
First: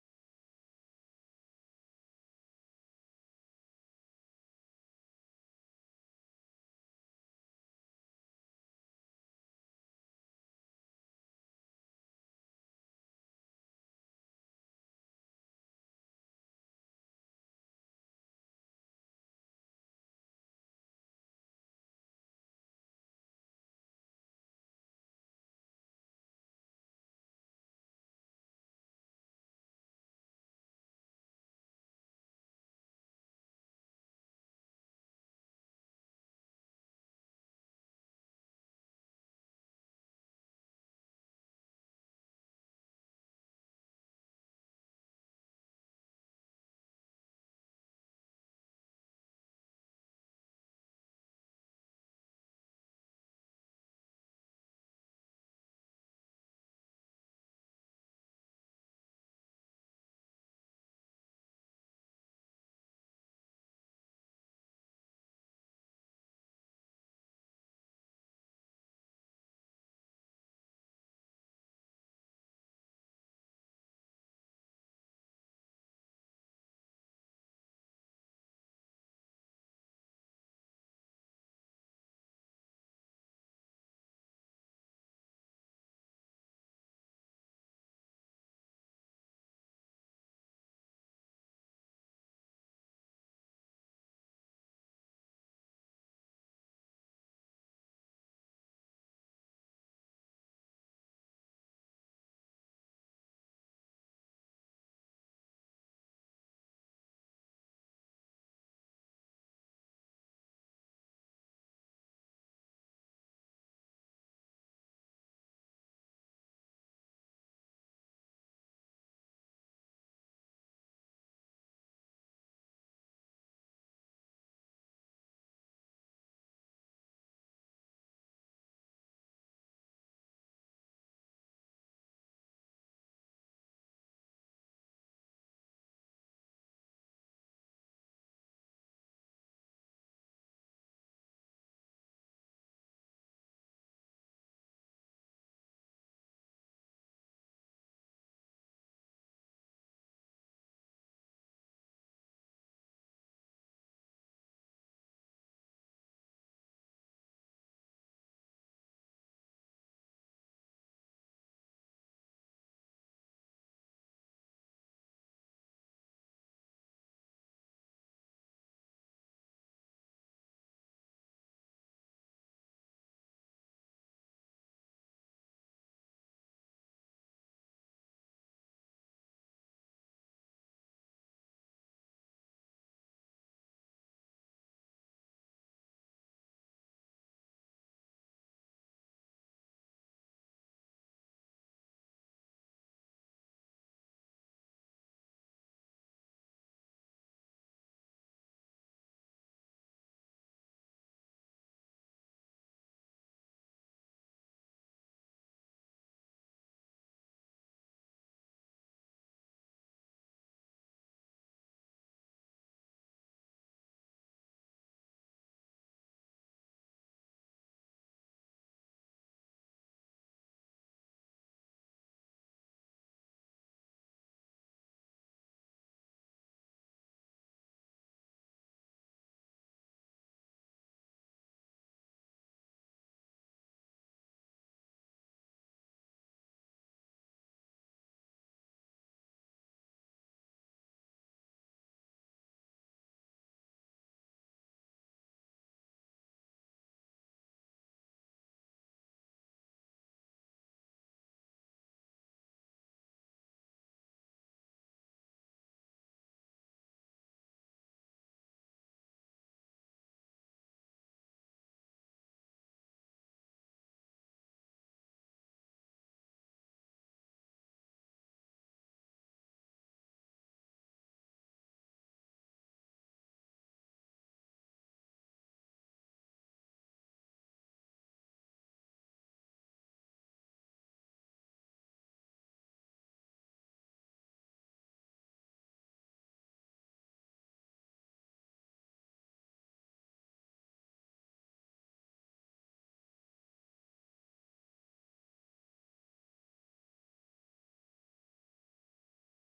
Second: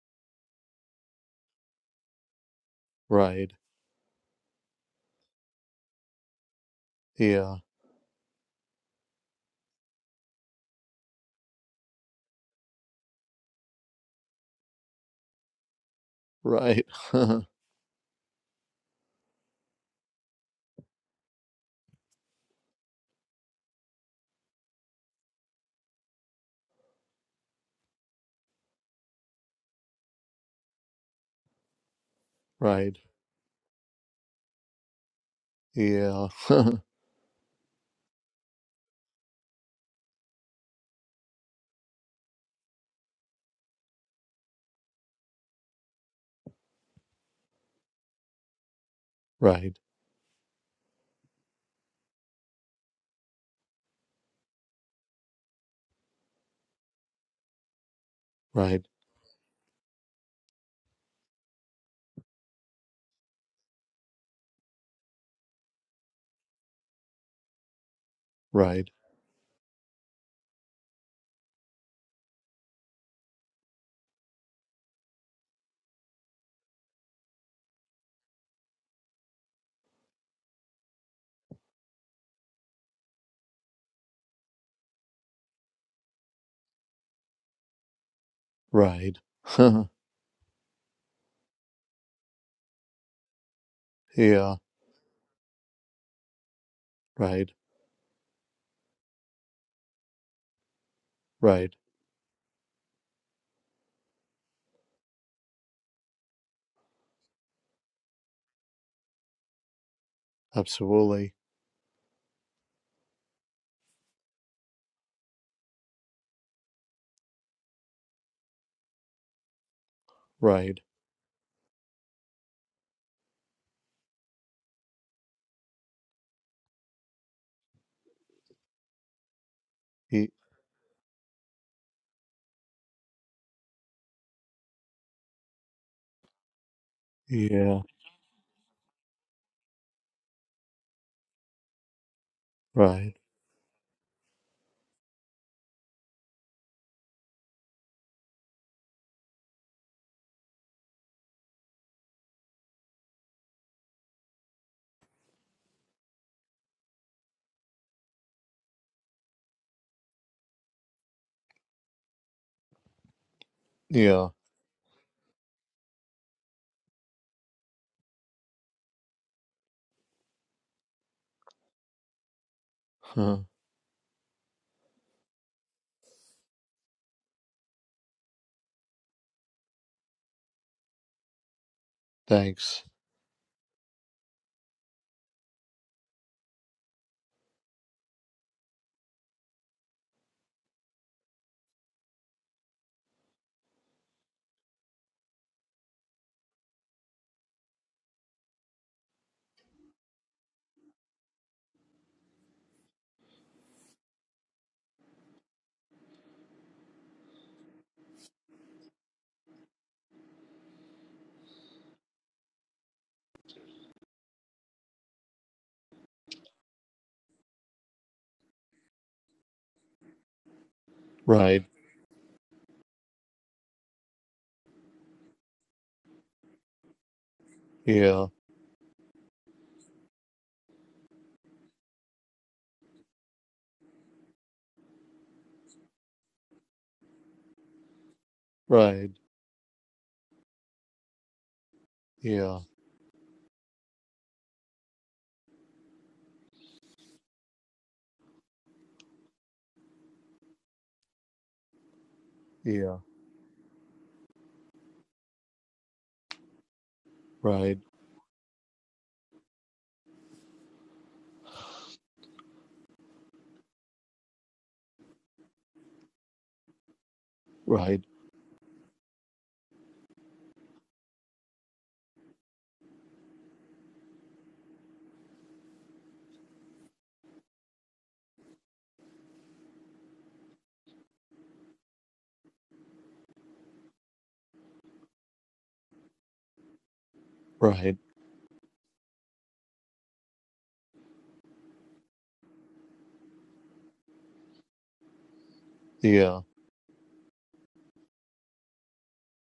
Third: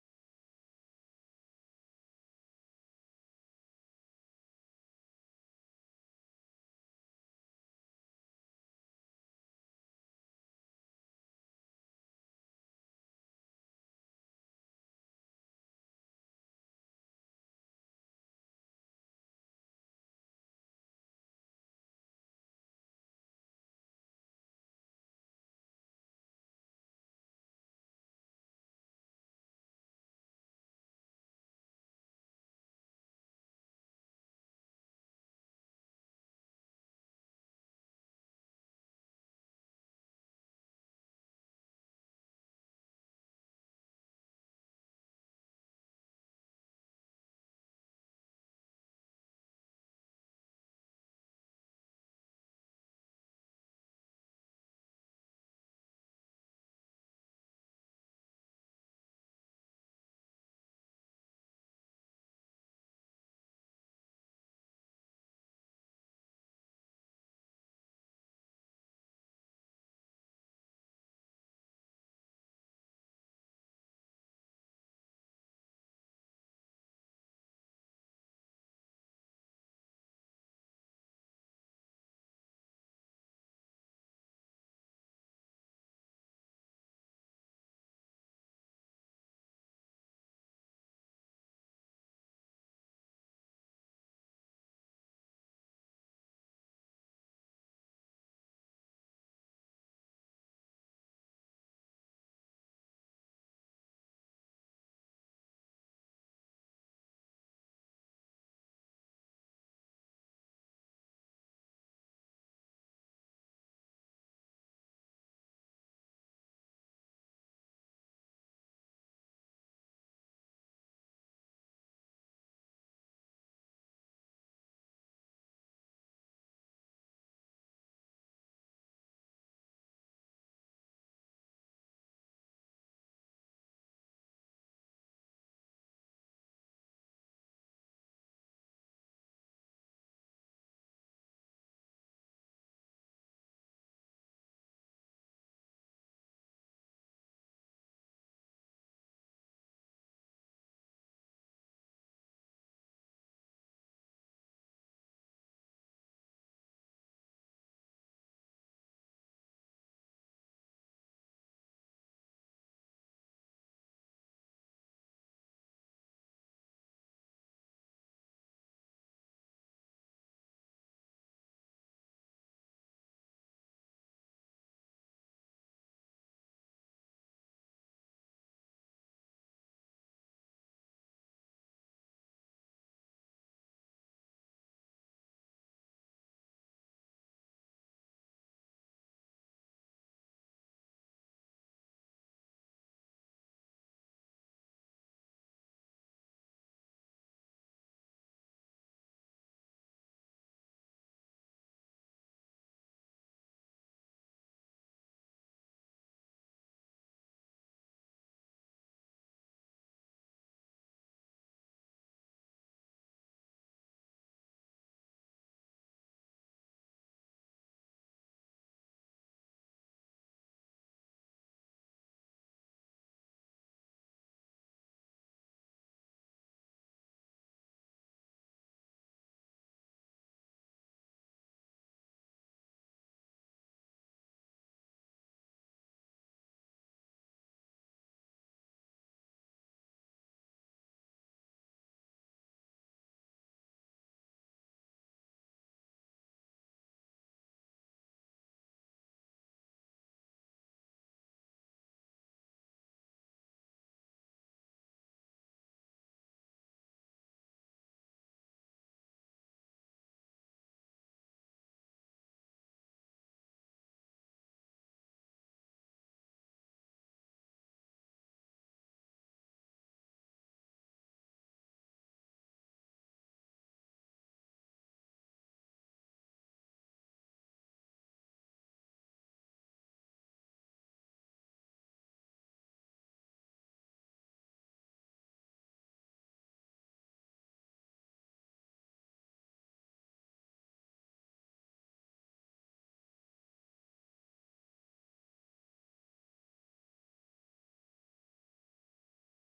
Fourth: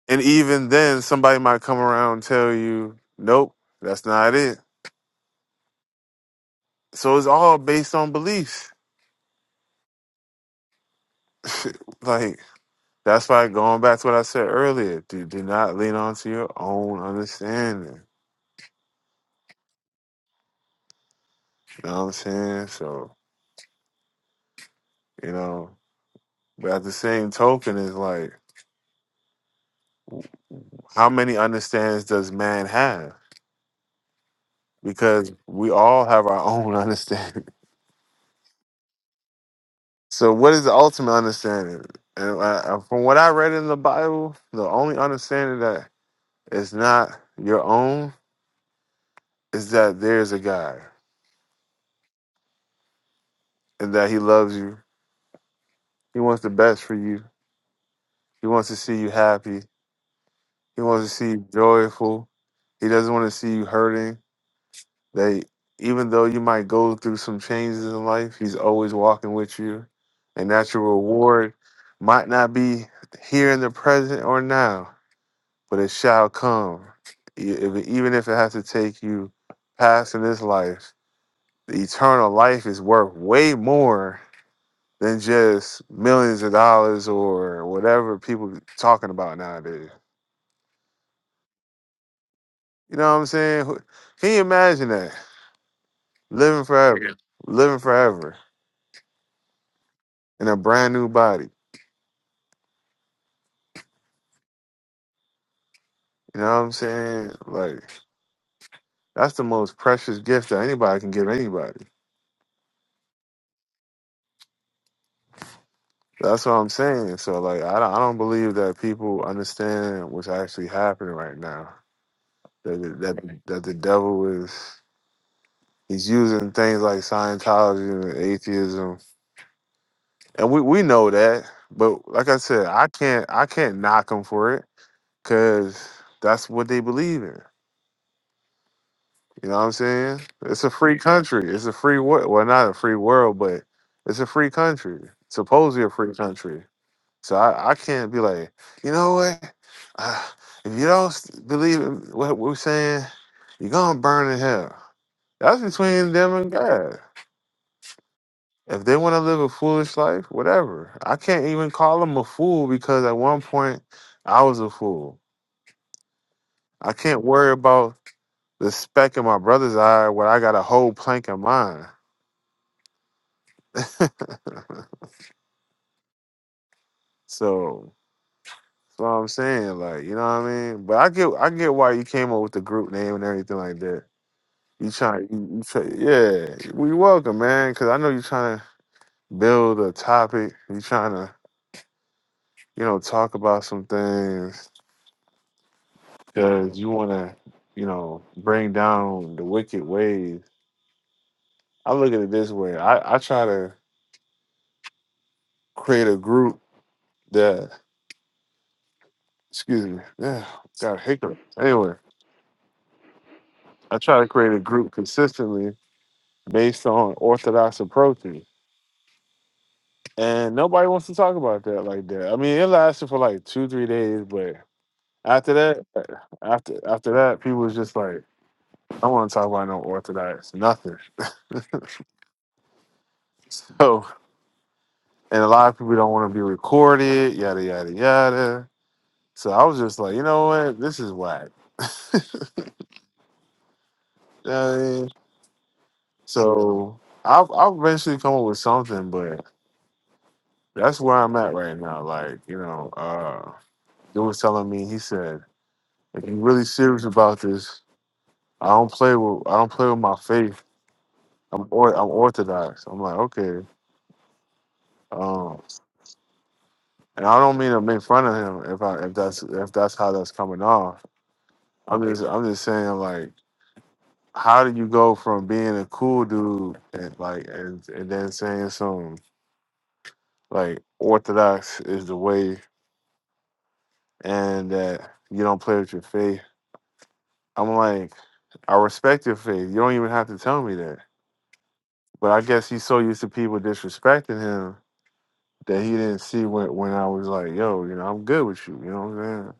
S1: And even then somebody might come around and tell you,
S2: ride,
S1: Nope, that's not it. So it's
S2: yeah,
S1: all based on beliefs. like that's why going back to what I said earlier, do do not lean on to your
S2: ride,
S1: own
S2: huh,
S1: understanding. You know what I'm saying? So, you know, but at the same token it's like how many understands does man
S2: ride,
S1: have? Because we all have
S2: yeah,
S1: our own
S2: huh,
S1: understanding. So, what is the ultimate understanding? And I, I- from what I read in the Bible, the only understanding that is not your own is
S2: ride,
S1: that there is a God and that He loves you. He wants the best for you. He wants to
S2: ride,
S1: see you happy. He wants to see you joyful. He doesn't want to see you hurting. That even though you might go through some changes in life, he's
S2: ride,
S1: always walking with you. And that your reward might not be here in the present or now, but it shall come. E- if- Even if it has to take you past in this life, the eternal life is worth way more than just millions of dollars or whatever people talking
S2: ride,
S1: about
S2: huh,
S1: nowadays. You know what I'm saying? Who- Can you
S2: yeah,
S1: imagine that? Living forever, Yeah.
S2: ride,
S1: living forever in a brand new body.
S2: ride,
S1: You know what I'm saying? Like that's the most precious gift that anybody can give
S2: absolutely,
S1: anybody. That's what I'm saying. So like I don't, I don't believe that people understand what's actually
S2: ride,
S1: happening right now. That the- that the- that the devil is he's using things like Scientology and atheism,
S2: e-
S1: and we we know that. But like I said, I can't I can't knock them for it because that's what they believe in.
S2: yeah,
S1: You know what I'm saying? It's a free country. It's a free world. Well, not a free
S2: ride,
S1: world, but it's a free country. Supposedly a free country. So I, I can't be like, you know what? Uh, if you don't s- believe in what we're saying, you're gonna burn in hell. That's between them and God. If they want to live a foolish life, whatever. I can't even call them a fool because at one point
S2: yeah,
S1: I was a fool. I can't worry about the speck in my brother's eye when I got a whole plank in mine.
S2: huh,
S1: So So I'm saying, like, you know what I mean? But I get, I get why you came up with the
S2: thanks.
S1: group name and everything like that. You trying, you, you try, yeah. We welcome, man, because I know you're trying to build a topic. you trying to, you know, talk about some things because you want to, you know, bring down the wicked ways. I look at it this way. I, I try to create a group that, excuse me, yeah, got a hiccup. Anyway, I try to create a group consistently based on orthodox approaches. And nobody wants to talk
S2: Right.
S1: about that like that. I mean, it lasted for like two, three days, but after that, after after that, people was just like,
S2: Yeah.
S1: I don't want to talk about no orthodox, nothing. So, and a lot of people don't want to be recorded, yada yada yada.
S2: Right.
S1: So I was just like, you know what, this is whack.
S2: Yeah.
S1: You know what I mean? So I'll I'll eventually come up with something, but that's where I'm at right now. Like, you know,
S2: Yeah.
S1: uh, dude was telling me, he said, if you're really serious about this,
S2: Right.
S1: I don't play with I don't play with my faith. I'm or, I'm orthodox. I'm like okay, um, and I don't mean to
S2: Right.
S1: make fun of him if I if that's if that's how that's coming off. I'm just I'm just saying like how do you go from being a cool dude and like and, and then saying some like orthodox is the way and that you don't play with your faith. I'm
S2: Right.
S1: like I respect your faith. You don't even have to tell me that. But I guess he's so used to people disrespecting him that he didn't
S2: Yeah.
S1: see when when I was like, yo, you know, I'm good with you. You know what I'm saying?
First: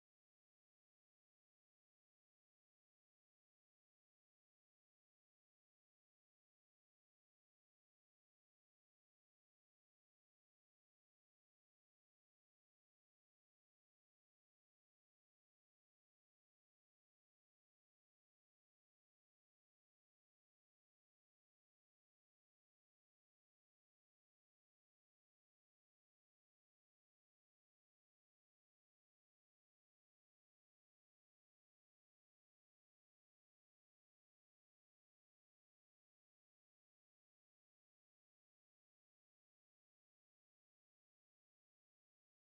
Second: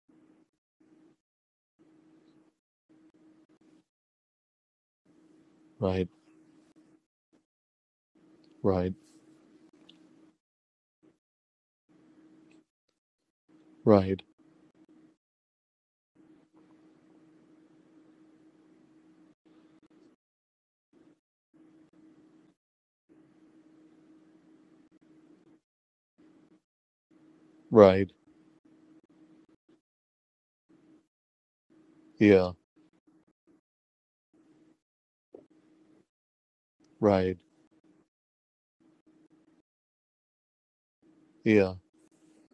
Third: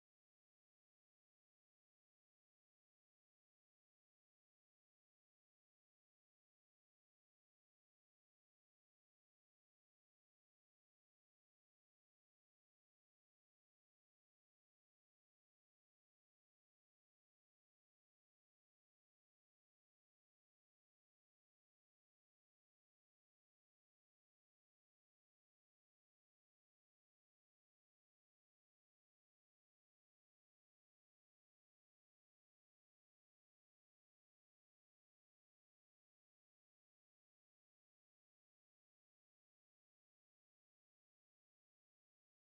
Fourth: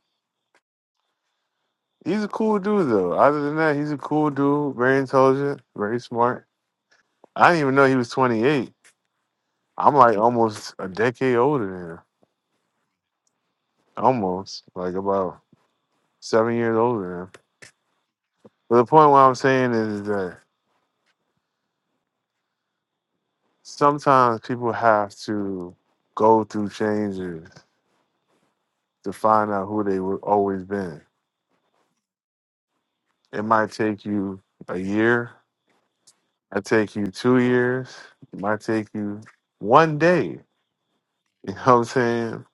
S1: He's a cool dude though. Other than that, he's a cool dude, very intelligent, very
S2: Right.
S1: smart. I didn't even know he was 28.
S2: Right.
S1: I'm like almost a decade older than him.
S2: Right.
S1: Almost. Like about seven years older than him. But the point what I'm saying is that sometimes people have to go through changes
S2: Right.
S1: to find out who they were always been.
S2: Yeah.
S1: It might take you a year, I take you
S2: Right.
S1: two years. It might take you one day. You know what
S2: Yeah.
S1: I'm saying?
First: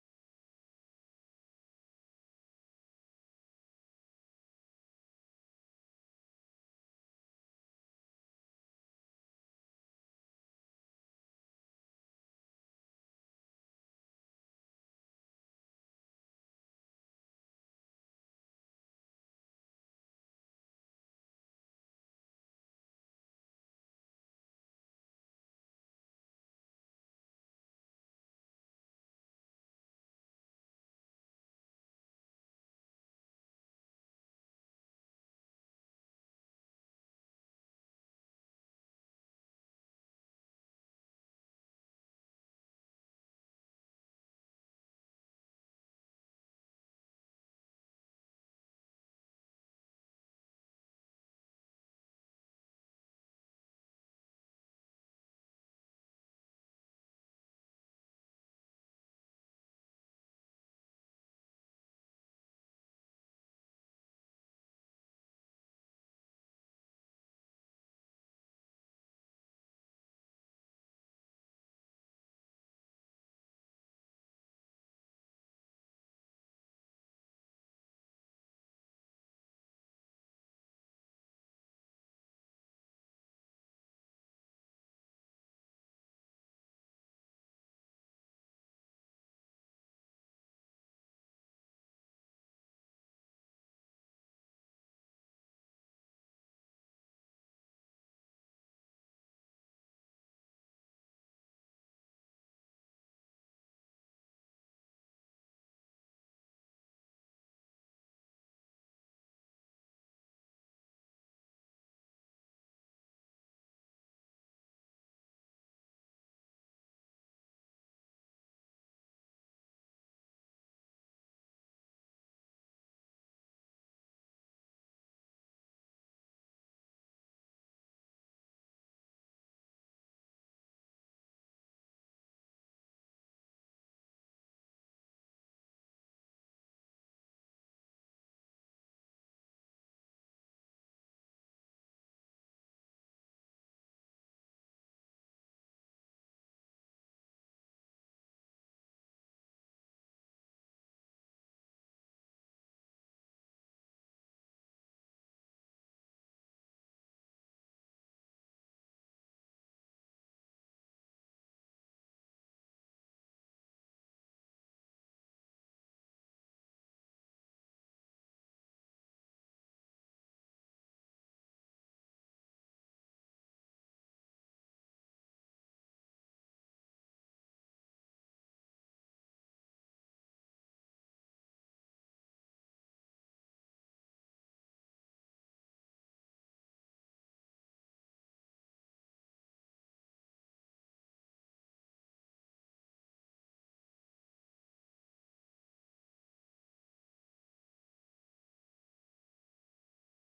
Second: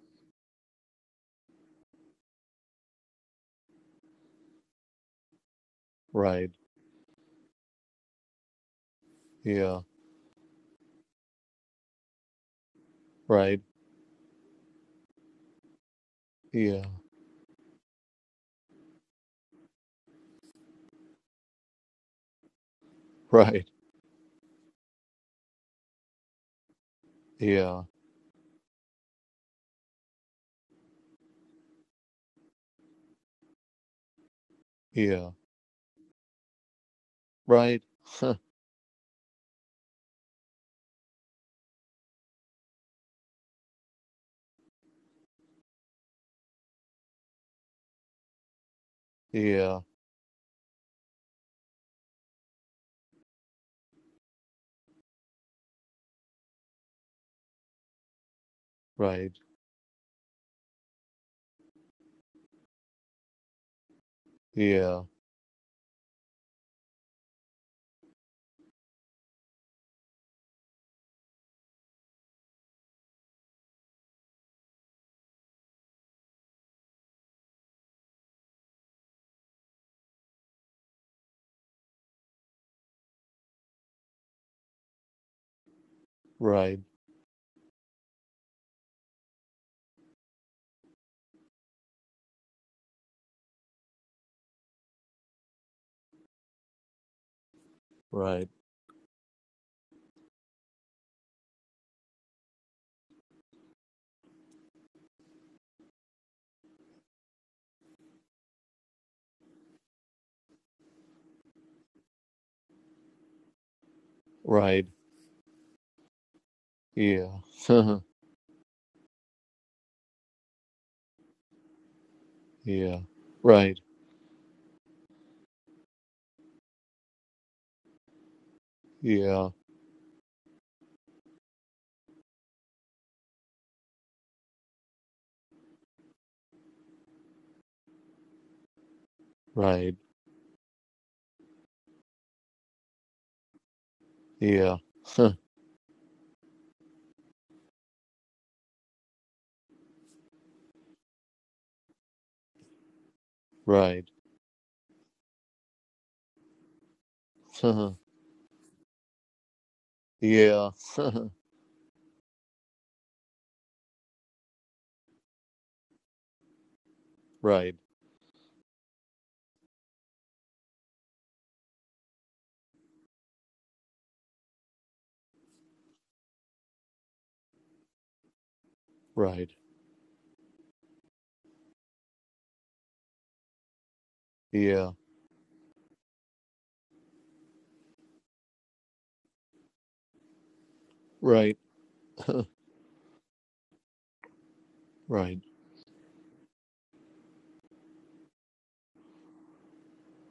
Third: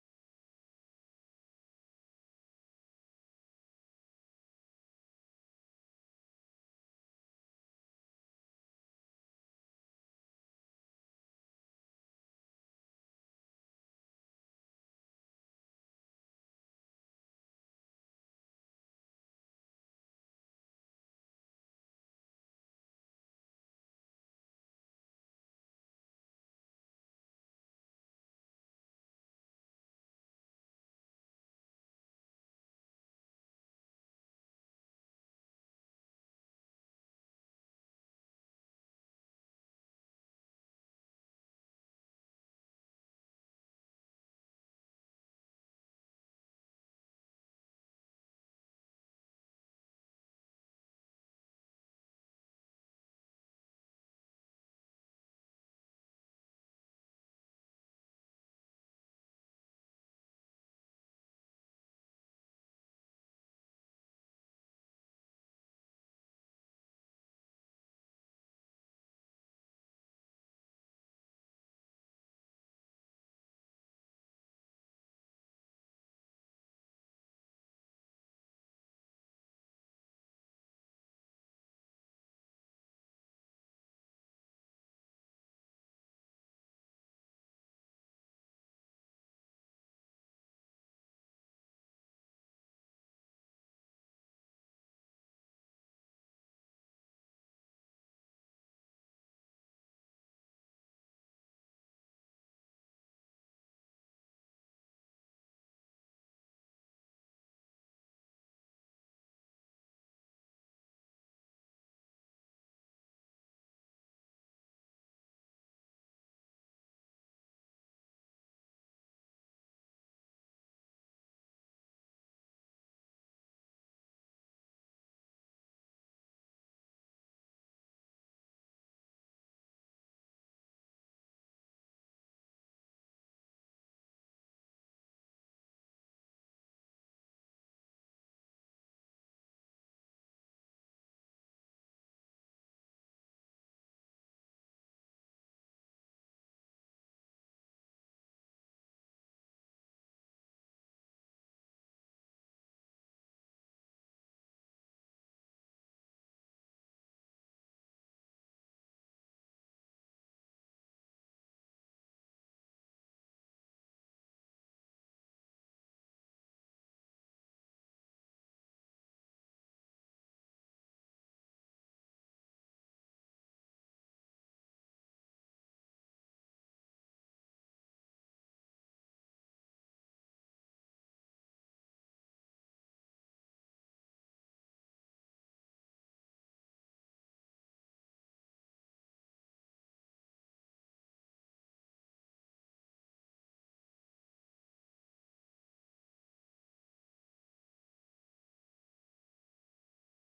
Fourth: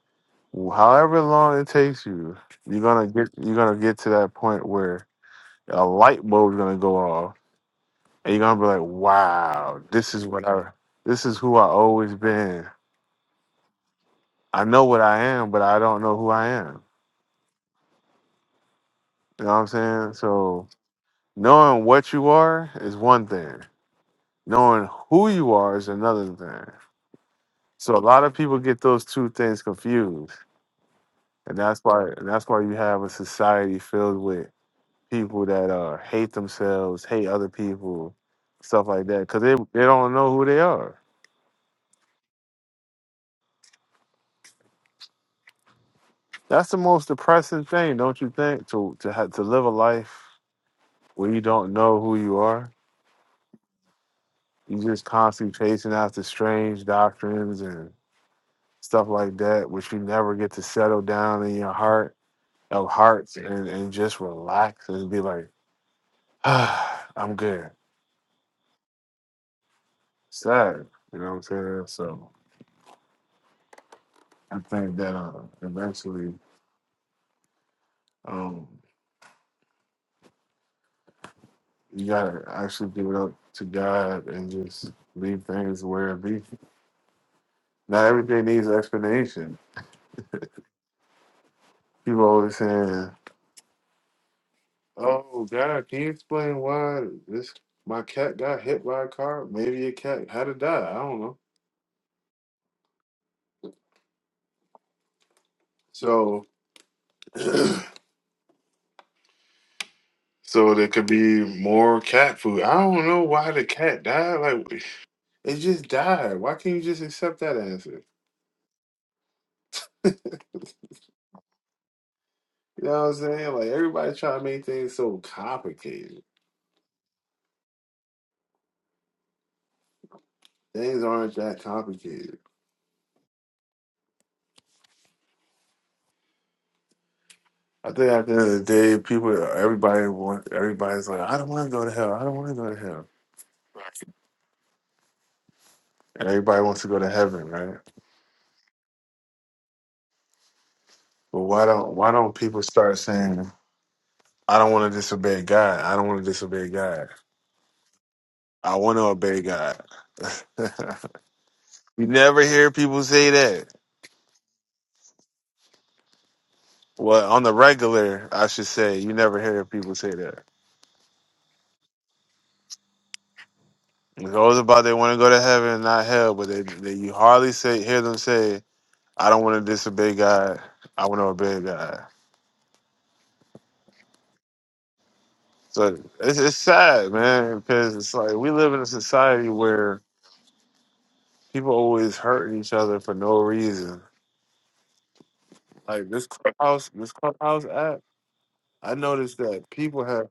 S1: However long it takes you, you're gonna get you're gonna get to that point where a light
S2: Right.
S1: bulb's gonna go off, and you're gonna be like,
S2: Yeah.
S1: "Wow, this is what I, this is who I always been.
S2: Right.
S1: I know what I am, but I don't know who I am."
S2: Yeah.
S1: You know what I'm saying? So knowing what you are is one thing.
S2: Right.
S1: Knowing who you are is another thing.
S2: Yeah.
S1: So a lot of people get those two things confused and that's why and that's why you have a society filled with
S2: Yeah.
S1: people that uh hate themselves, hate other
S2: Right.
S1: people, stuff like that, because they they don't know who they are. That's the most depressing thing, don't you think? To to have to live a
S2: Yeah.
S1: life where you don't know who you are, you just constantly chasing after strange doctrines and stuff
S2: Right.
S1: like that, which you never get to settle down in your heart of hearts and, and just relax
S2: Yeah.
S1: and be like, ah, I'm good. Sad. You know what I'm saying? So I think that uh, eventually um, you gotta actually give it up to God and just leave things where it be.
S2: Right.
S1: Not everything needs an explanation. People always saying, "Oh God, can you explain why this my cat
S2: Right.
S1: got hit by a car? Maybe a cat had to die. I don't know." So, so there could be more cat food. I don't know why the cat died. Like
S2: Right.
S1: it just died. Why can't you just
S2: Yeah.
S1: accept that answer? You know
S2: yeah.
S1: what I'm saying? Like
S2: Right.
S1: everybody trying to make things so complicated.
S2: Yeah.
S1: Things aren't that complicated. I think at the end of the day, people,
S2: Right.
S1: everybody want, everybody's like, I don't want to go to hell. I don't want to go to hell.
S2: Yeah.
S1: And everybody wants to go to heaven, right? But why don't why don't people start saying,
S2: Right.
S1: I don't want to disobey God. I don't want to disobey God. I want to obey God.
S2: yeah.
S1: you never hear people say that. Well, on the
S2: right.
S1: regular, I should say, you never hear people say that. Those about they want to go to heaven and not hell, but they, they you hardly say hear them say, "I don't
S2: Right.
S1: want to disobey God. I want to obey God."
S2: Yeah.
S1: So it's, it's sad, man, because it's like we live in a society where
S2: Right,
S1: people always hurting each other for no reason.
S2: right,
S1: Like this clubhouse, this clubhouse app, I noticed that people have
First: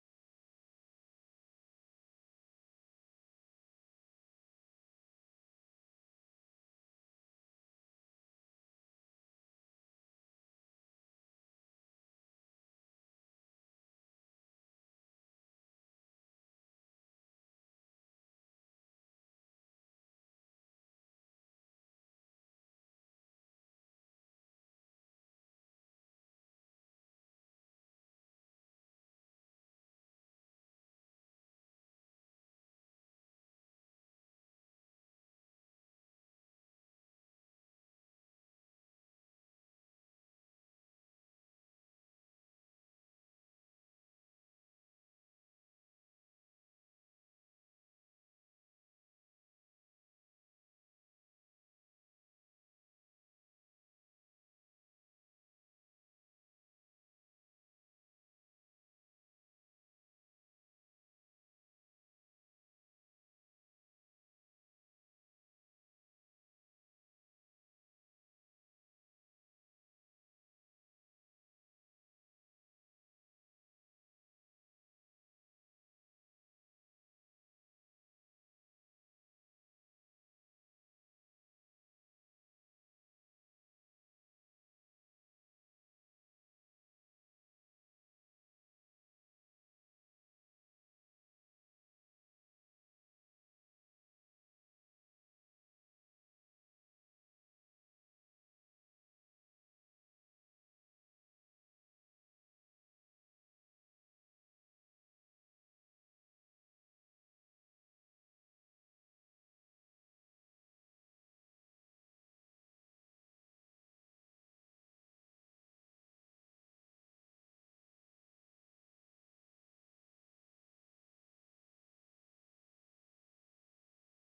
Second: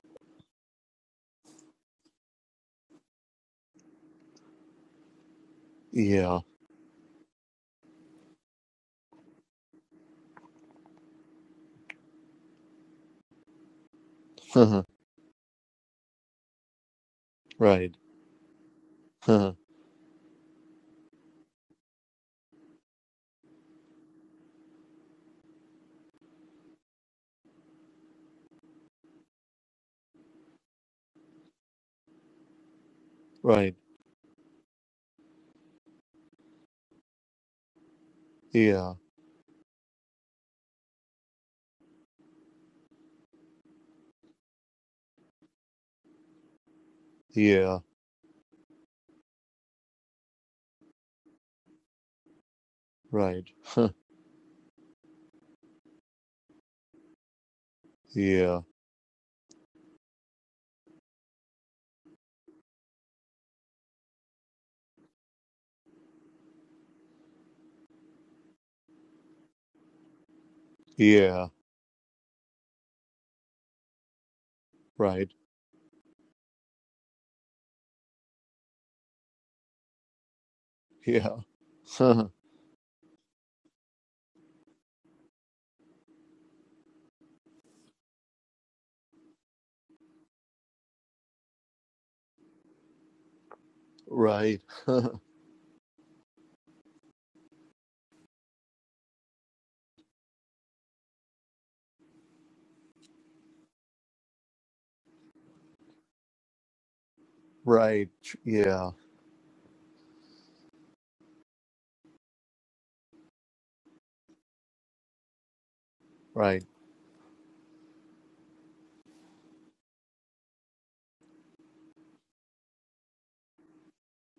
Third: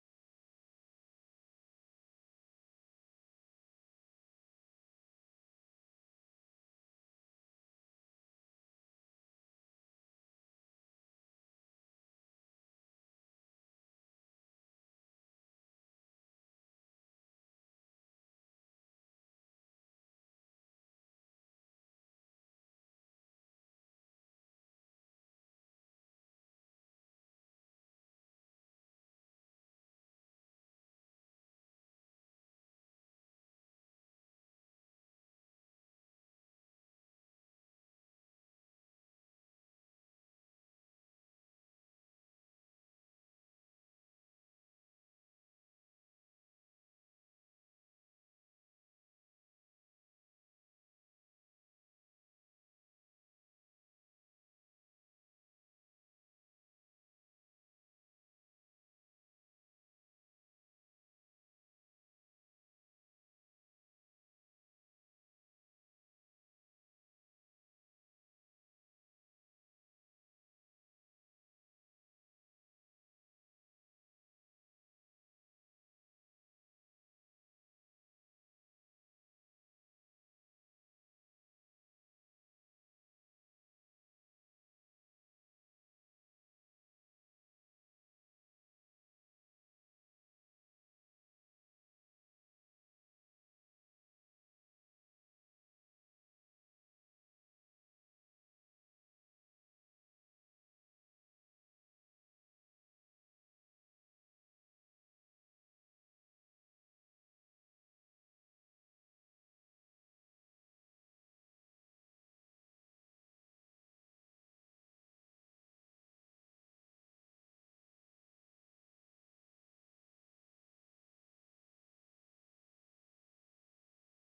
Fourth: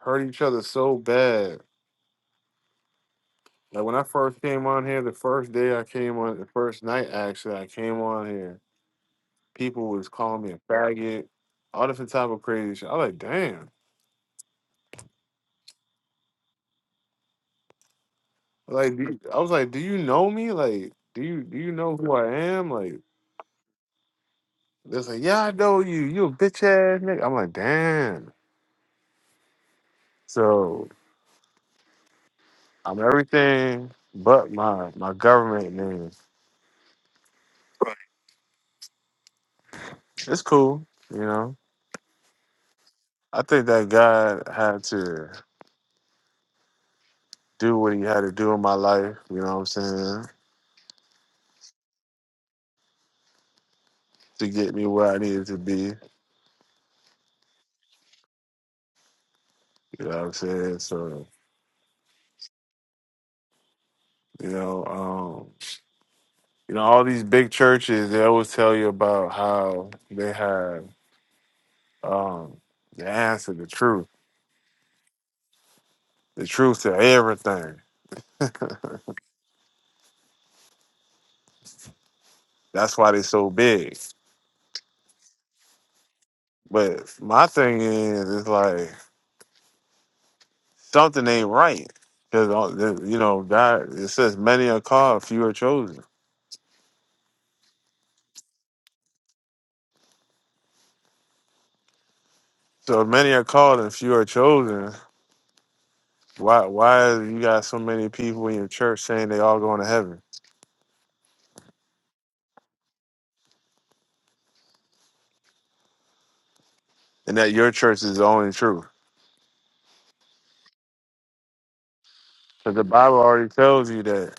S1: hurt each other so bad. Like when I first came on here, the first day I came on,
S2: yeah,
S1: the first night actually, I came on here. People was calling me a faggot, all different type of crazy shit. I was like, damn.
S2: right,
S1: Like do you- I was
S2: huh,
S1: like, do you know me? Like, do you do you know who I am? Like, they're like, yeah, I know you. You a bitch ass nigga. I'm like, damn. So I'm
S2: right,
S1: everything but my my government name.
S2: yeah,
S1: It's cool, you know. I think that God had to do
S2: yeah,
S1: what He had to do in my life. You know what I'm saying?
S2: right,
S1: To get me where I needed to be. You
S2: yeah,
S1: know what I'm saying? So you know. um, You know, all these big churches, they always tell you about how they have
S2: yeah,
S1: um, the answer, the truth,
S2: right,
S1: the truth to everything.
S2: yeah, huh,
S1: That's why they're so big. But my thing is, it's like something ain't right. Because, you know, God, it says
S2: right,
S1: many are called, few are chosen. So if many are called and few are chosen. Why, why you got so
S2: right,
S1: many people in your
S2: yeah,
S1: church saying they all going to heaven
S2: right,
S1: and that your church is the only truth? Because the Bible already tells you that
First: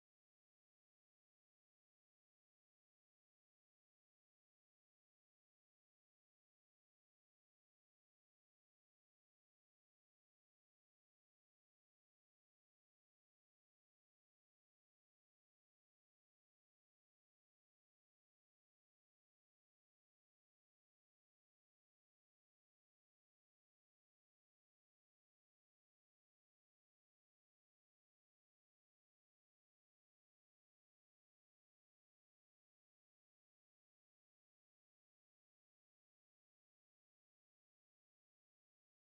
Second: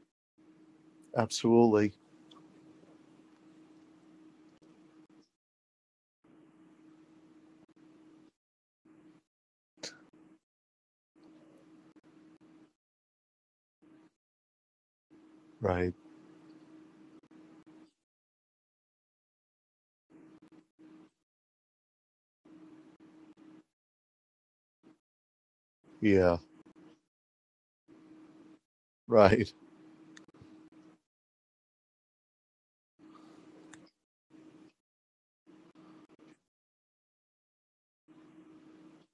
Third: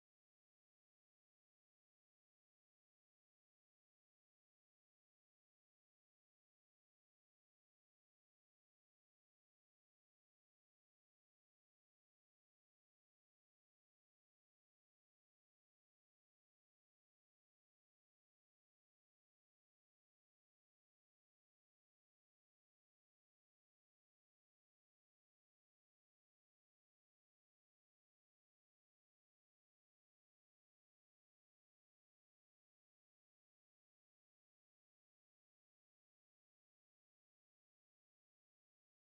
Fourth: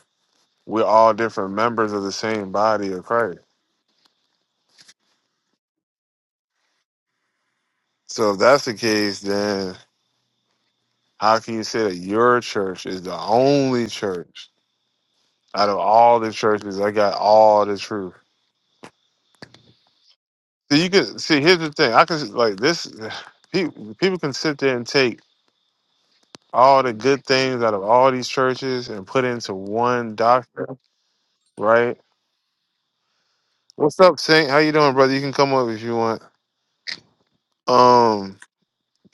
S1: we're all different members
S2: absolutely,
S1: of the same body of Christ. So if that's the case, then how can you say that your church is the only church out of
S2: right,
S1: all the churches that got all the truth? See, you can see. Here's the thing: I can like this. People, people can sit there and take
S2: yeah,
S1: all the good things out of all these churches and put
S2: right,
S1: into one doctrine, right? What's up, Saint? How you doing, brother? You can come up if you want. Um,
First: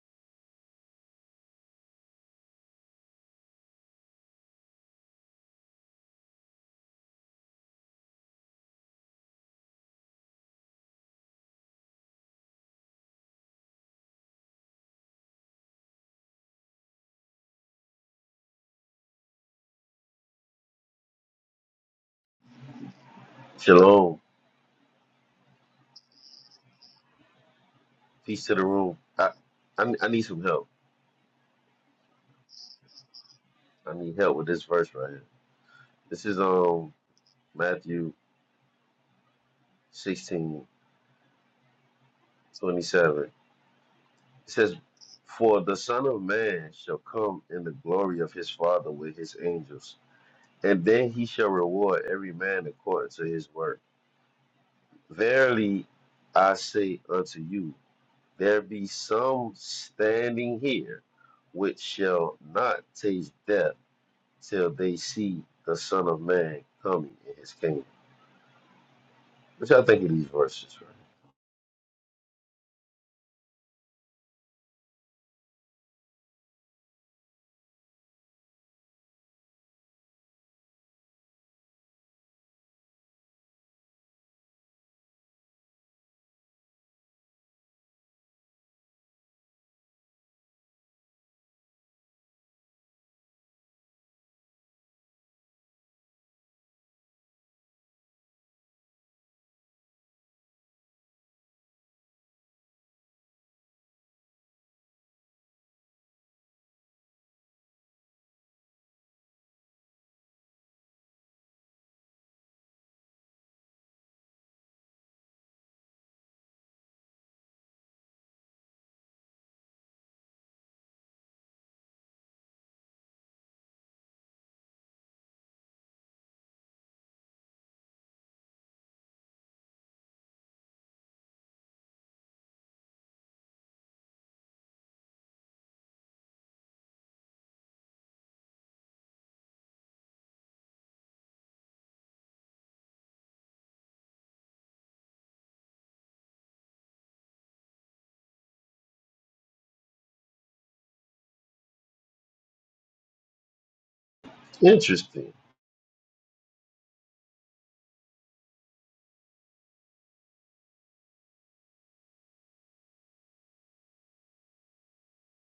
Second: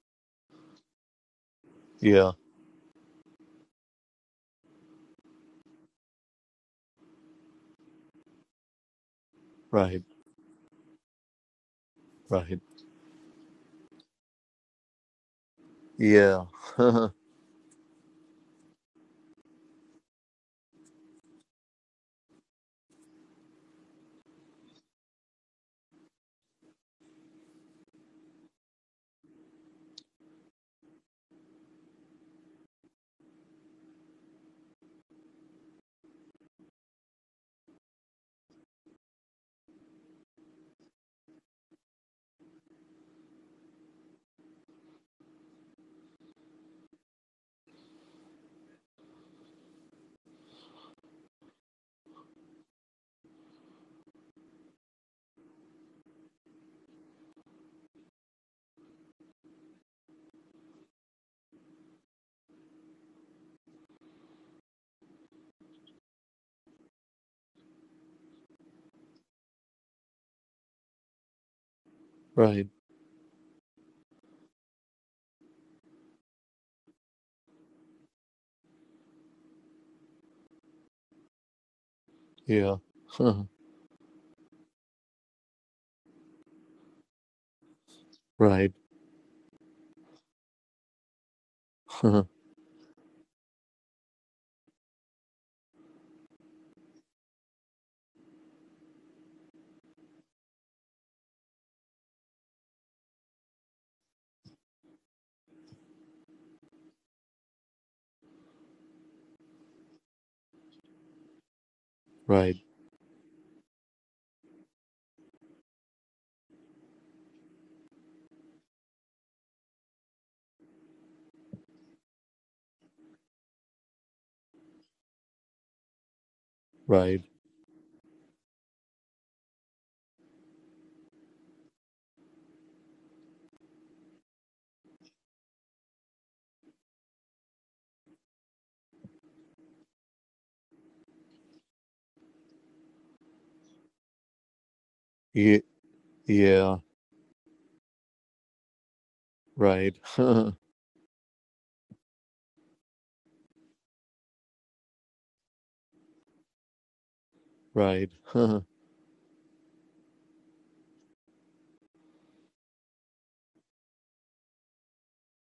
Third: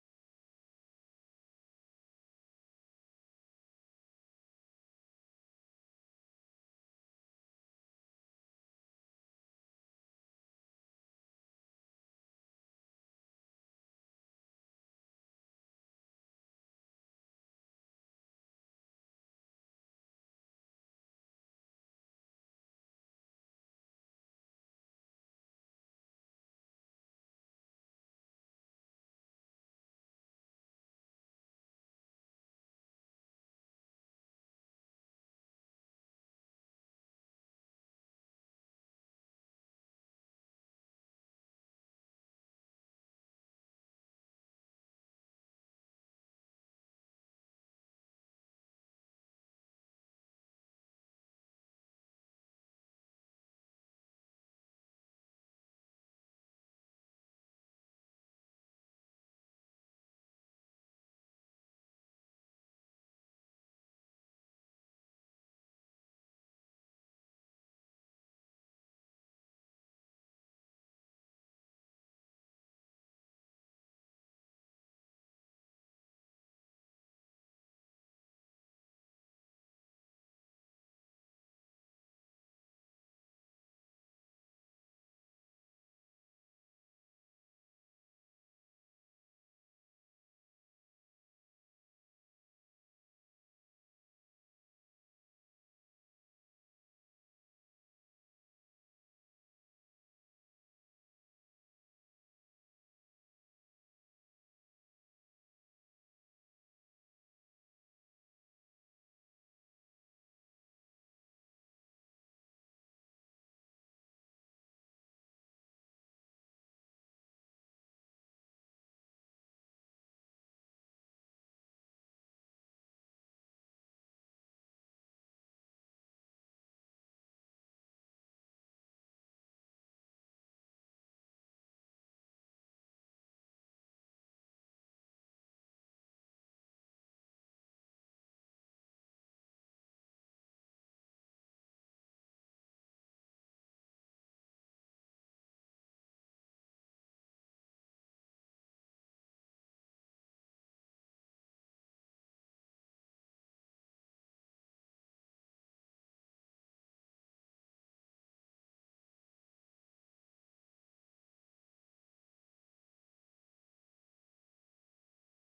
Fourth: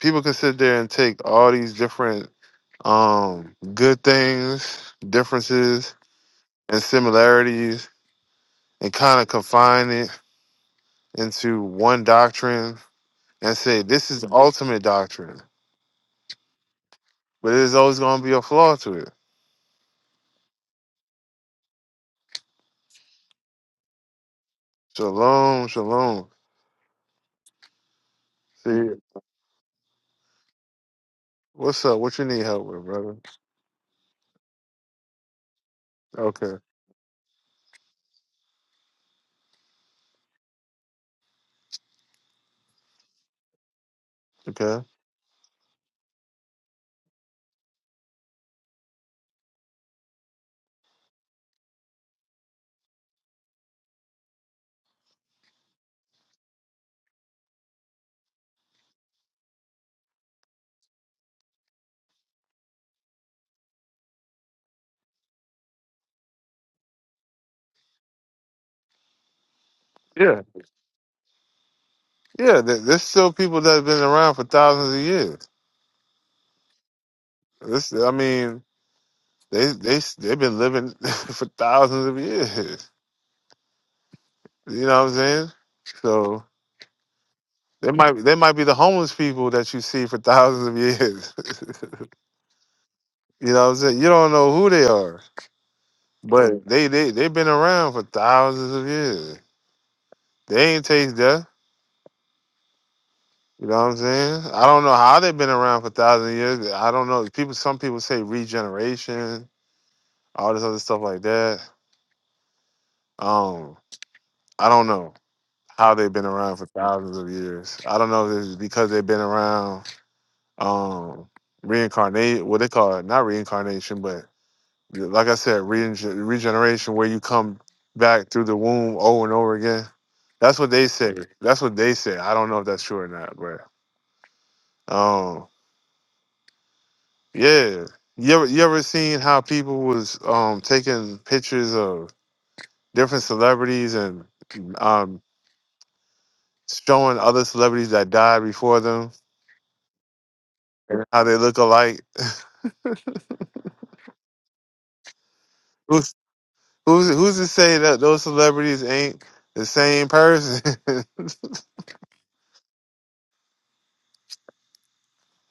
S1: people can sit there and take all these different
S2: yeah,
S1: um, good things, differences, and similarities, and kind of confine
S2: right,
S1: it into one
S2: right,
S1: doctrine and say this is the ultimate doctrine.
S2: yeah, huh,
S1: But there's always going to be a flaw to it.
S3: Shalom.
S1: Shalom, shalom.
S3: Peace to the
S1: See,
S3: room. I, I I need some help.
S1: what's up? What you need help with, brother?
S3: I need help with this verse right here. This is
S1: Okay,
S3: um Matthew 16 27. It says,
S1: okay.
S3: For the Son of Man shall come in the glory of his Father with his angels, and then he shall reward every man according to his work. Verily I say unto you, there be some standing here which shall not taste death till they see the Son of Man coming in his kingdom. Which I think of these
S1: Yeah,
S3: verses, right?
S1: yeah.
S2: right,
S1: th- There's still people that have been around for thousands of years. This, I mean, they they they've been living for thousands of
S2: yeah,
S1: years.
S2: huh,
S1: You know what I'm saying? So. They might they might be
S2: right,
S1: the homeless people that you see for thousands of years.
S2: huh,
S1: you know what I'm saying? You don't know who they are. But they they they've been around for thousands of years. They ain't taste death. You know what I'm saying? I don't know how they've been around for thousands of years. I don't know. People some people say regeneration, all this other stuff like that.
S2: right,
S1: Um, I don't know how they've been around for thousands of years. I don't know if it's because they've been around um reincarnate what they call it, not reincarnation, but Like I said, regen- regeneration, where you
S2: right,
S1: come back through the womb over and over again. That's what they say. That's what they say. I don't know if that's true or not, but um, yeah. You ever you ever seen how people was um taking pictures of different celebrities and um
S2: yeah, yeah,
S1: showing other celebrities that died before them
S2: right, huh,
S1: and how they look alike?
S3: Interesting.
S1: Who's who's who's to say that
S2: right,
S1: those
S2: huh,
S1: celebrities ain't the same person?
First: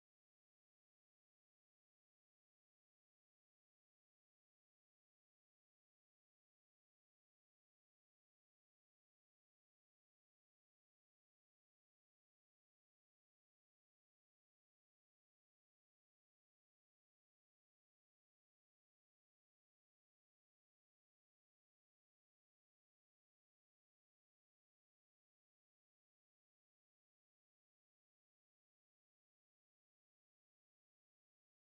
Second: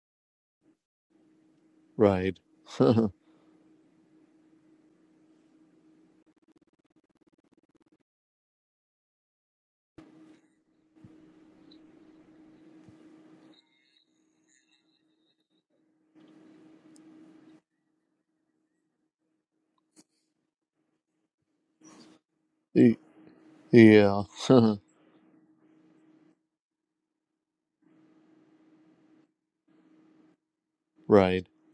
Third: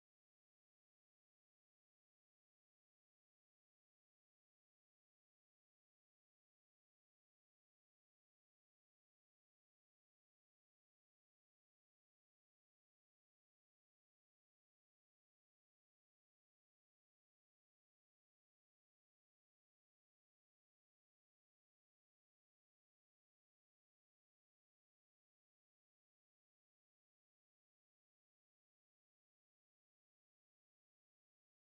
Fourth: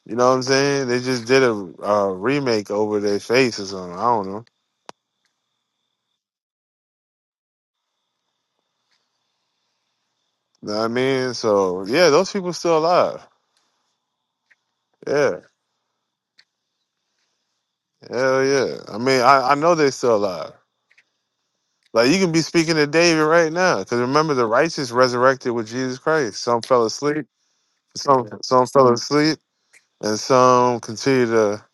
S1: You know what I'm saying? They just did a uh,
S2: right,
S1: remake over
S2: huh,
S1: their face or something. I don't know. Know what I mean, so yeah, those people still alive. Yeah, hell yeah. I mean, I, I know they're still alive. Like you can be speaking to
S2: Y-
S1: David right now, because
S2: yeah.
S1: remember the righteous resurrected with Jesus Christ. Some fell asleep, some some fell asleep, and some continue
S2: Right.
S1: to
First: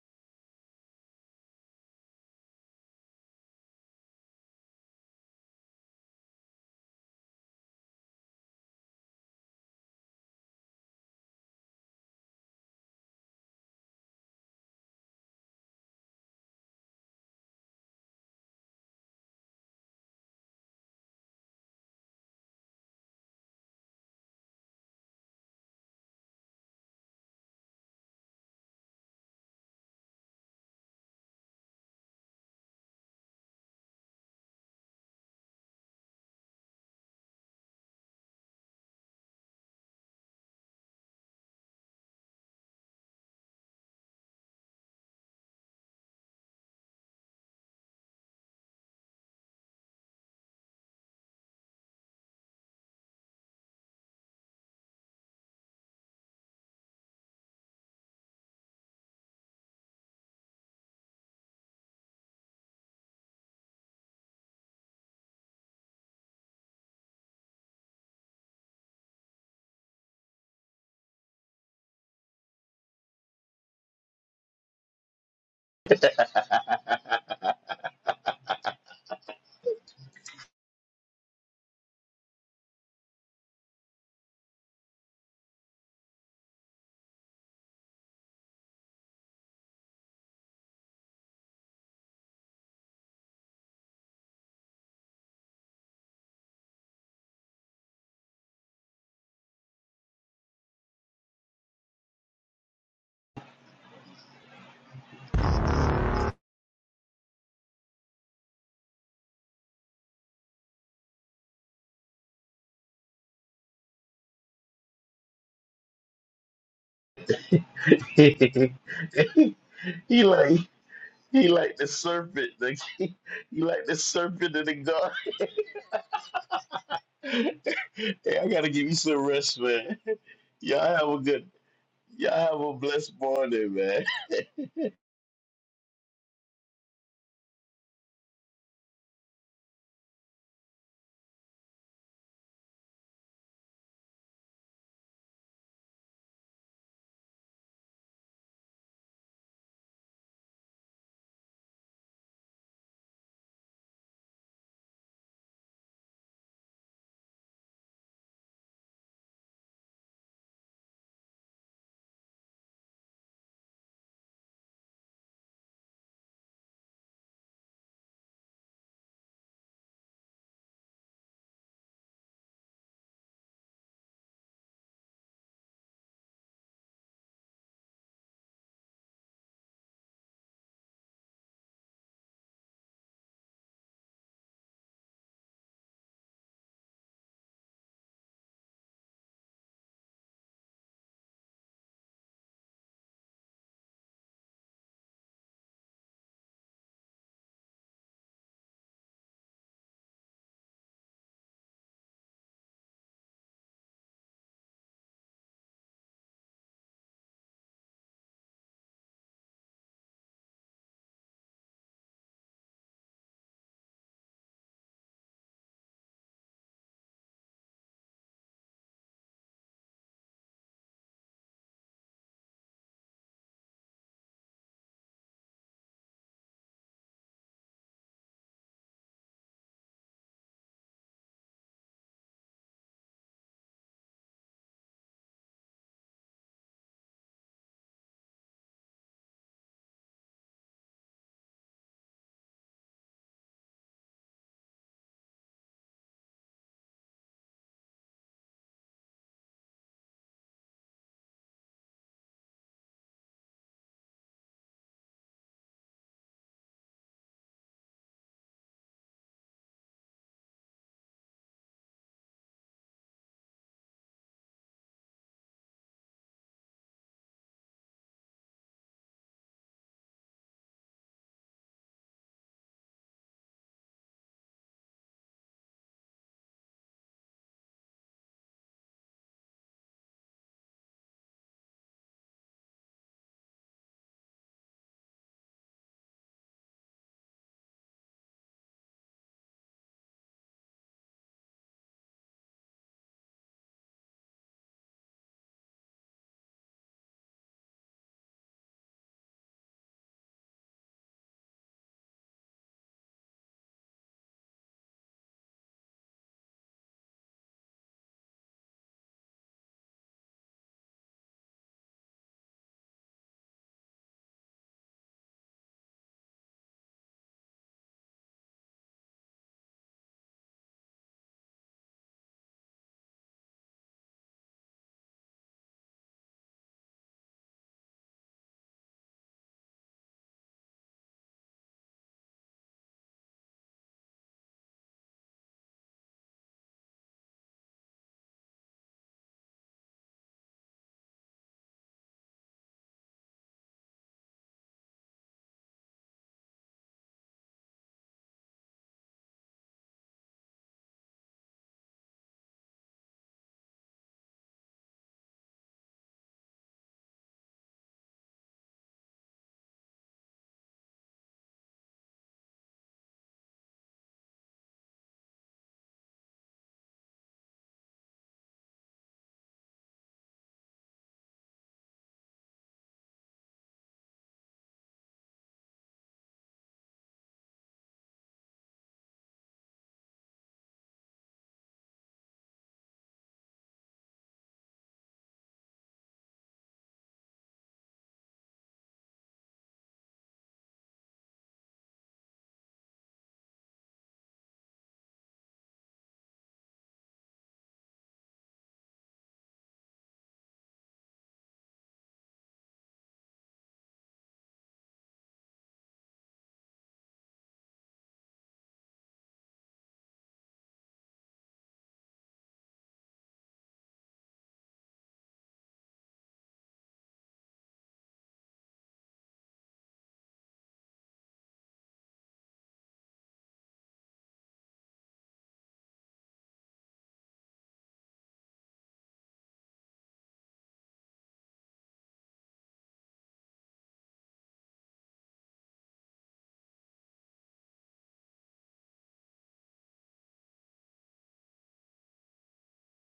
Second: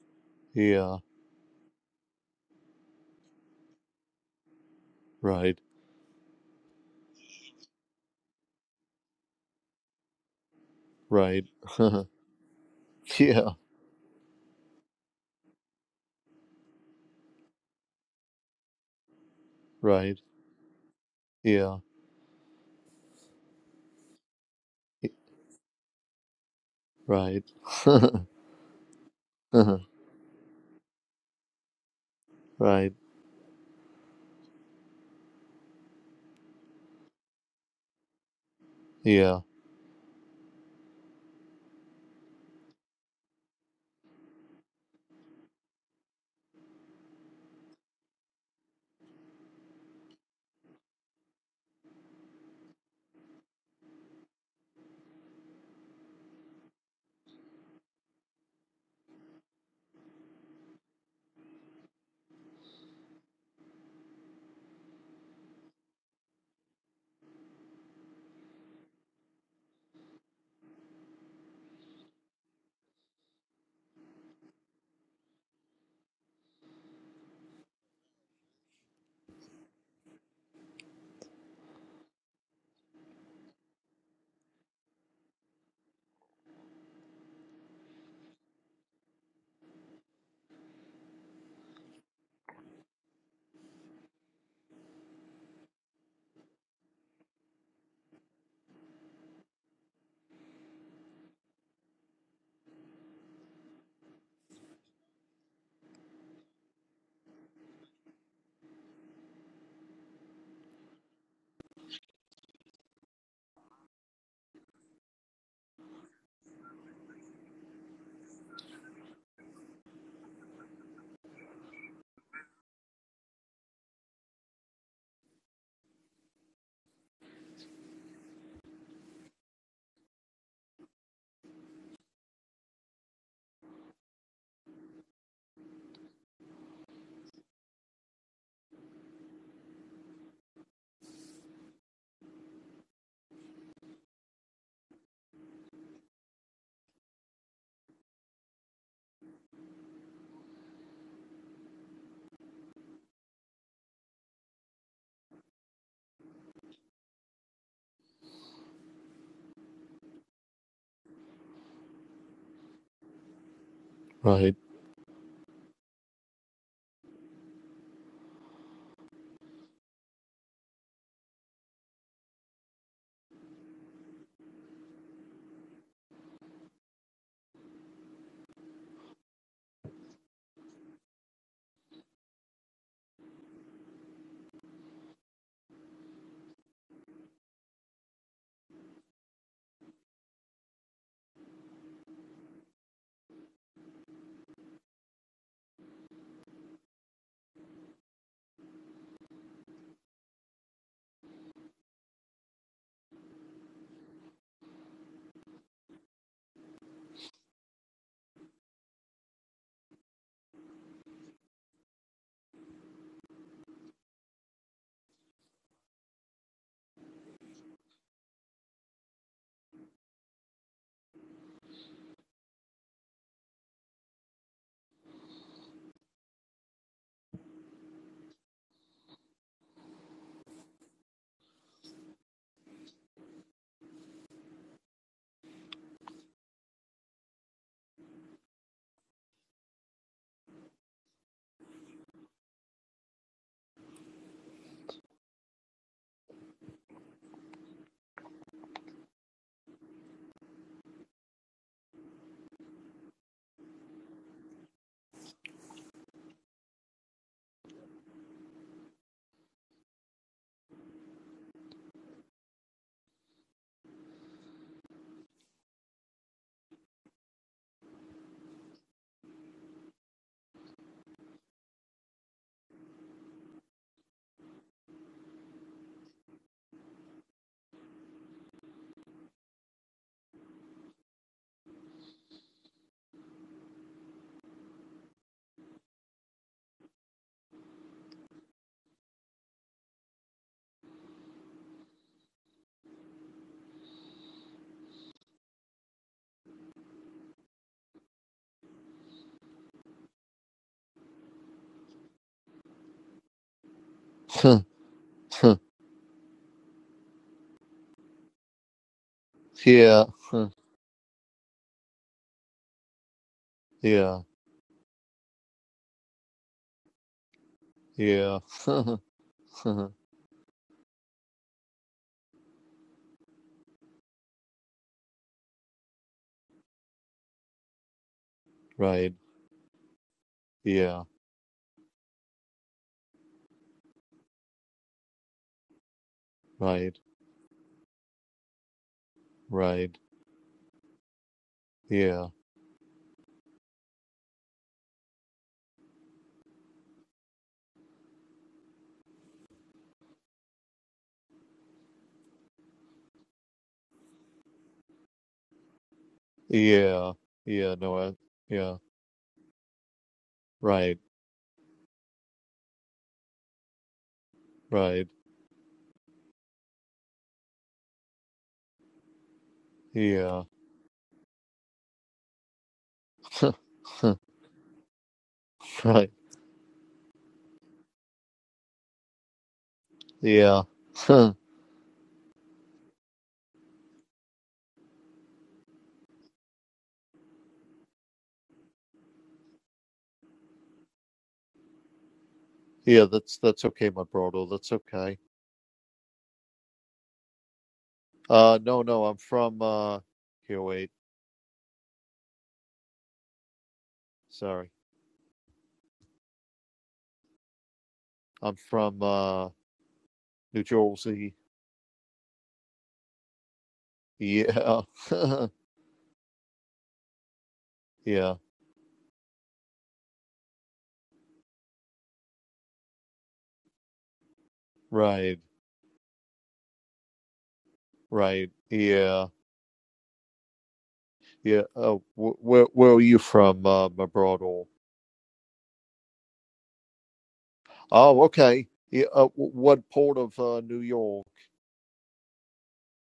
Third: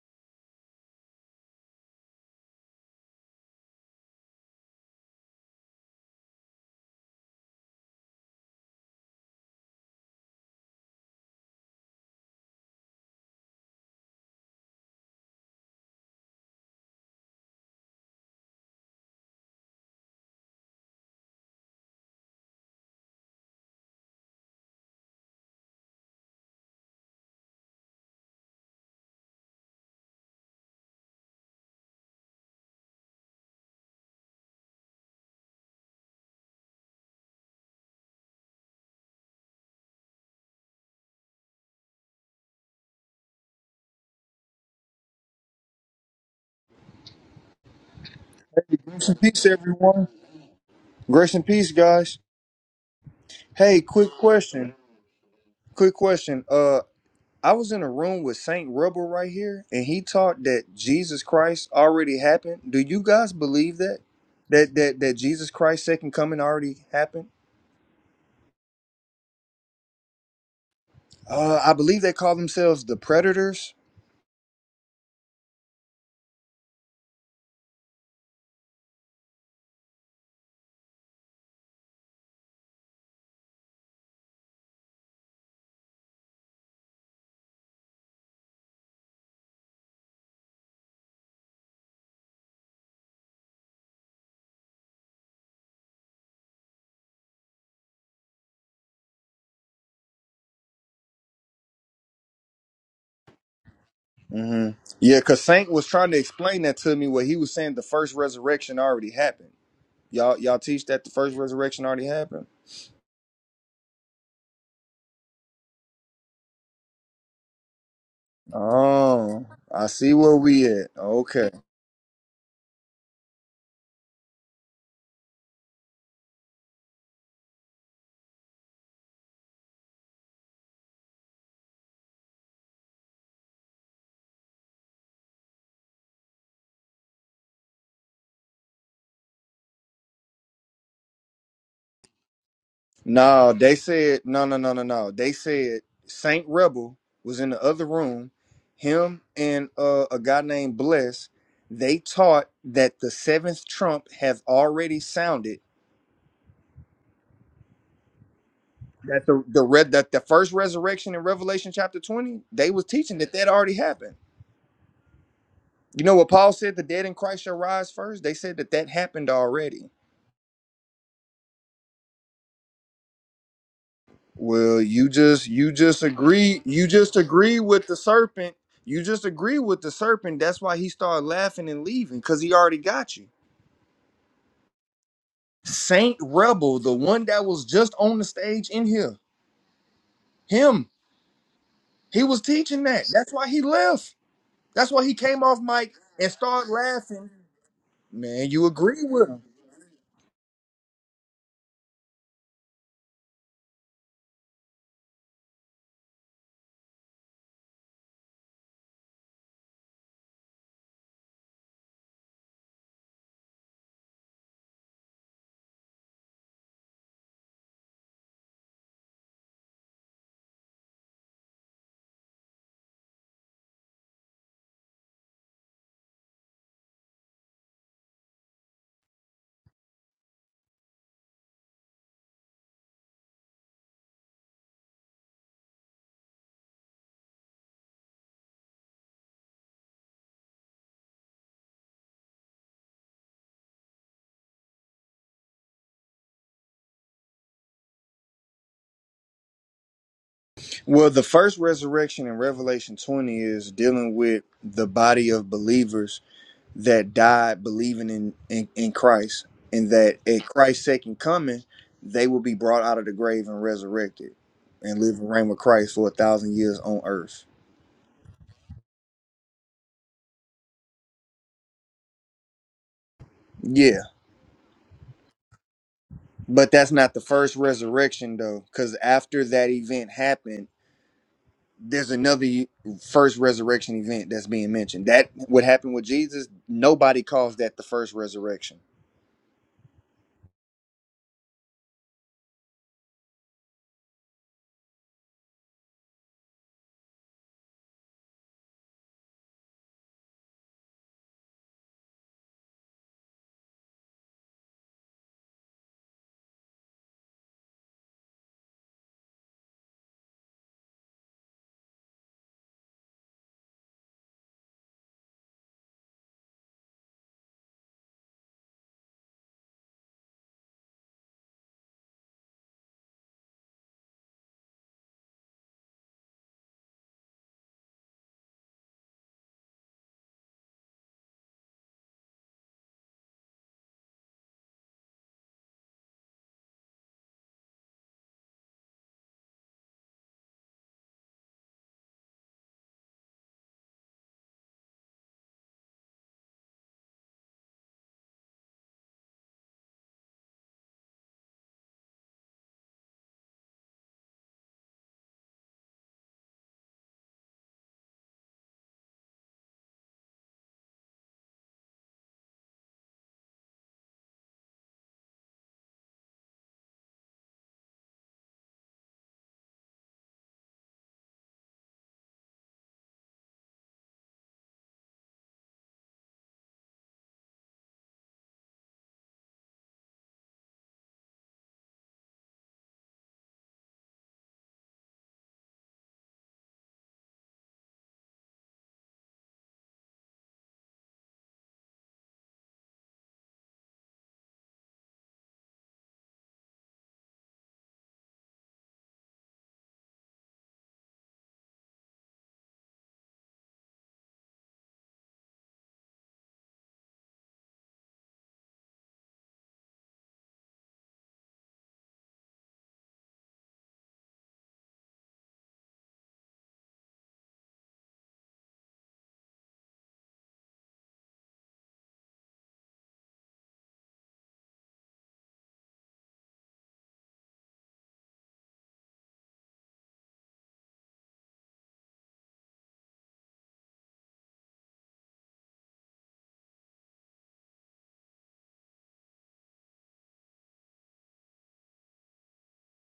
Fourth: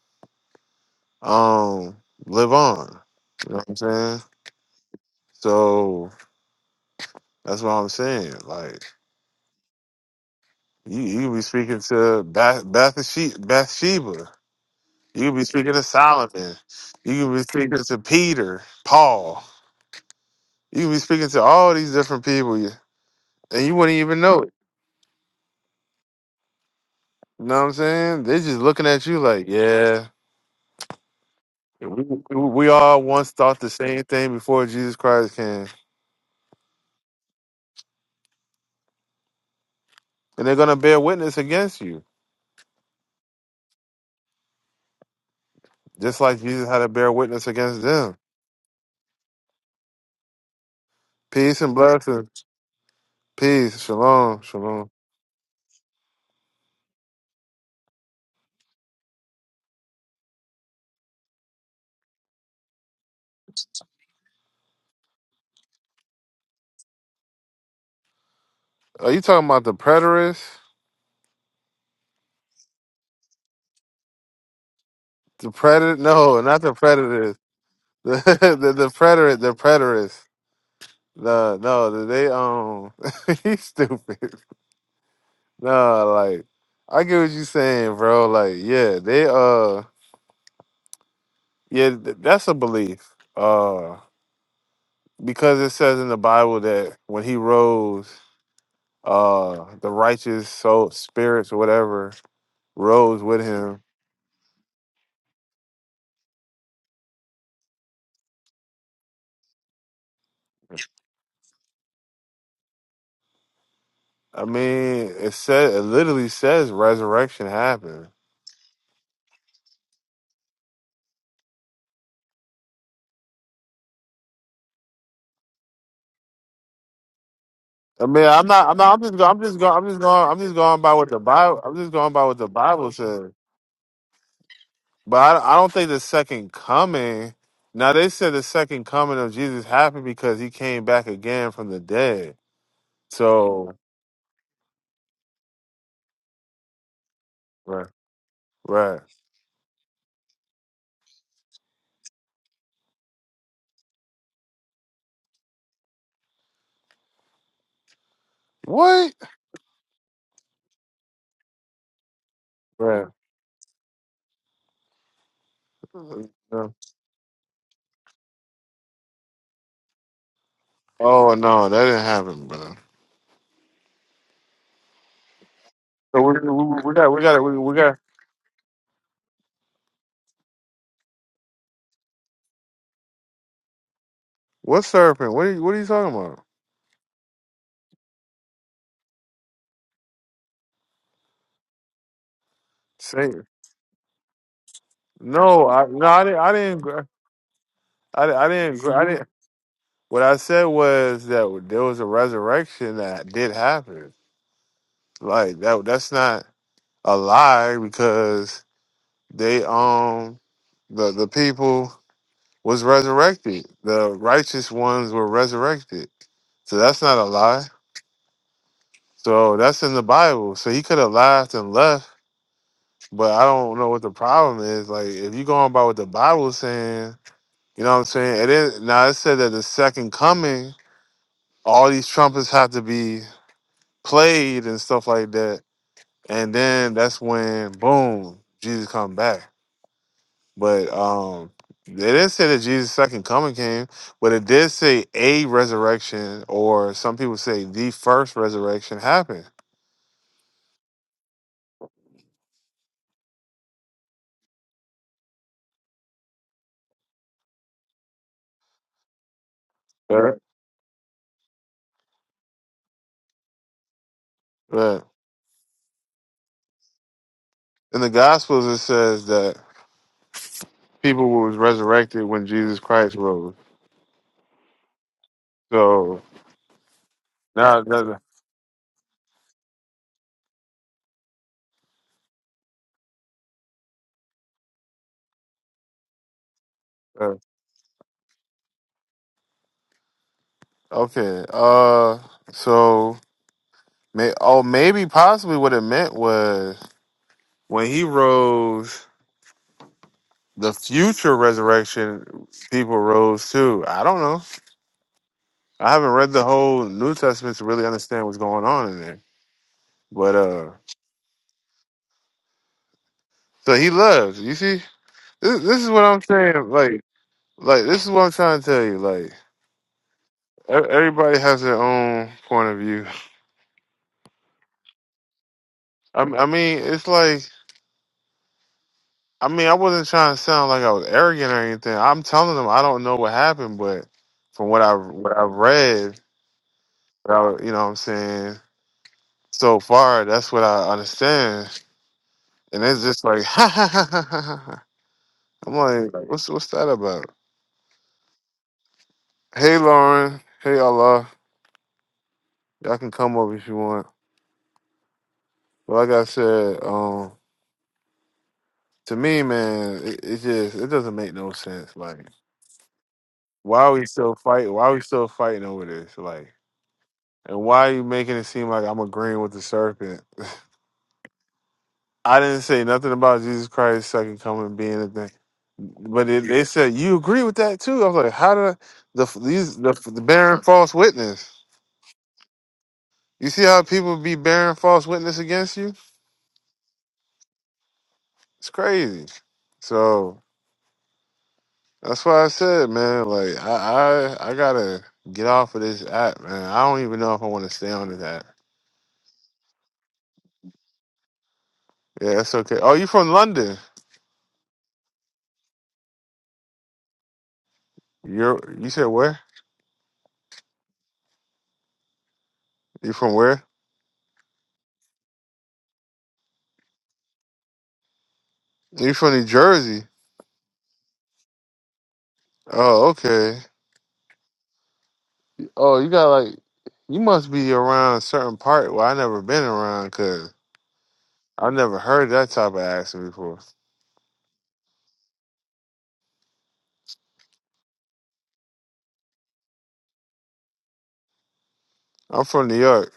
S2: Yeah.
S1: um live on. You know what I'm saying?
S2: Right.
S1: So that's what I'm saying. Like you, you be
S2: Right.
S1: speaking to Bath Bathsheba,
S2: yeah.
S1: Bathsheba. You could be speaking to Solomon. You could be speaking to Peter, Paul.
S2: Right.
S1: You could be speaking to all
S2: Yeah.
S1: these different people, you- and you wouldn't even know it.
S2: y- Right.
S1: You know what I'm saying? They're just looking at you like, yeah, we, we we
S2: right.
S1: all once thought the same thing before Jesus Christ came.
S2: Yeah.
S1: And they're going to bear witness against you, just like Jesus had to bear witness against them.
S4: Grace and peace, everyone. Grace and
S1: Peace
S4: peace,
S1: and
S4: guys.
S1: blessings.
S4: Hey,
S1: Peace.
S4: quick
S1: Shalom.
S4: question.
S1: Shalom.
S4: Quick question. Uh, I was in a room with Saint Rebel right here, and he taught that Jesus Christ already happened. Do you guys believe that? That that that Jesus Christ's second coming already happened?
S1: Are you talking about the preterists?
S4: Uh, I believe they call themselves the Predators.
S1: The predator? No, not the predators. The, the, the preterist. The preterist. No, no, they um, he's stupid. No, like I get what you saying, bro. Like, yeah, they uh, yeah, th- that's a belief. Uh, because it says in the Bible that when he rose, uh, the righteous soul spirits or whatever rose with him.
S4: hmm Yeah, cause Saint was trying to explain that to me. What he was saying, the first resurrection already happened. Y'all y'all teach that the first resurrection already happened.
S1: I mean, it said it literally says resurrection happened.
S3: he
S4: Oh, I see where
S3: like
S4: we at. Okay.
S3: he like the serpent. Like, he like the serpent in the garden.
S1: I mean,
S3: hey,
S1: I'm
S3: I
S1: not,
S3: gotta
S1: I'm
S3: give
S1: not,
S3: you
S1: I'm just,
S3: some
S1: go- I'm just
S3: rest,
S1: going, I'm
S3: man.
S1: just going, I'm just going by
S3: Y'all have
S1: what
S3: a
S1: the
S3: good
S1: Bible, I'm just going by
S3: y'all
S1: what the
S3: have a
S1: Bible
S3: blessed
S1: says.
S3: morning, man.
S1: But I, I don't think the second coming. Now they said the second coming of Jesus happened because he came back again from the dead.
S4: No,
S1: So
S4: they said no, no, no, no, no. They said Saint Rebel was in the other
S1: right,
S4: room.
S1: right,
S4: Him and uh, a guy named Bless. They taught that the seventh trump have already sounded.
S1: what?
S4: That the the red that the first resurrection in Revelation chapter twenty, they was
S1: Right.
S4: teaching that that already happened.
S2: Right.
S4: You know what Paul
S1: No.
S4: said: the dead in Christ shall rise first. They said that that happened already.
S1: Oh no, that didn't happen, brother.
S4: Well, you just you just
S1: So we,
S4: agree
S1: we,
S4: you
S1: we got
S4: just
S1: we got we,
S4: agree
S1: we
S4: with the
S1: got
S4: serpent. You just agree with the serpent. That's why he started laughing and leaving because he already got you.
S1: what serpent? What are you, what are you talking
S4: Saint
S1: about?
S4: Rebel, the one that was just on the stage in here, him. He was teaching that. That's why
S1: Satan?
S4: he left. That's why he came off
S1: No, I
S4: mic
S1: no, I
S4: and
S1: didn't. I
S4: started
S1: didn't. gra-
S4: laughing.
S1: I, di- I
S4: Man, you
S1: didn't. gra-
S4: agree
S1: I didn't.
S4: with him.
S1: What I said was that there was a resurrection that did happen. Like that. That's not a lie because They um the the people was resurrected. The righteous ones were resurrected. So that's not a lie. So that's in the Bible. So he could have laughed and left, but I don't know what the problem is. Like if you going by what the Bible's saying, you know what I'm saying? It is now it said that the second coming, all these trumpets have to be played and stuff like that. And then that's when boom, Jesus come back. But um it didn't say that Jesus' second coming came, but it did say a resurrection, or some people say the first resurrection happened.
S4: Well, the first resurrection in Revelation 20 is dealing with the body of believers that died believing in, in, in Christ, and that
S1: Right.
S4: at Christ's second coming, they will be brought out of the grave and resurrected and
S1: Right.
S4: live and reign with Christ for a thousand years on earth.
S1: In the Gospels, it says that people was resurrected when Jesus Christ rose.
S4: Yeah,
S1: So
S4: but that's not the first
S1: now, that-
S4: resurrection, though, because after that event happened, there's another e- first resurrection event that's being mentioned. That what happened with Jesus, nobody
S1: uh,
S4: calls that the first resurrection.
S1: okay. Uh, so may oh maybe possibly what it meant was when he rose, the future resurrection people rose too. I don't know. I haven't read the whole New Testament to really understand what's going on in there.
S2: yeah.
S1: But uh so he
S2: yeah.
S1: loves. You see, this, this is what I'm saying. Like, like this is what I'm
S2: Yeah.
S1: trying to tell you. Like, e- everybody has their own point of view. I, I mean, it's like,
S2: right.
S1: I mean, I wasn't trying to sound like I
S2: Yeah.
S1: was arrogant or anything. I'm telling them I don't know what happened, but from what I what I've read,
S2: Right.
S1: what I, you know, what I'm saying so
S2: Right.
S1: far, that's what I understand.
S2: Yeah.
S1: And it's just like, ha ha ha ha ha. I'm like, what's what's that about? Hey Lauren. Hey Allah. Y'all can come over if you want. But like I said,
S2: Yeah.
S1: um,
S2: Yeah. No. I, yeah.
S1: to me, man, it, it just it
S2: Right.
S1: doesn't make no sense. Like, why are we still fighting? Why are we
S2: Right.
S1: still fighting over this? Like, and why are you making it seem like I'm agreeing with the serpent?
S2: Yeah.
S1: I didn't say nothing about Jesus Christ second coming being a thing.
S2: right.
S1: But it, they said you agree with that too. I was like, how did I, the these the, the bearing
S2: Yeah.
S1: false
S2: yeah.
S1: witness? You see how people be bearing false witness against you? It's crazy. So That's why I said, man,
S2: That's
S1: like
S2: that's
S1: I,
S2: okay, my brother.
S1: I I
S2: That's
S1: gotta
S2: okay.
S1: get off of this app, man. I don't even know if I wanna stay on this app.
S2: Uh. No. No. I'm from. Uh. Here. Wait.
S1: Yeah, that's okay. Oh, you from London.
S2: Sorry, I'm
S1: You're you
S2: from
S1: said where?
S2: uh, New Jersey.
S1: You from where?
S2: Yeah, yeah,
S1: You from New Jersey. Oh, okay.
S2: right,
S1: Oh, you got like you must be around a
S2: right.
S1: certain part where I
S2: Yeah,
S1: never been around because
S2: yeah.
S1: I never
S2: Oh,
S1: heard
S2: wh-
S1: that
S2: where
S1: type of
S2: where are you
S1: accent before.
S2: from, uh, my brother? Oh, okay. Yeah, uh, wh- what port of uh, New York?
S1: I'm from New York.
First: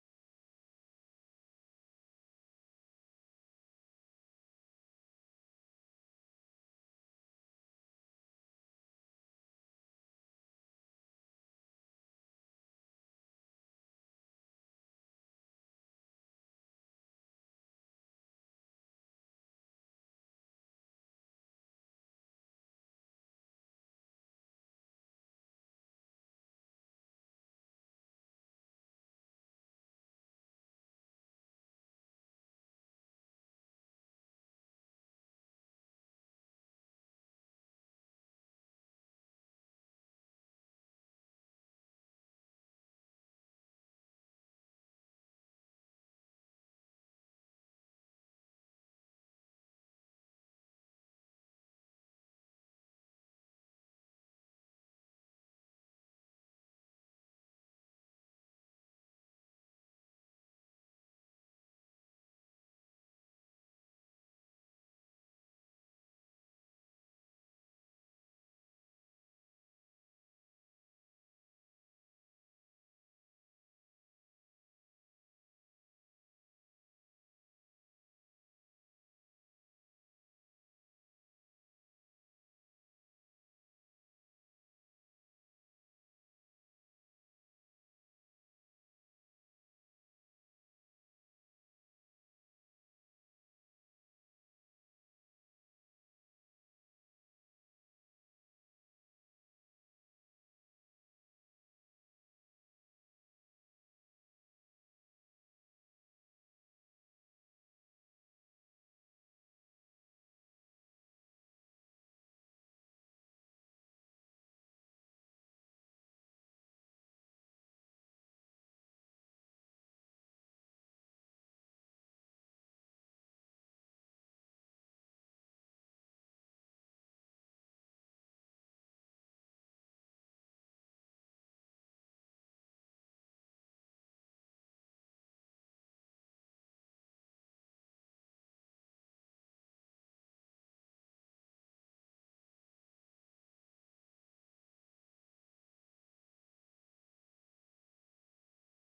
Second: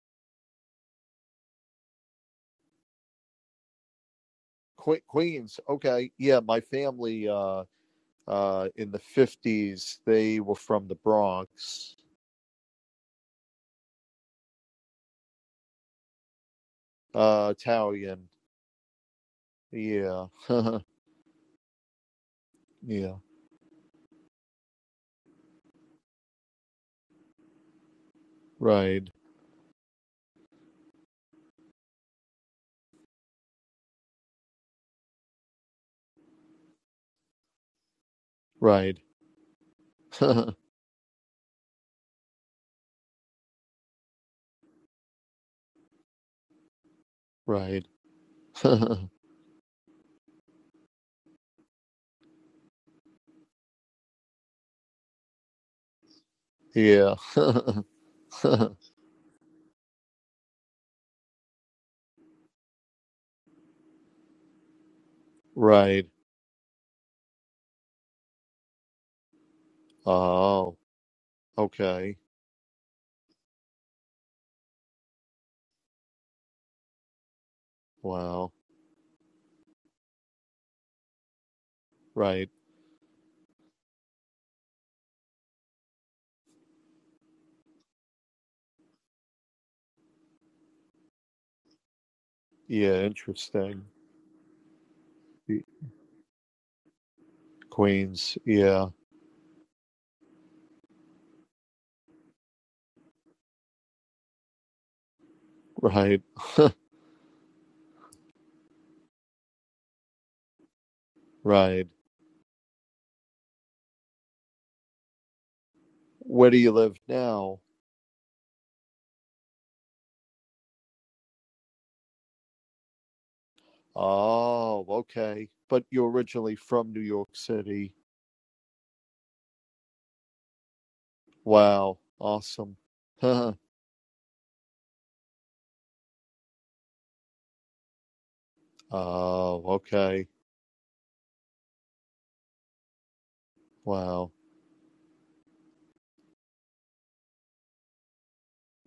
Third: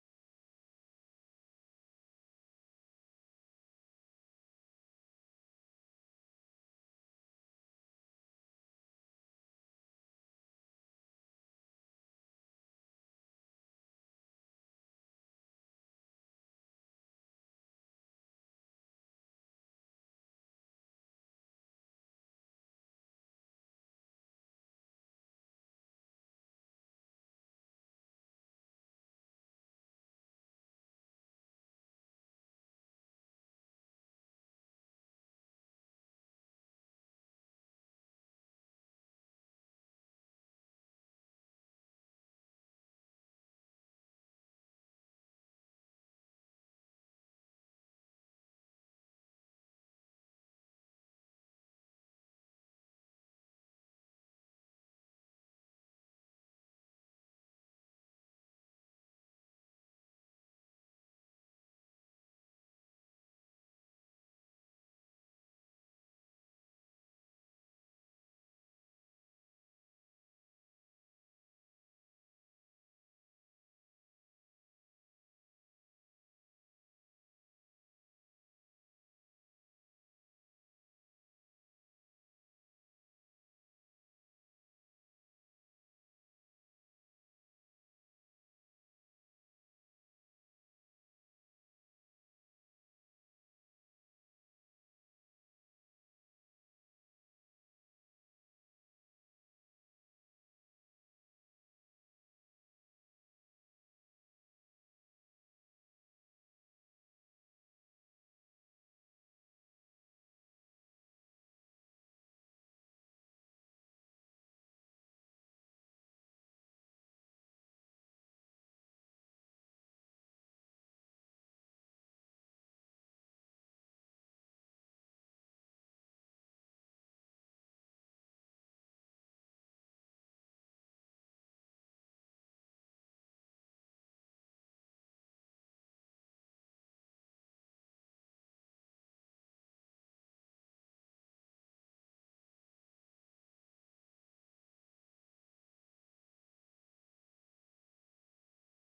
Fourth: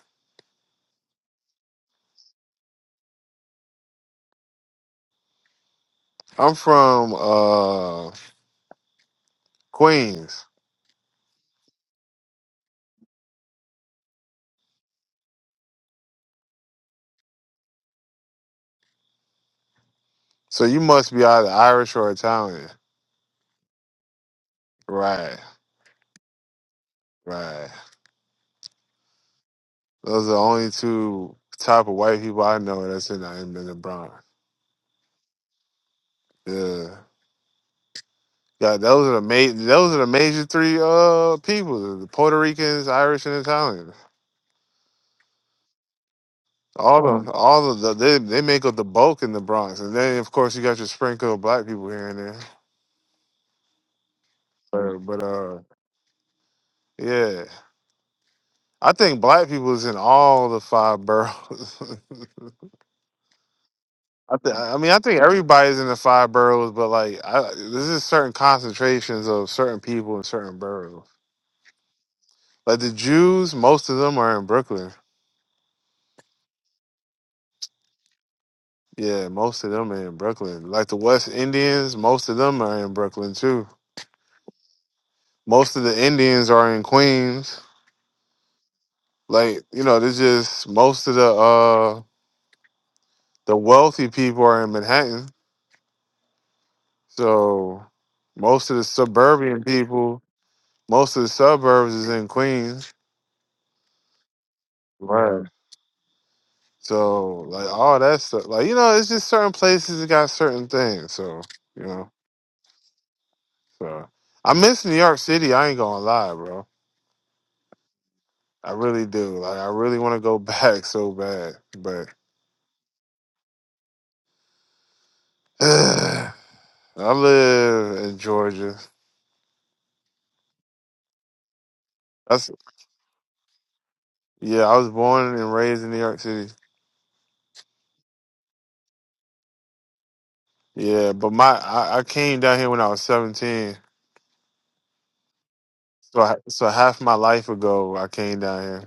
S2: Que- Queens. Okay. Yeah,
S1: I'm
S2: my
S1: from
S2: family uh,
S1: uh
S2: uh, in the fifties they
S1: Queens.
S2: were from the Bronx. Uh, Italian. Yeah,
S1: So you must be either Irish or Italian.
S2: yeah.
S1: Right. Right.
S2: Right,
S1: Those are the only two type of white people I know that's in the in the Bronx. Yeah. Yeah,
S2: right,
S1: those are the ma- those are the major three uh people: the Puerto Ricans, Irish, and Italians. All the all of
S2: right.
S1: the they, they make up the bulk in the Bronx, and then of course you got your sprinkle of black people here and there. But but uh
S2: Yeah.
S1: yeah, I think black people is in all the five boroughs. I, th- I mean, I think everybody's in the
S2: Right.
S1: five boroughs, but like, I, there's just certain concentrations of certain people in certain
S2: Oh,
S1: boroughs.
S2: okay.
S1: Like the Jews, most of them are in Brooklyn.
S2: Wow.
S1: Yeah, most of them are in Brooklyn. Like the West Indians, most of
S2: Right.
S1: them are in Brooklyn too. Most of the Indians are in Queens. Like, you know, there's just most of the uh
S2: Yeah,
S1: the
S2: interesting.
S1: wealthy people are in Manhattan.
S2: Y-
S1: So
S2: Queens.
S1: most of the
S2: Yeah.
S1: suburban people, most of the suburbs is in Queens. Right.
S2: Right.
S1: So like all that stuff. Like, you know, it's just certain places that got certain things. So, you
S2: Right.
S1: know, so I miss New York City. I ain't gonna lie,
S2: Where do
S1: bro.
S2: you live now?
S1: I really do. Like I really want to go back so bad, but
S2: Oh, okay. But you're
S1: I
S2: originally from New York City.
S1: live in Georgia.
S2: Wow.
S1: That's
S2: Awesome.
S1: yeah. I was born and raised in New York City.
S2: Oh, okay.
S1: Yeah, but my I, I came down here when I was seventeen.
S2: Wow.
S1: So I, so half my life ago I came down here.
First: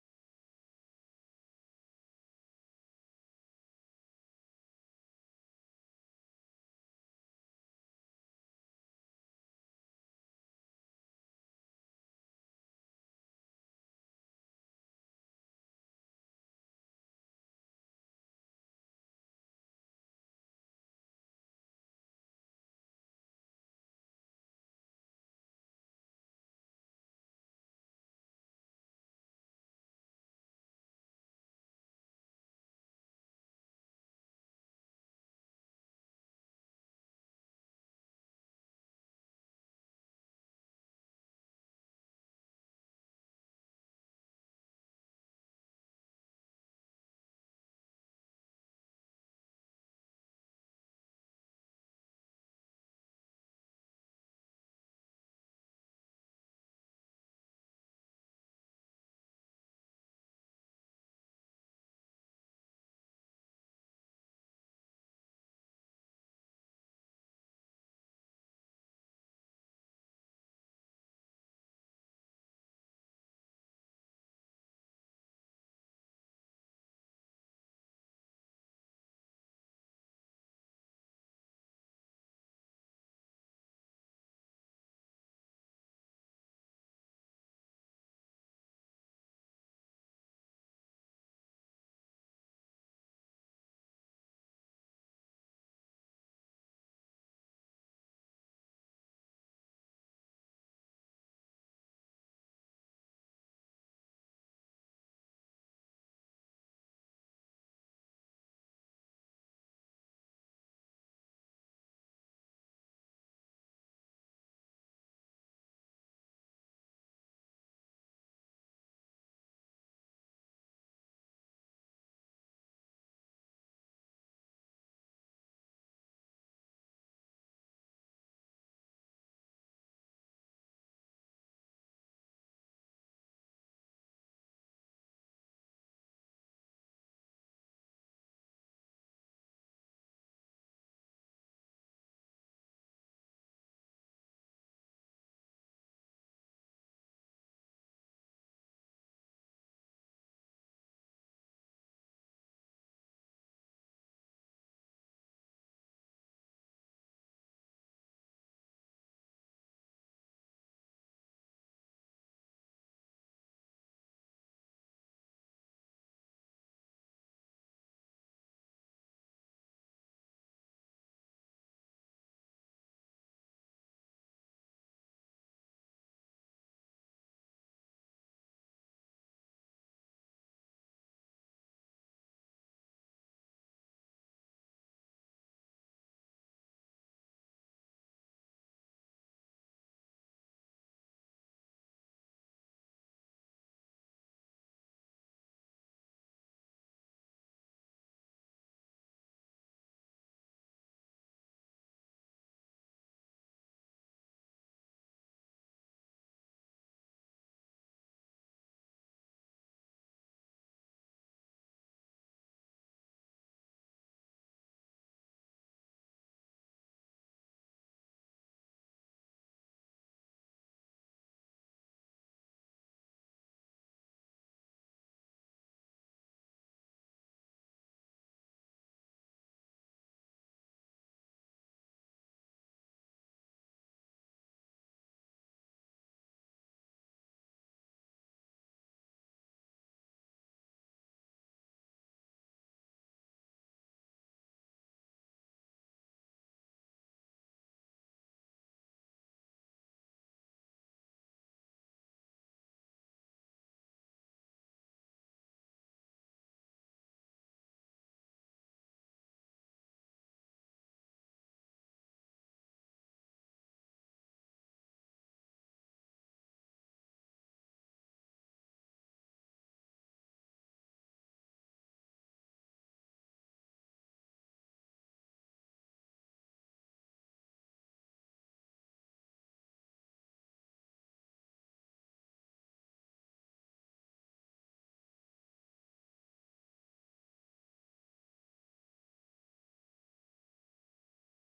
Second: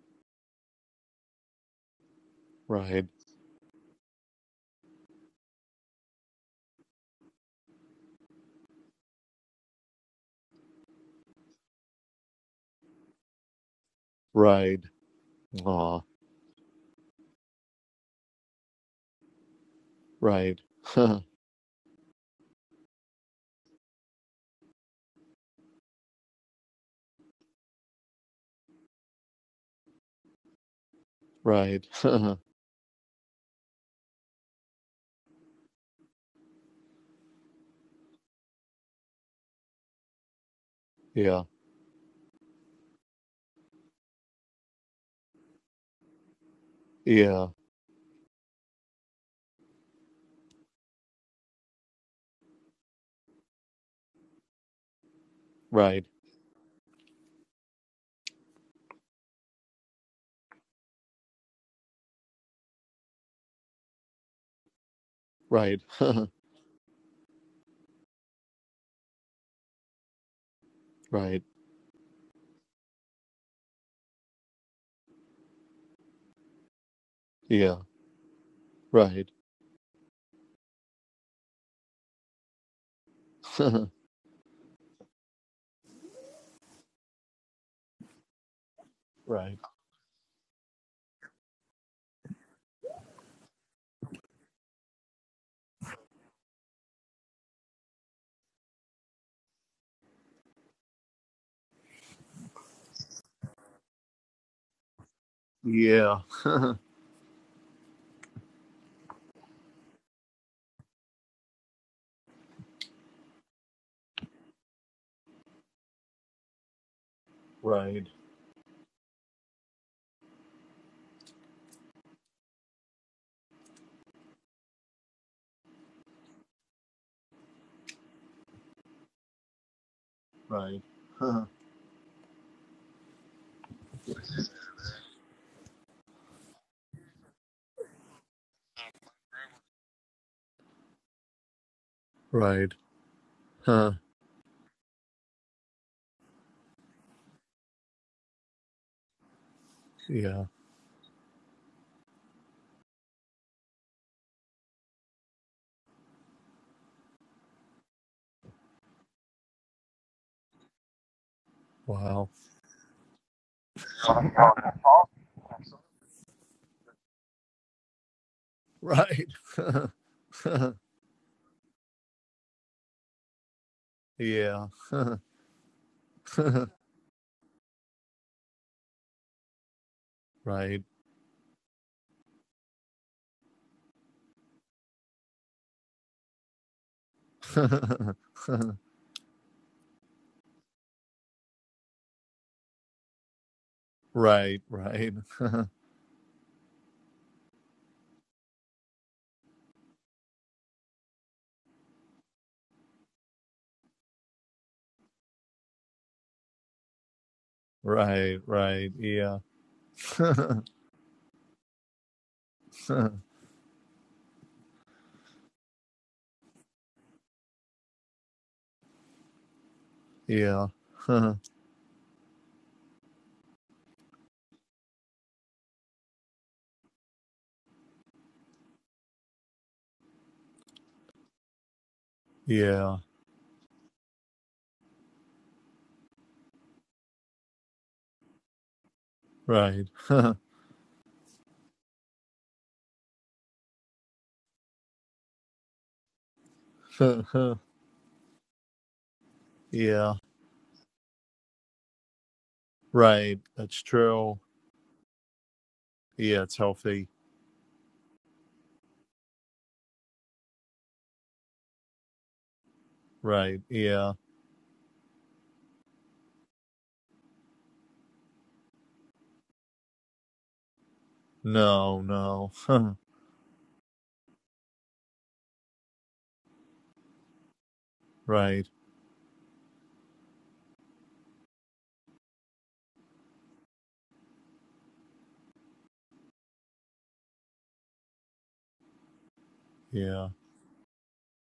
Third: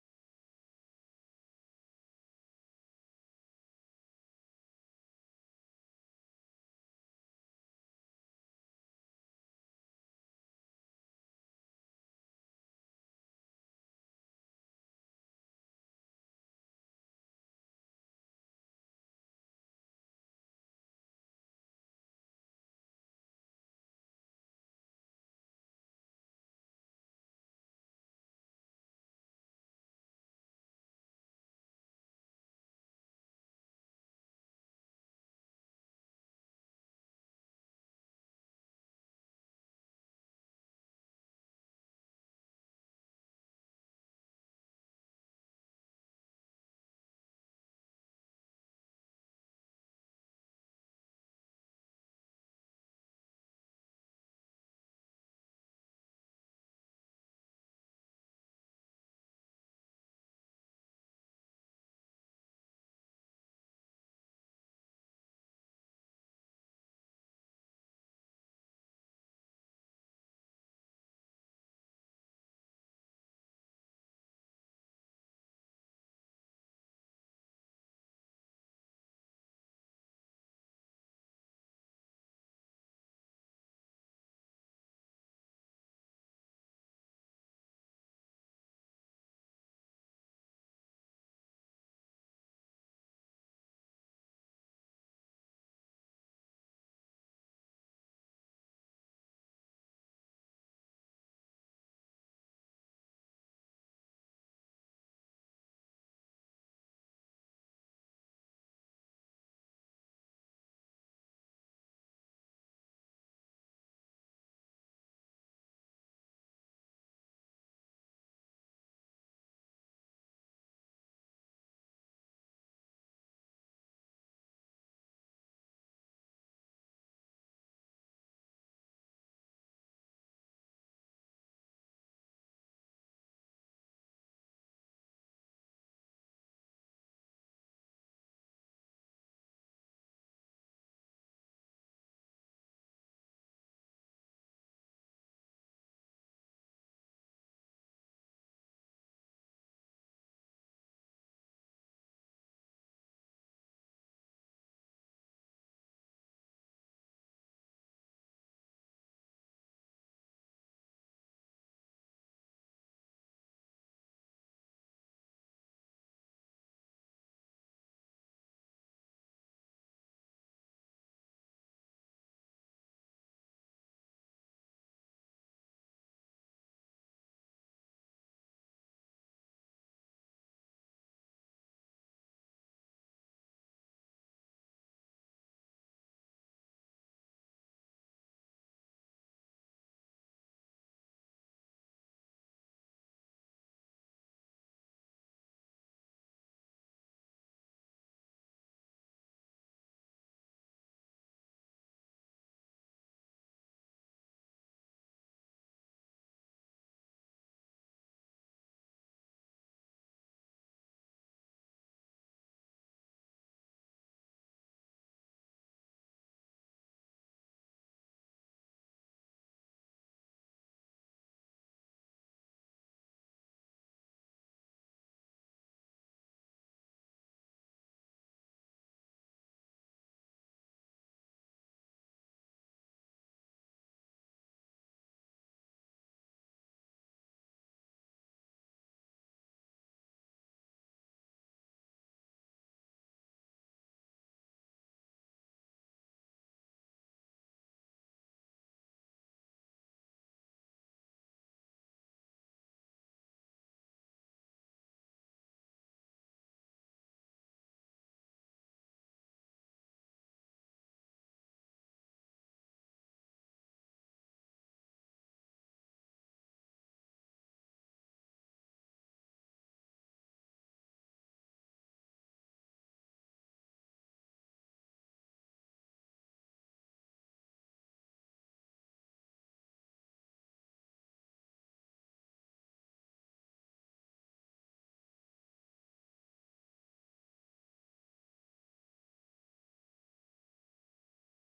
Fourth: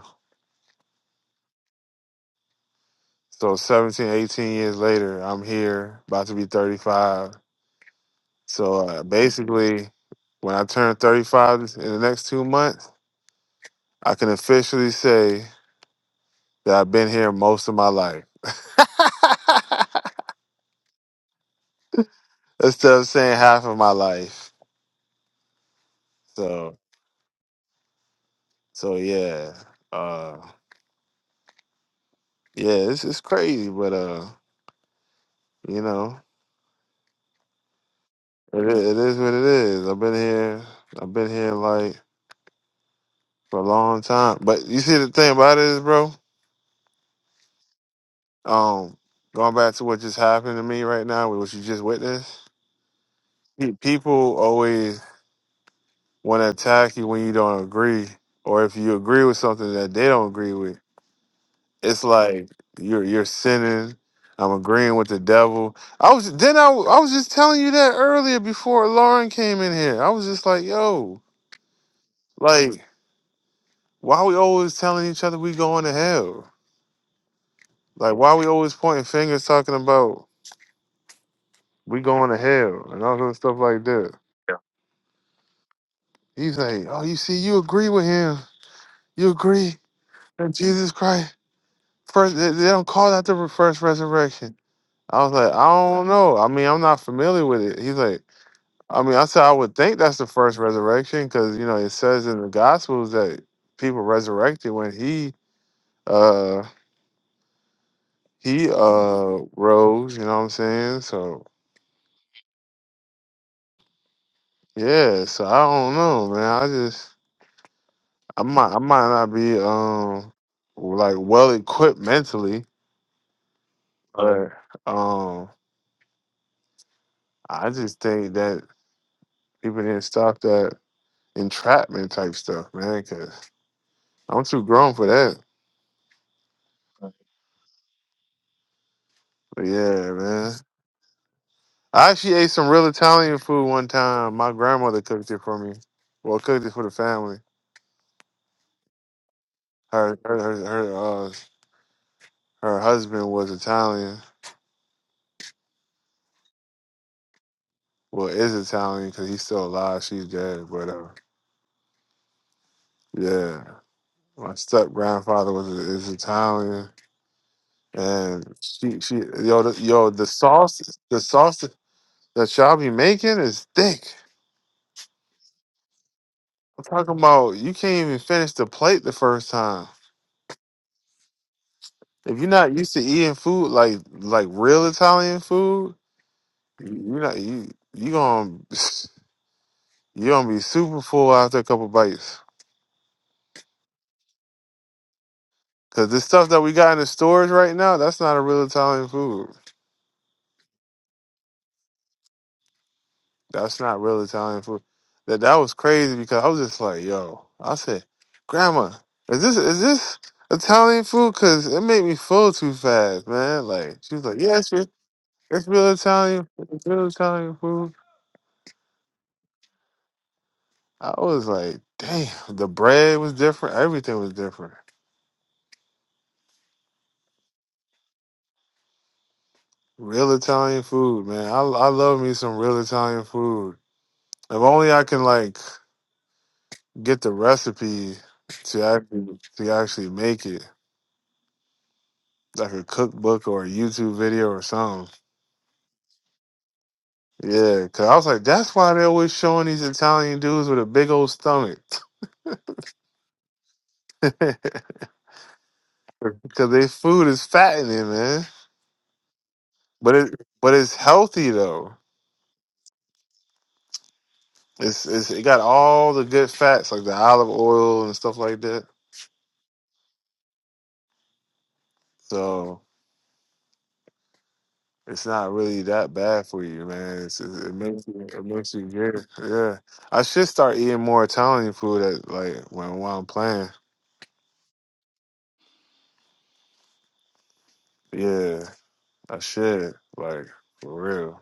S2: Right.
S1: So 17, 18 years later, I'm here, about to be thirty five. So uh, basically, when I turn thirty five in the next two months, I can
S2: Right.
S1: officially say
S2: Aw,
S1: that I've been here most of my life.
S2: right.
S1: That's what I'm saying. Half of my life. So so yeah. Uh
S2: Right.
S1: yeah, it's it's crazy, but uh, you know, it, i- it is what it is. I've been here I've been
S2: Yeah.
S1: here like for a long time. But you see the thing about it is, bro,
S2: Yeah.
S1: um, going back to what just happened to me right now with what you just witnessed, pe- people always
S2: Right.
S1: wanna attack you when you don't agree or if you agree with something that they don't agree with. it's like you're you're sinning. I'm agreeing with the devil.
S2: Right.
S1: I was then I w- I was just telling you that earlier before Lauren came in here. I was just like, yo,
S2: Right.
S1: like why we always telling each other we going to hell?
S2: Yeah.
S1: Like why we always pointing
S2: Right.
S1: fingers talking about we going to hell and all sort of stuff like that. He's like, oh, you see, you agree with him. You
S2: Right.
S1: agree that Jesus Christ first. They they don't call that the first resurrection. I was like, I don't know. I mean, I'm not familiar with it. He's like, I mean, I said I would think that's the first resurrection because you know it says in the Gospels that people resurrected when he
S2: Yeah.
S1: uh he uh rose. You know what I'm saying? So yeah. So I don't know, man. I just
S2: Right.
S1: I might I might not be um like well equipped mentally, but um I just think that people didn't stop that
S2: Right. Huh.
S1: entrapment type stuff, man. Because I'm too grown for that. But yeah, man. I actually ate some
S2: Right.
S1: real Italian food one
S2: Huh.
S1: time. My grandmother cooked it for me. Well, cooked it for the family. Her her
S2: Yeah.
S1: her her, uh, her husband was Italian. Well, is Italian because he's still alive. She's dead, but uh,
S2: Wow.
S1: yeah, my step grandfather was is Italian, and she she
S2: Right.
S1: yo the, yo the sauce the sauce that y'all be making is thick.
S2: yeah.
S1: I'm talking about you can't even finish the plate the first time.
S2: right.
S1: If you're not used to eating food like like real Italian food, You not you you gonna you gonna be super full after a couple bites.
S2: right. Right.
S1: Cause the stuff that we got in the stores right now, that's not a real Italian food. That's not real Italian food. That that was crazy because I was just like, yo, I said,
S2: Right. Right.
S1: Grandma,
S2: Yeah.
S1: is this is this Italian food? Cause it made me full too fast, man. Like she was like, yeah, it's real, it's real Italian, it's real Italian food.
S2: yeah.
S1: I was like, damn, the bread was different, everything was different. Real Italian food, man. I I love me some real
S2: yeah.
S1: Italian food. If only I can like get the recipe to actually to
S2: Right.
S1: actually make it, like a cookbook or a YouTube video or something. Yeah, cause I was like, that's why they're always showing these
S2: yeah.
S1: Italian dudes with a big old stomach,
S2: Right. That's true.
S1: cause
S2: Yeah. It's
S1: their
S2: healthy.
S1: food is fattening, man. But it but it's healthy though.
S2: Right. Yeah.
S1: It's it's it got all the good fats like the olive oil and stuff like that.
S2: No. No.
S1: So. it's not really that bad for you, man. It's, it, it makes you, it
S2: right.
S1: makes you good. Yeah, I should start eating more Italian food at like when while I'm playing. Yeah, I should
S2: Yeah.
S1: like for real.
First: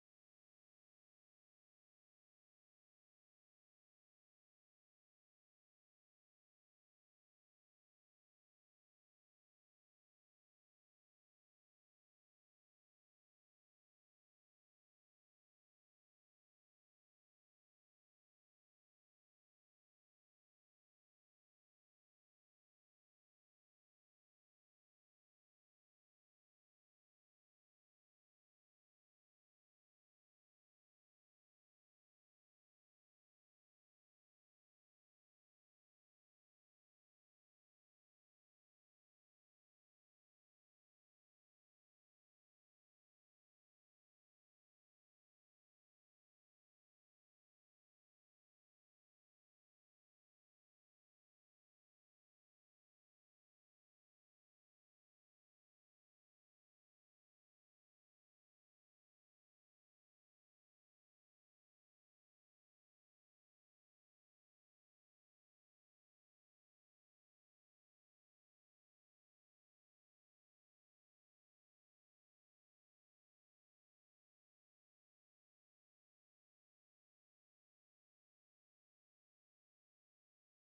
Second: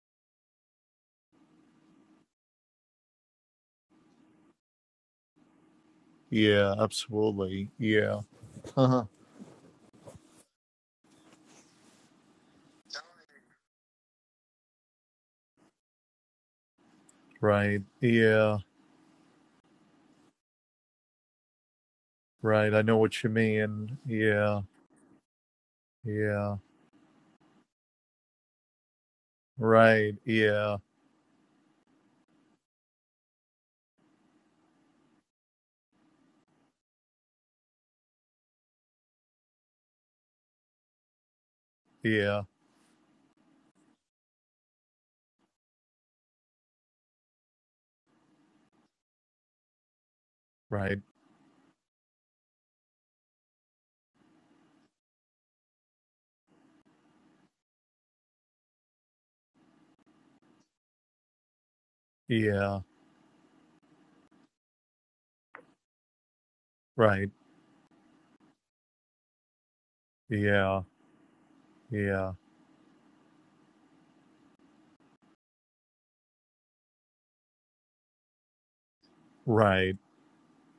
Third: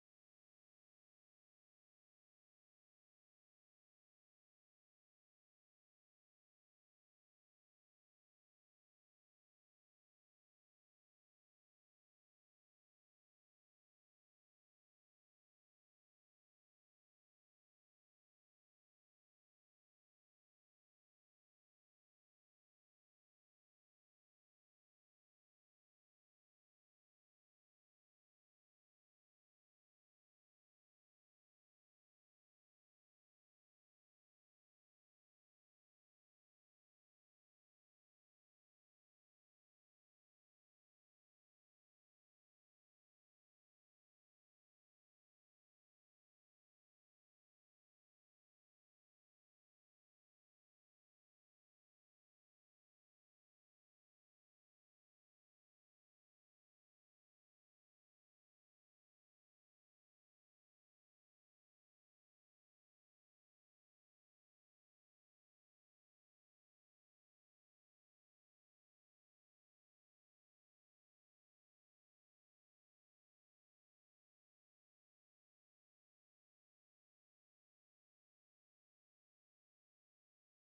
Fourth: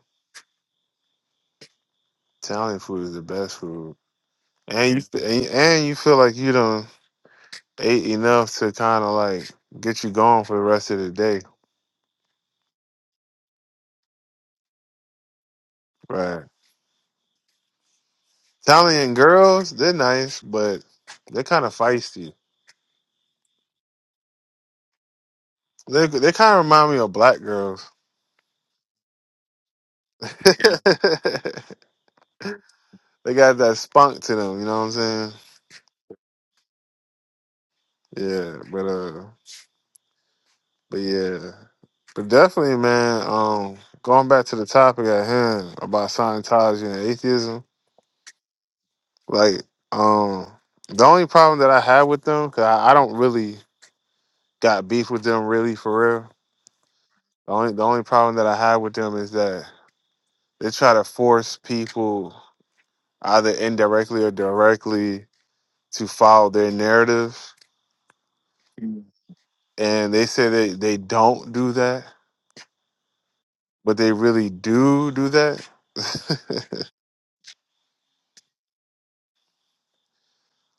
S1: Italian food is the best food, and you and, and you feel like you
S2: Yeah,
S1: done
S2: absolutely.
S1: ate
S2: Yeah.
S1: enough to kind
S2: Uh-huh.
S1: of like get you going for the rest of the day, right?
S2: Right. Yeah.
S1: Italian girls, they're nice, but they're kind of feisty.
S2: Right. I know what you mean. Yeah.
S1: They they
S2: Yeah.
S1: kind of remind me of black girls.
S2: Right. Yeah.
S1: They got that spunk to them, you know what I'm saying? Yeah, but uh but yeah. But
S2: Yeah.
S1: definitely, man, um going back to the topic at hand about Scientology and atheism, like um
S2: Right.
S1: the only problem that I have with them, cause I, I don't really got beef with them really for real. The only the only problem that I have with them is that they try to force people
S2: Yeah.
S1: either indirectly or directly to follow their
S2: Right.
S1: narrative. And they say they,
S2: Yeah.
S1: they don't do that
S2: Yeah.
S1: but they really do do that.
S2: Right.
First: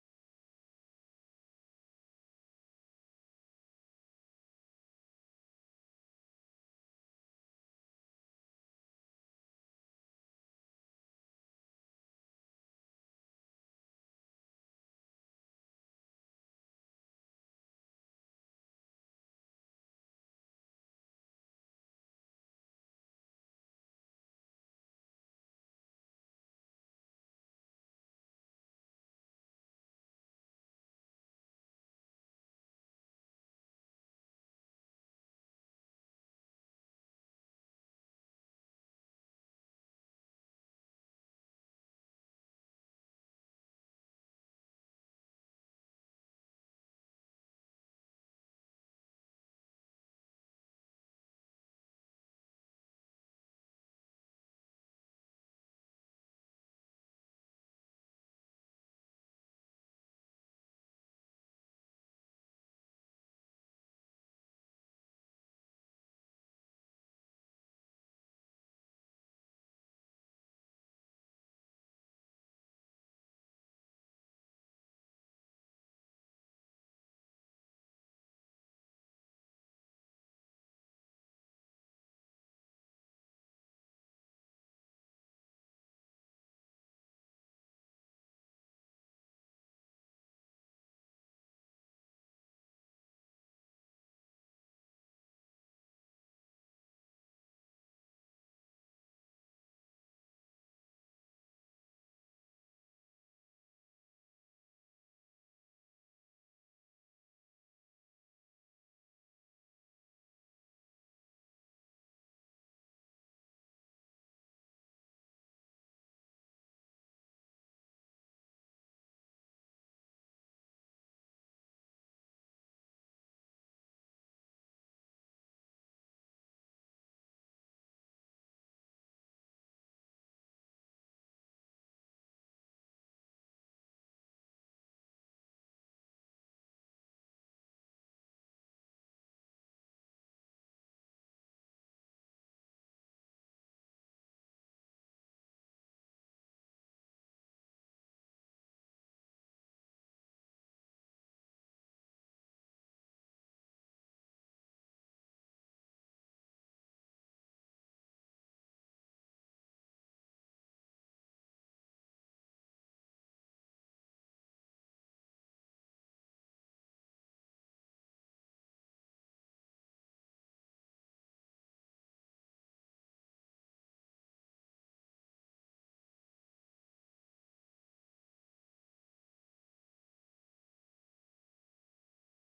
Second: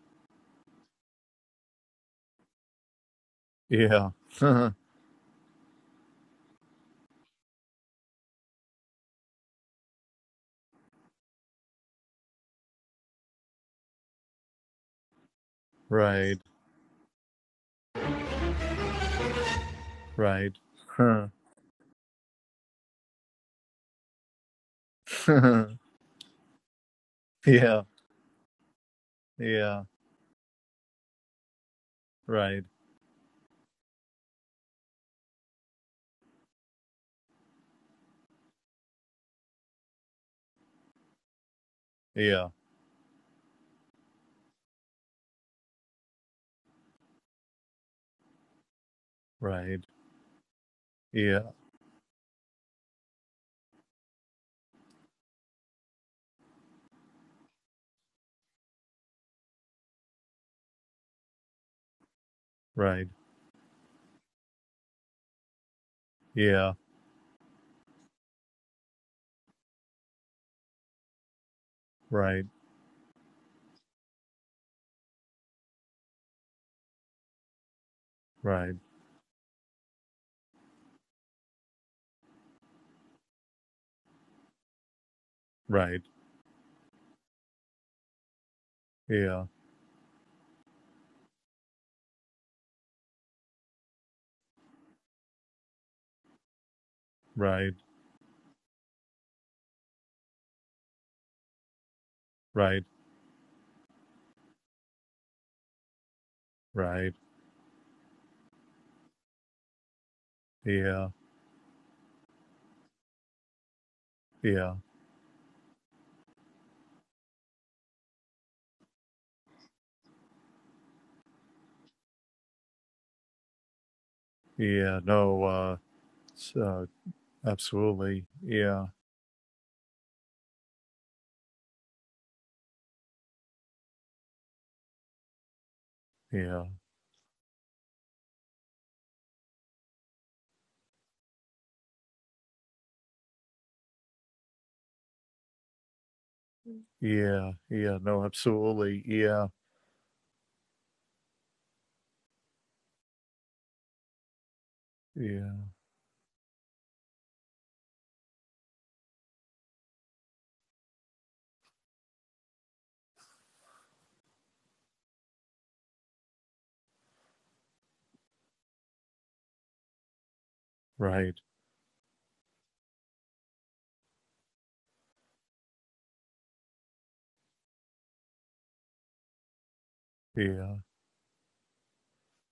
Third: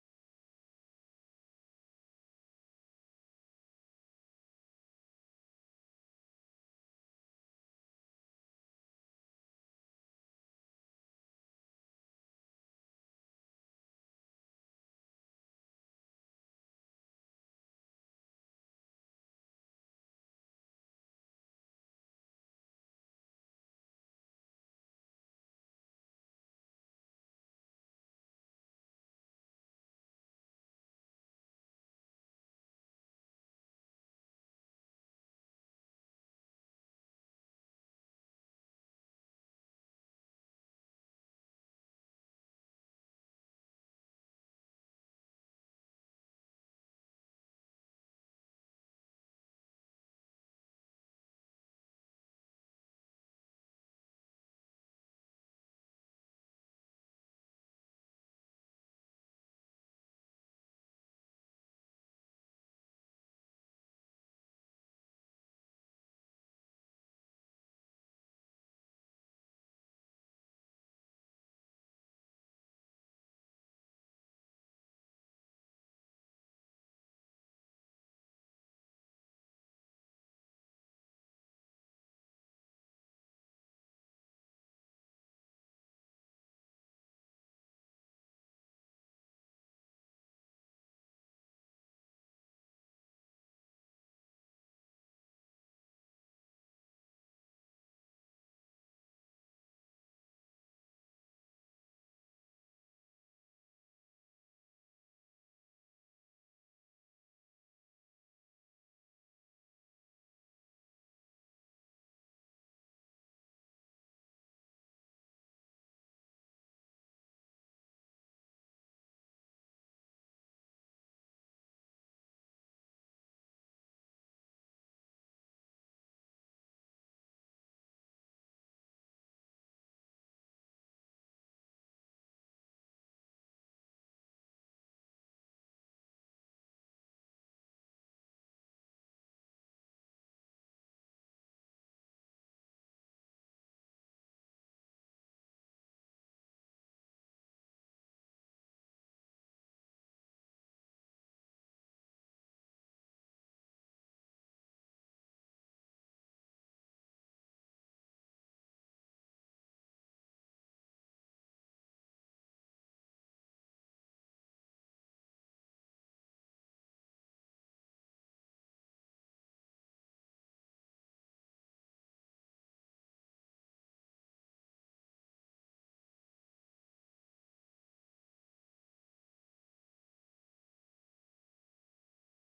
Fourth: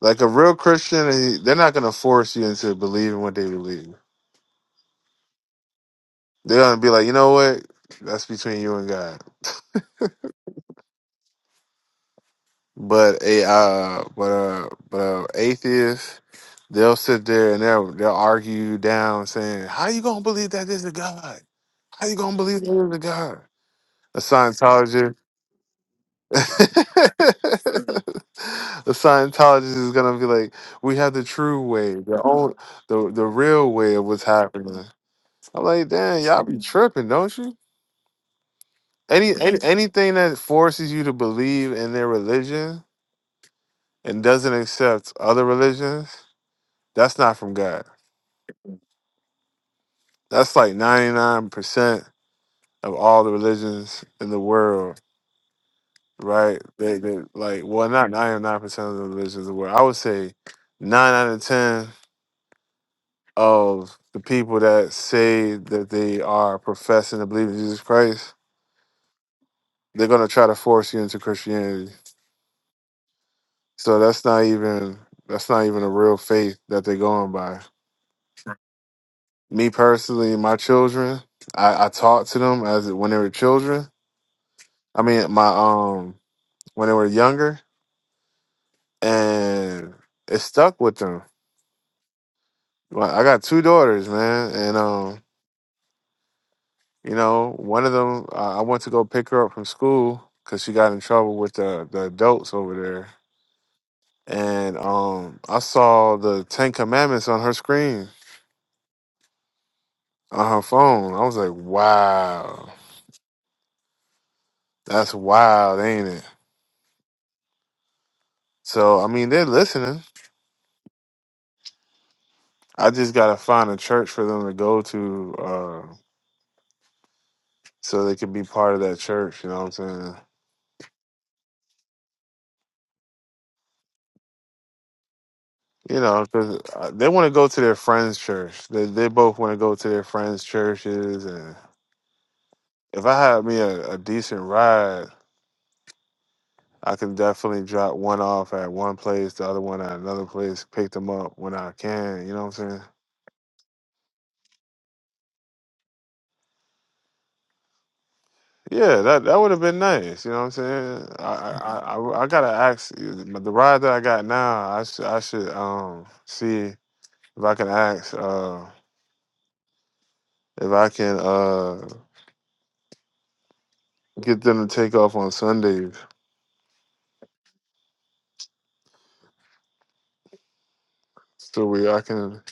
S1: like a real Christian, he- they're not gonna force you into believing what they believe.
S2: Yeah.
S1: They're gonna be like, you know what, that's between you and God. But a uh, but uh, but uh, atheist,
S2: right.
S1: they'll sit there and they'll they'll argue you down, saying, "How you gonna believe
S2: Right.
S1: that there's a
S2: Huh.
S1: God? How you gonna believe that there's a God?" A Scientologist. the
S2: yeah.
S1: Scientologist
S2: Yeah.
S1: is gonna be like, we have the true way, the own,
S2: Right.
S1: the the real way of what's happening. I'm like, damn, y'all be tripping, don't you? Any, any anything that forces you to believe in their
S2: Yeah.
S1: religion and doesn't accept other religions, that's not from God.
S2: Right.
S1: That's like
S2: Yeah.
S1: 99% of all the religions in the world, right? They, they like, well, not 99% of the religions in the world. I would say nine out of ten
S2: Right.
S1: of the people that say that they are
S2: Yeah.
S1: professing to believe in Jesus Christ, they're gonna try to force you into Christianity.
S2: Right.
S1: So that's not even that's not even a real faith that they're going by.
S2: Right.
S1: Me personally, my children, I, I talked to them as when they were children. I mean, my
S2: Right.
S1: um when they were younger,
S2: Yeah.
S1: and it stuck with them. Like I got two daughters, man, and um You know,
S2: Right.
S1: one of them, uh, I went to go pick her up from school because she got in trouble with the, the adults
S2: Right.
S1: over there. And um, I saw the Ten
S2: Right.
S1: Commandments on her screen, on her
S2: Yeah.
S1: phone. I was like, wow,
S2: Yeah.
S1: that's wild, ain't it? So, I mean, they're listening. I just got to find a church for them to go
S2: Yeah,
S1: to
S2: no, uh,
S1: uh,
S2: s- uh,
S1: so they
S2: absolutely.
S1: can be part of
S2: Yeah,
S1: that church. You know what I'm saying? You know, because
S2: yeah,
S1: they want to go to their friends' church. They, they both want to go to their friends' churches and. if I had me a, a decent ride, I can
S2: yeah,
S1: definitely drop
S2: yeah,
S1: one
S2: no,
S1: off at one
S2: absolutely.
S1: place,
S2: Yeah,
S1: the other one at another place, pick them up when I can. You know what I'm saying?
S2: yeah,
S1: Yeah, that that would have been nice. You know what I'm saying? I I, I, I I gotta ask uh, the ride that I got now. I should I should um see if I can ask uh if I can
S2: right.
S1: uh get them to take off on Sundays
S2: Yeah,
S1: so we I can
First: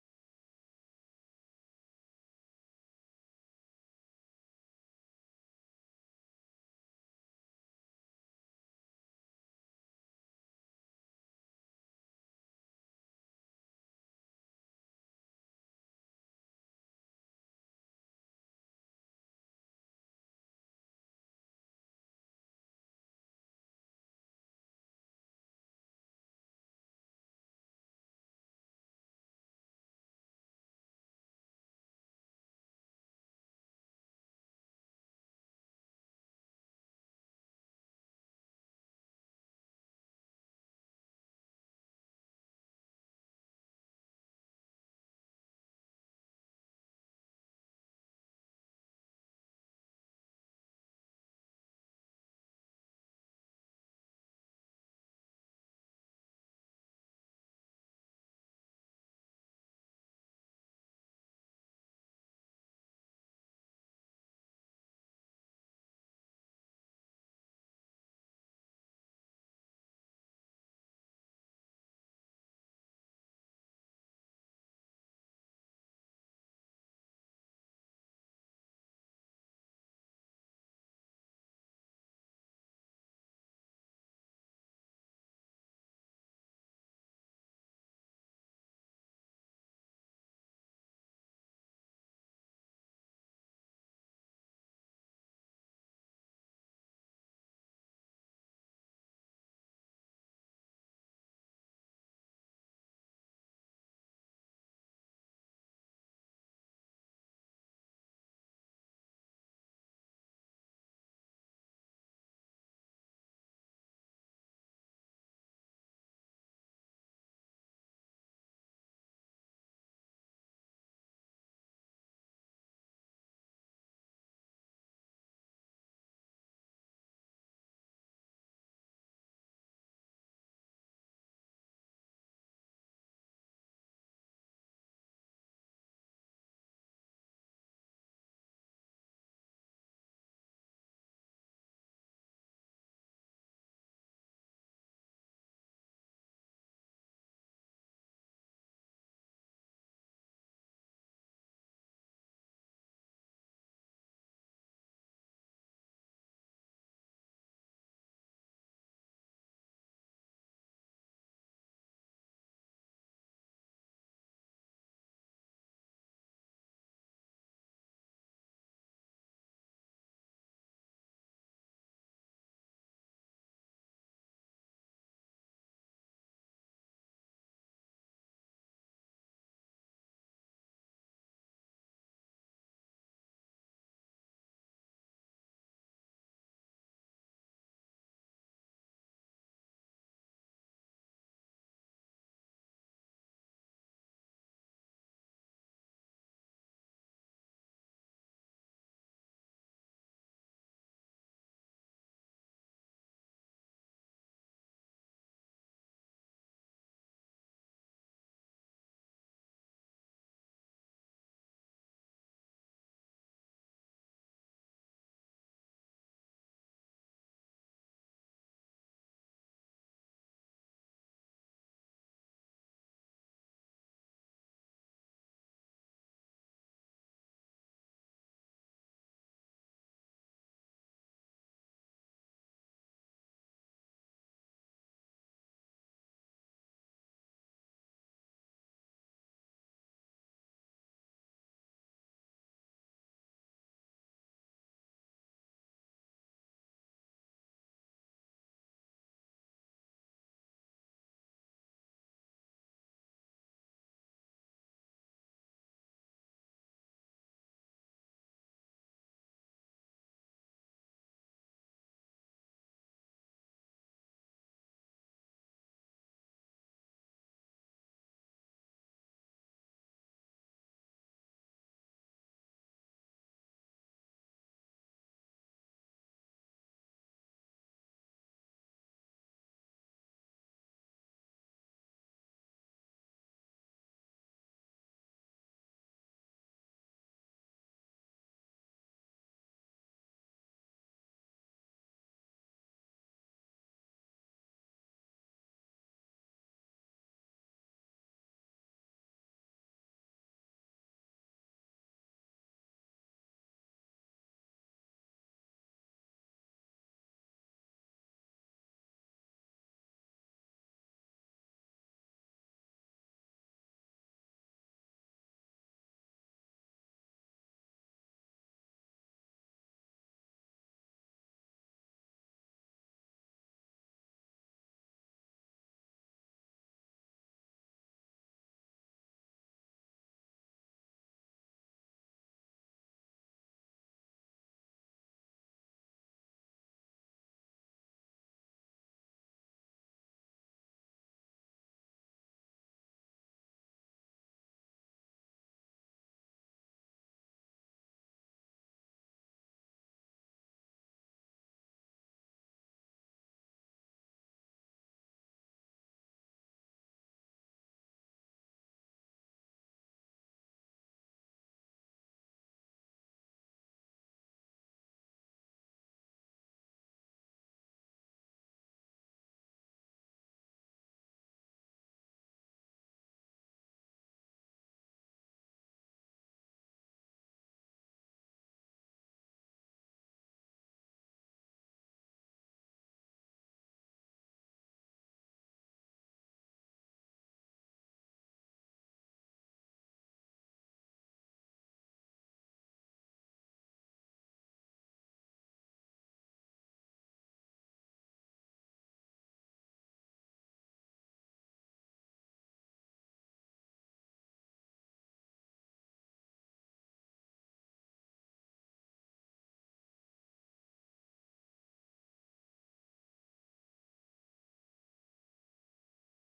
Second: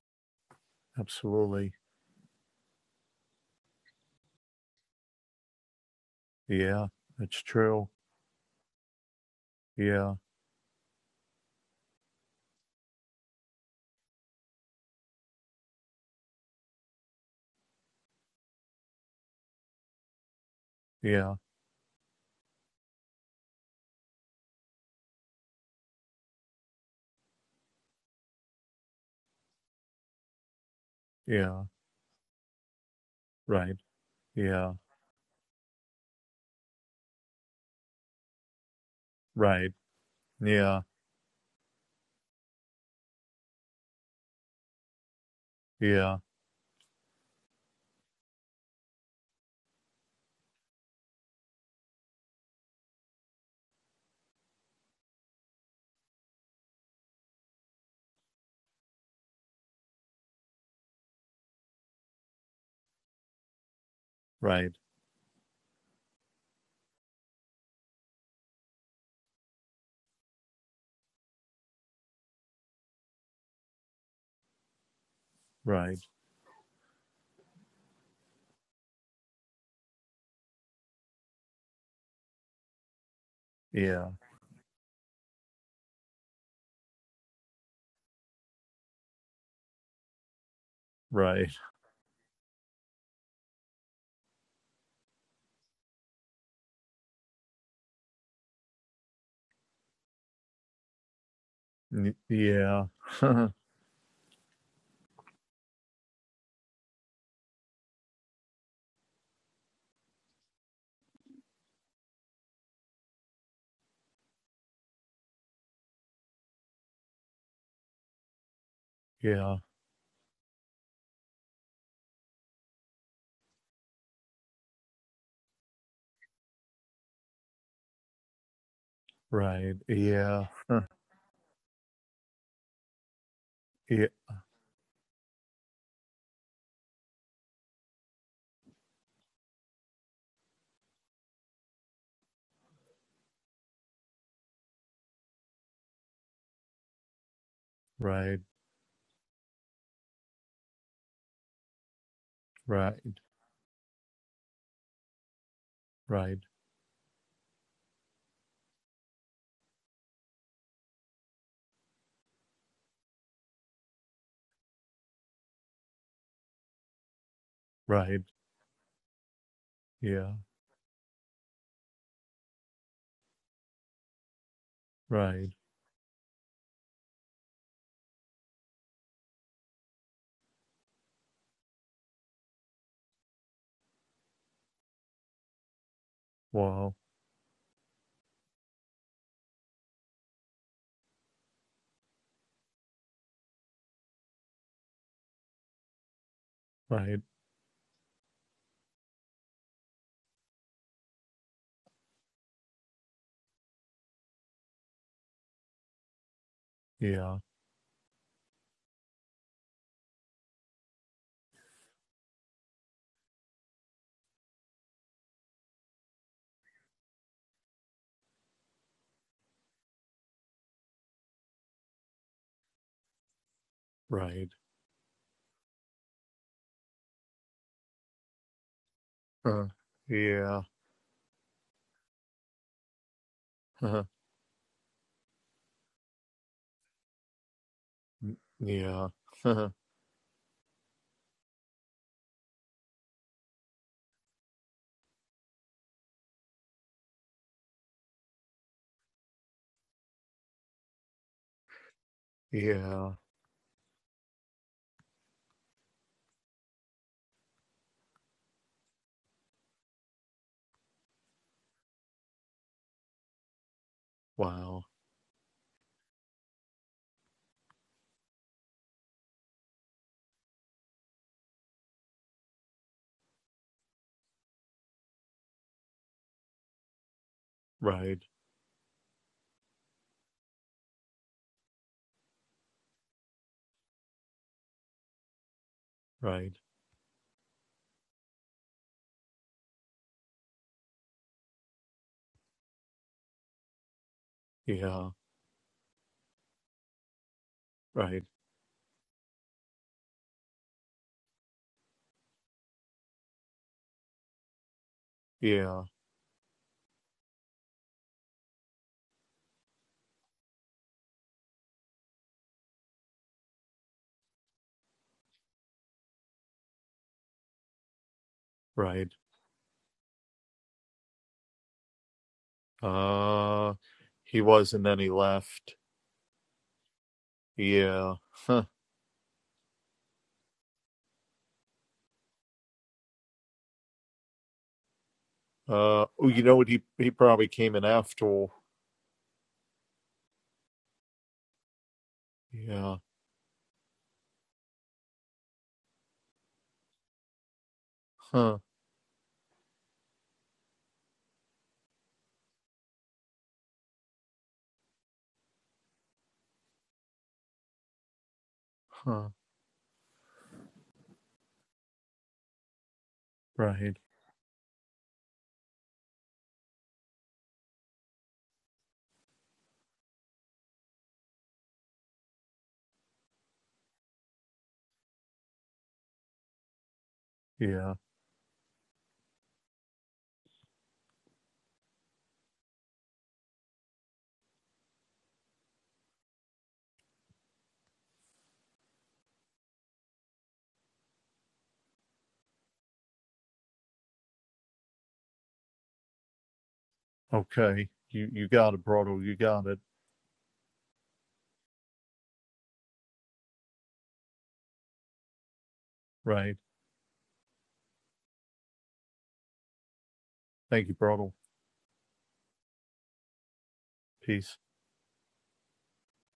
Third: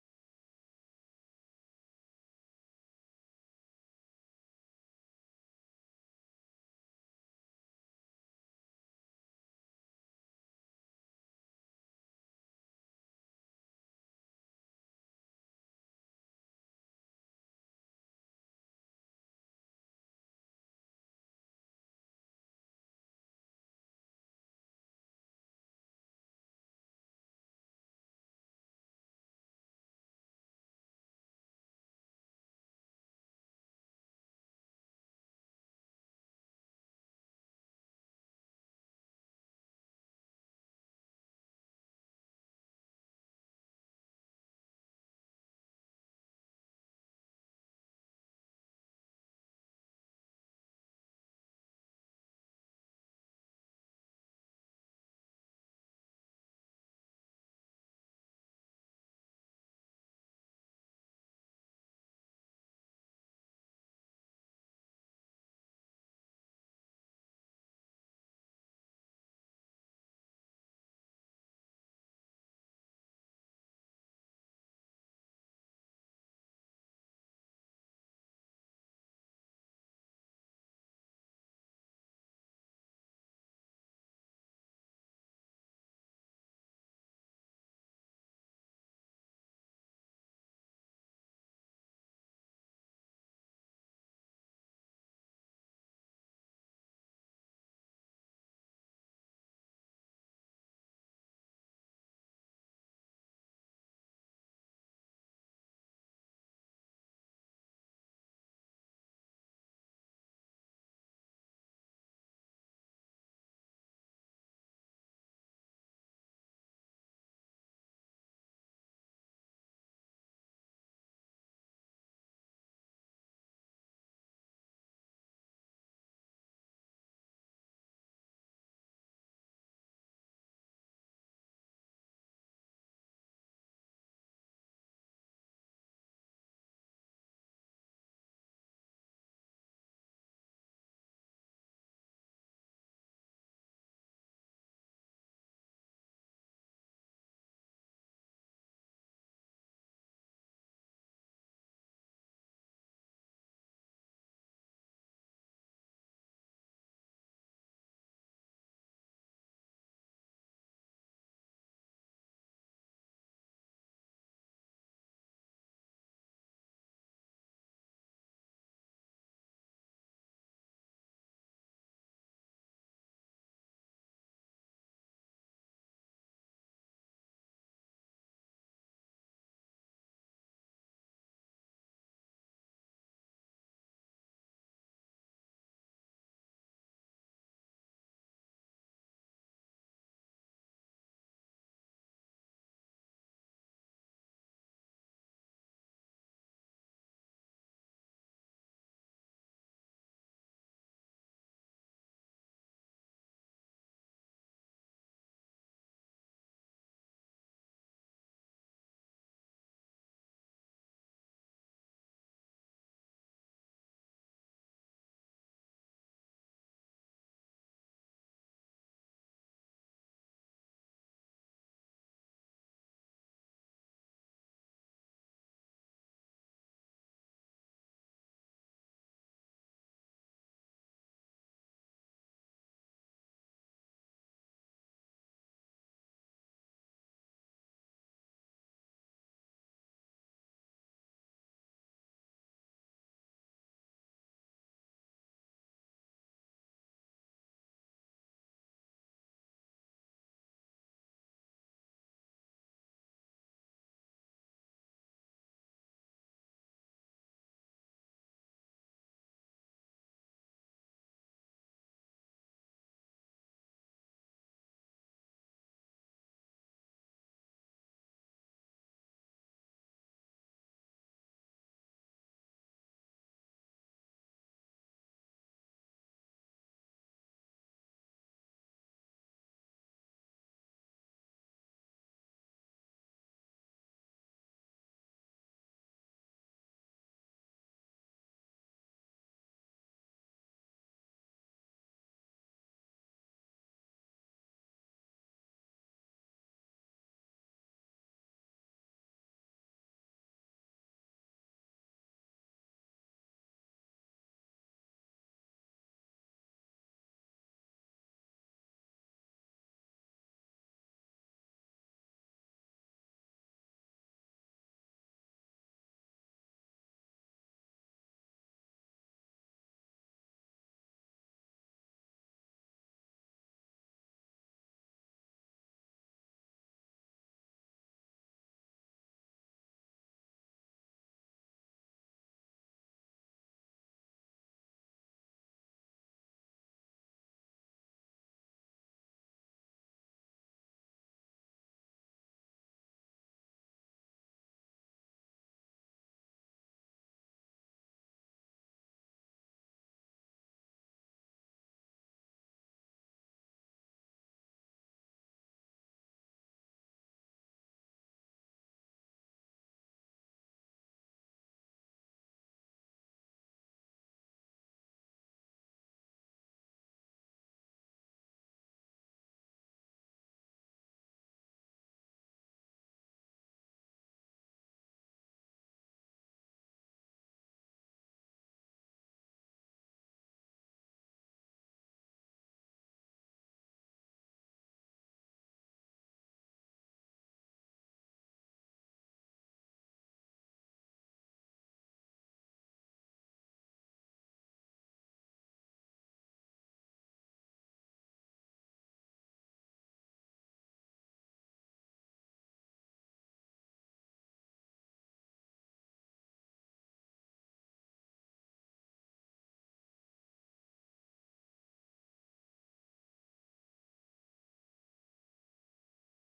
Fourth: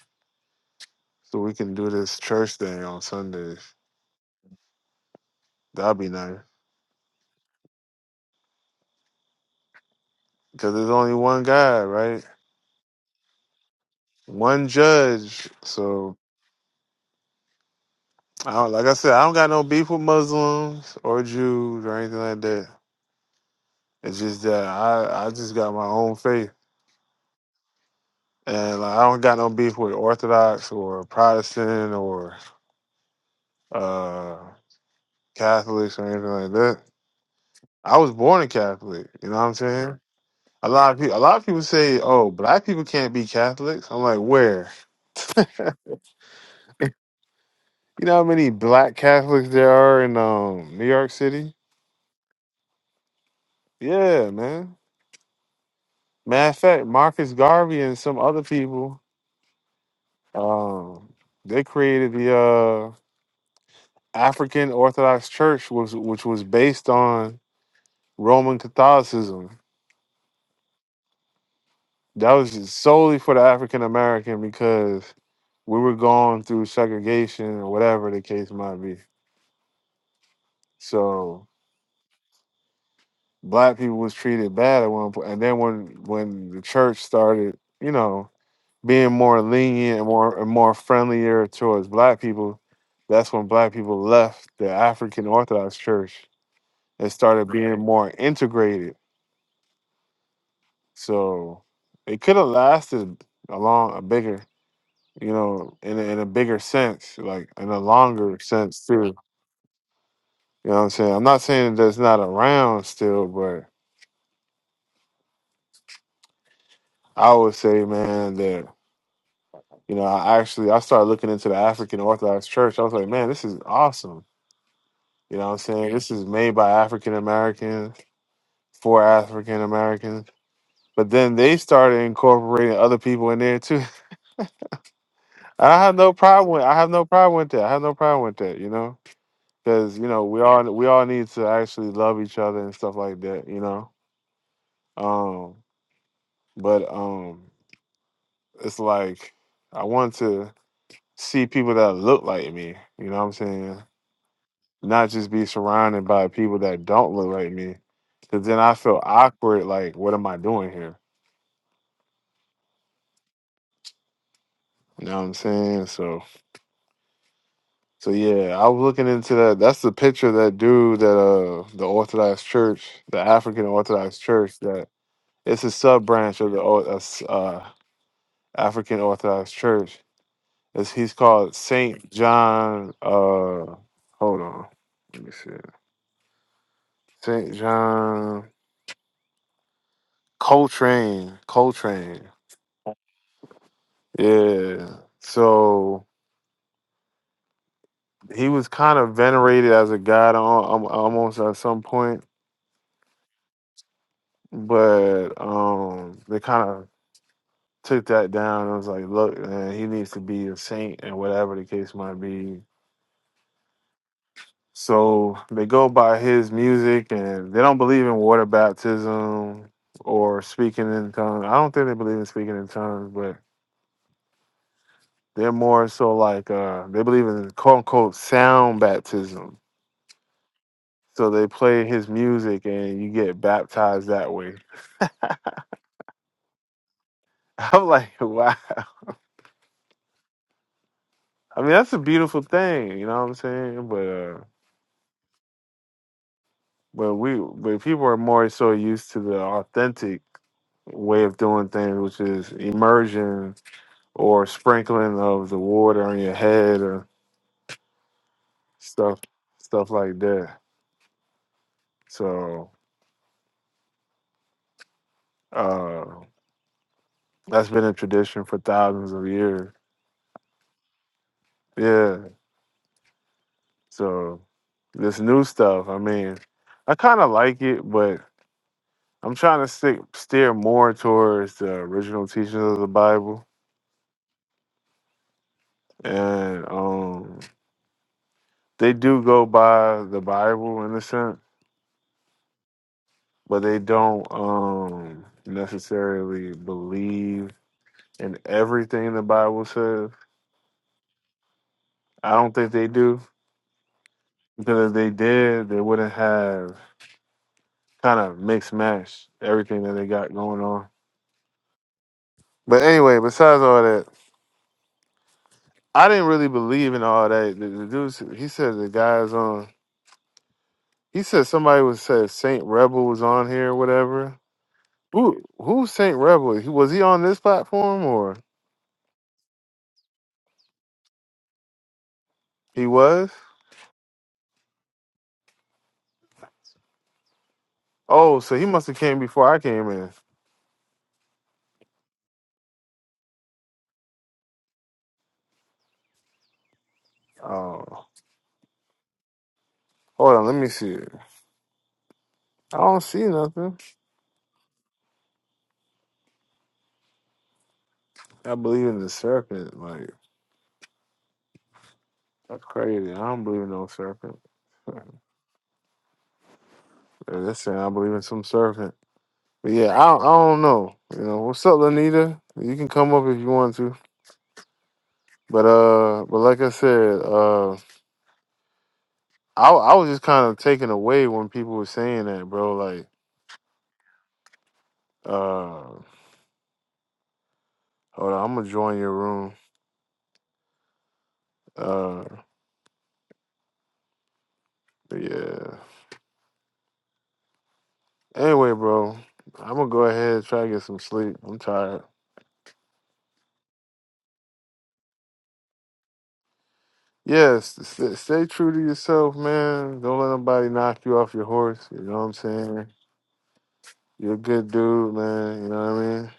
S1: so we
S2: absolutely.
S1: can do this church thing on Sundays. That'd be nice
S2: Yeah, it's true. Yeah,
S1: because there's only one guy, right? one judge. So, I don't, like I said, I don't got no beef with Muslims or
S2: yeah,
S1: Jews or anything like that. It's just that I, I just got my own faith, and like, I don't got no beef with Orthodox or
S2: yeah,
S1: Protestant or
S2: right.
S1: uh,
S2: Yeah,
S1: Catholics or anything like that. I was born a Catholic. You know what I'm
S2: right.
S1: saying? A
S2: Yeah,
S1: lot of people, a lot of people say, "Oh, black people can't be Catholics." I'm like, where?
S2: yeah,
S1: You know how many black Catholics there are in um, New York City? Yeah, man. Matter of fact, Marcus Garvey and some other people, um, they created the uh,
S2: right,
S1: African Orthodox Church, was which was based on Roman Catholicism. That was just solely for the African American because we were
S2: right.
S1: going through segregation or whatever the case might be. So black people
S2: Yeah,
S1: was treated bad at one point, and then when when the church started, you know, being more lenient and more and more friendlier
S2: right.
S1: towards black people, that's when black people left the African Orthodox Church and started being more integrated. So
S2: N-
S1: it could have
S2: Yeah,
S1: lasted a long, a bigger, you know, in a, in a bigger sense, like in a longer sense too. You know what I'm saying? I'm not saying that it's not around still, but I would say, man, that
S2: yeah,
S1: you know, I actually I started looking into the African Orthodox Church. I was like, man, this is awesome You know what I'm saying? This is made by African Americans for African
S2: right.
S1: Americans.
S2: Yeah,
S1: But then they started incorporating other people in there too.
S2: yeah,
S1: I have no problem with I have no problem with that. I have no problem with that, you know? Cuz you know, we all we all need to actually love each other and stuff like that, you know? Um but um
S2: right,
S1: it's like I want to see people that look like me,
S2: right,
S1: you know what I'm saying? Not just be surrounded by
S2: right,
S1: people that don't look like me. Cuz then I feel awkward like what am I doing here? You know what I'm saying? So so
S2: right.
S1: yeah, I was looking into that. That's the picture
S2: Yeah,
S1: of that dude that uh the Orthodox Church, the African Orthodox Church that
S2: right.
S1: it's a sub branch of the Or- uh, s- uh, African Orthodox Church. It's, he's called Saint John uh hold on. Let me see.
S2: Wow,
S1: Saint John Coltrane. Coltrane. Yeah. So
S2: right.
S1: he was kind of venerated as a god al- al- almost at some point but um they kind of
S2: Yeah,
S1: took that down I was like look man he needs to be a saint and whatever the case might be so they go by his music and they don't believe in water baptism or speaking in tongues i don't think they believe in speaking in tongues but
S2: right.
S1: they're more so like uh they believe in quote unquote sound baptism
S2: Uh, yeah.
S1: so they play his music and you get
S2: Uh,
S1: baptized that way i'm like
S2: n-
S1: wow
S2: yeah. Uh,
S1: i mean that's a beautiful thing you know what i'm saying but uh But we, but people are more so used to the authentic way of doing things, which is
S2: yeah.
S1: immersion or sprinkling of the water on your head or stuff, stuff like that. So
S2: Wow.
S1: uh, that's been a tradition for thousands of years. Yeah. So this new stuff, I mean, I kind of like it, but
S2: Right.
S1: I'm trying to stick steer more towards the original teachings of the Bible
S2: Right.
S1: and um they do go by the Bible in a sense, but they don't
S2: Yeah.
S1: um necessarily believe
S2: Right.
S1: in everything the Bible says. I don't think they do because if they did, they
S2: Yeah.
S1: wouldn't have kind of mixed match everything that they got going on. But anyway, besides all that, I didn't really believe in all that. The, the dude, he said the
S2: Right.
S1: guy's on. He said somebody was said Saint Rebel was on here,
S2: Uh,
S1: or whatever.
S2: he was, and then he
S1: Who
S2: left.
S1: who's Saint Rebel? He- Was he on this platform
S2: Yeah.
S1: or he was?
S2: Uh, oh, you know what? He he probably came in
S1: Oh,
S2: after.
S1: so he must have came before I came in.
S2: Yeah.
S1: Oh,
S2: Huh.
S1: hold on, let me see. I don't see nothing. I believe in the
S2: Huh.
S1: serpent. Like that's crazy. I don't believe in no
S2: Right.
S1: serpent. They're just saying I believe in some serpent. But yeah, I don't, I don't know. You know what's up, Lanita? You can come up if you want to. But uh, but like I said, uh,
S2: Yeah.
S1: I I was just kind of taken away when people were saying that, bro. Like uh, hold on, I'm gonna join your room. Uh, but yeah.
S2: Okay. You you
S1: Anyway,
S2: got it,
S1: bro,
S2: Brodo. You got
S1: I'm
S2: it.
S1: gonna go ahead and try to get some sleep. I'm tired.
S2: Right.
S1: Yes, st- stay true to yourself, man. Don't let nobody
S2: Thank you,
S1: knock you
S2: Brodo.
S1: off your horse. You know what I'm saying? You're a
S2: Peace.
S1: good dude, man. You know what I mean?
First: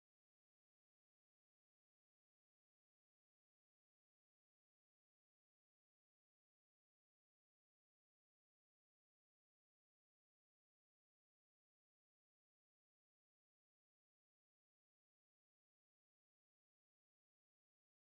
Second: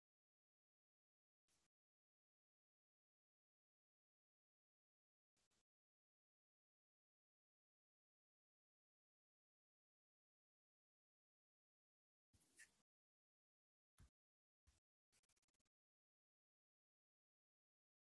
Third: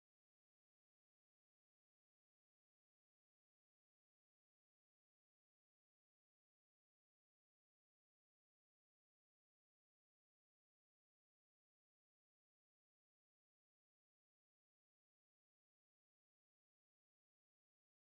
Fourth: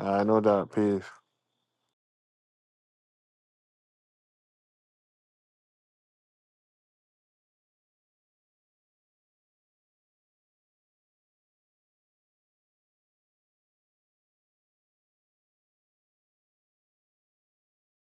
S1: I no doubt. Peace.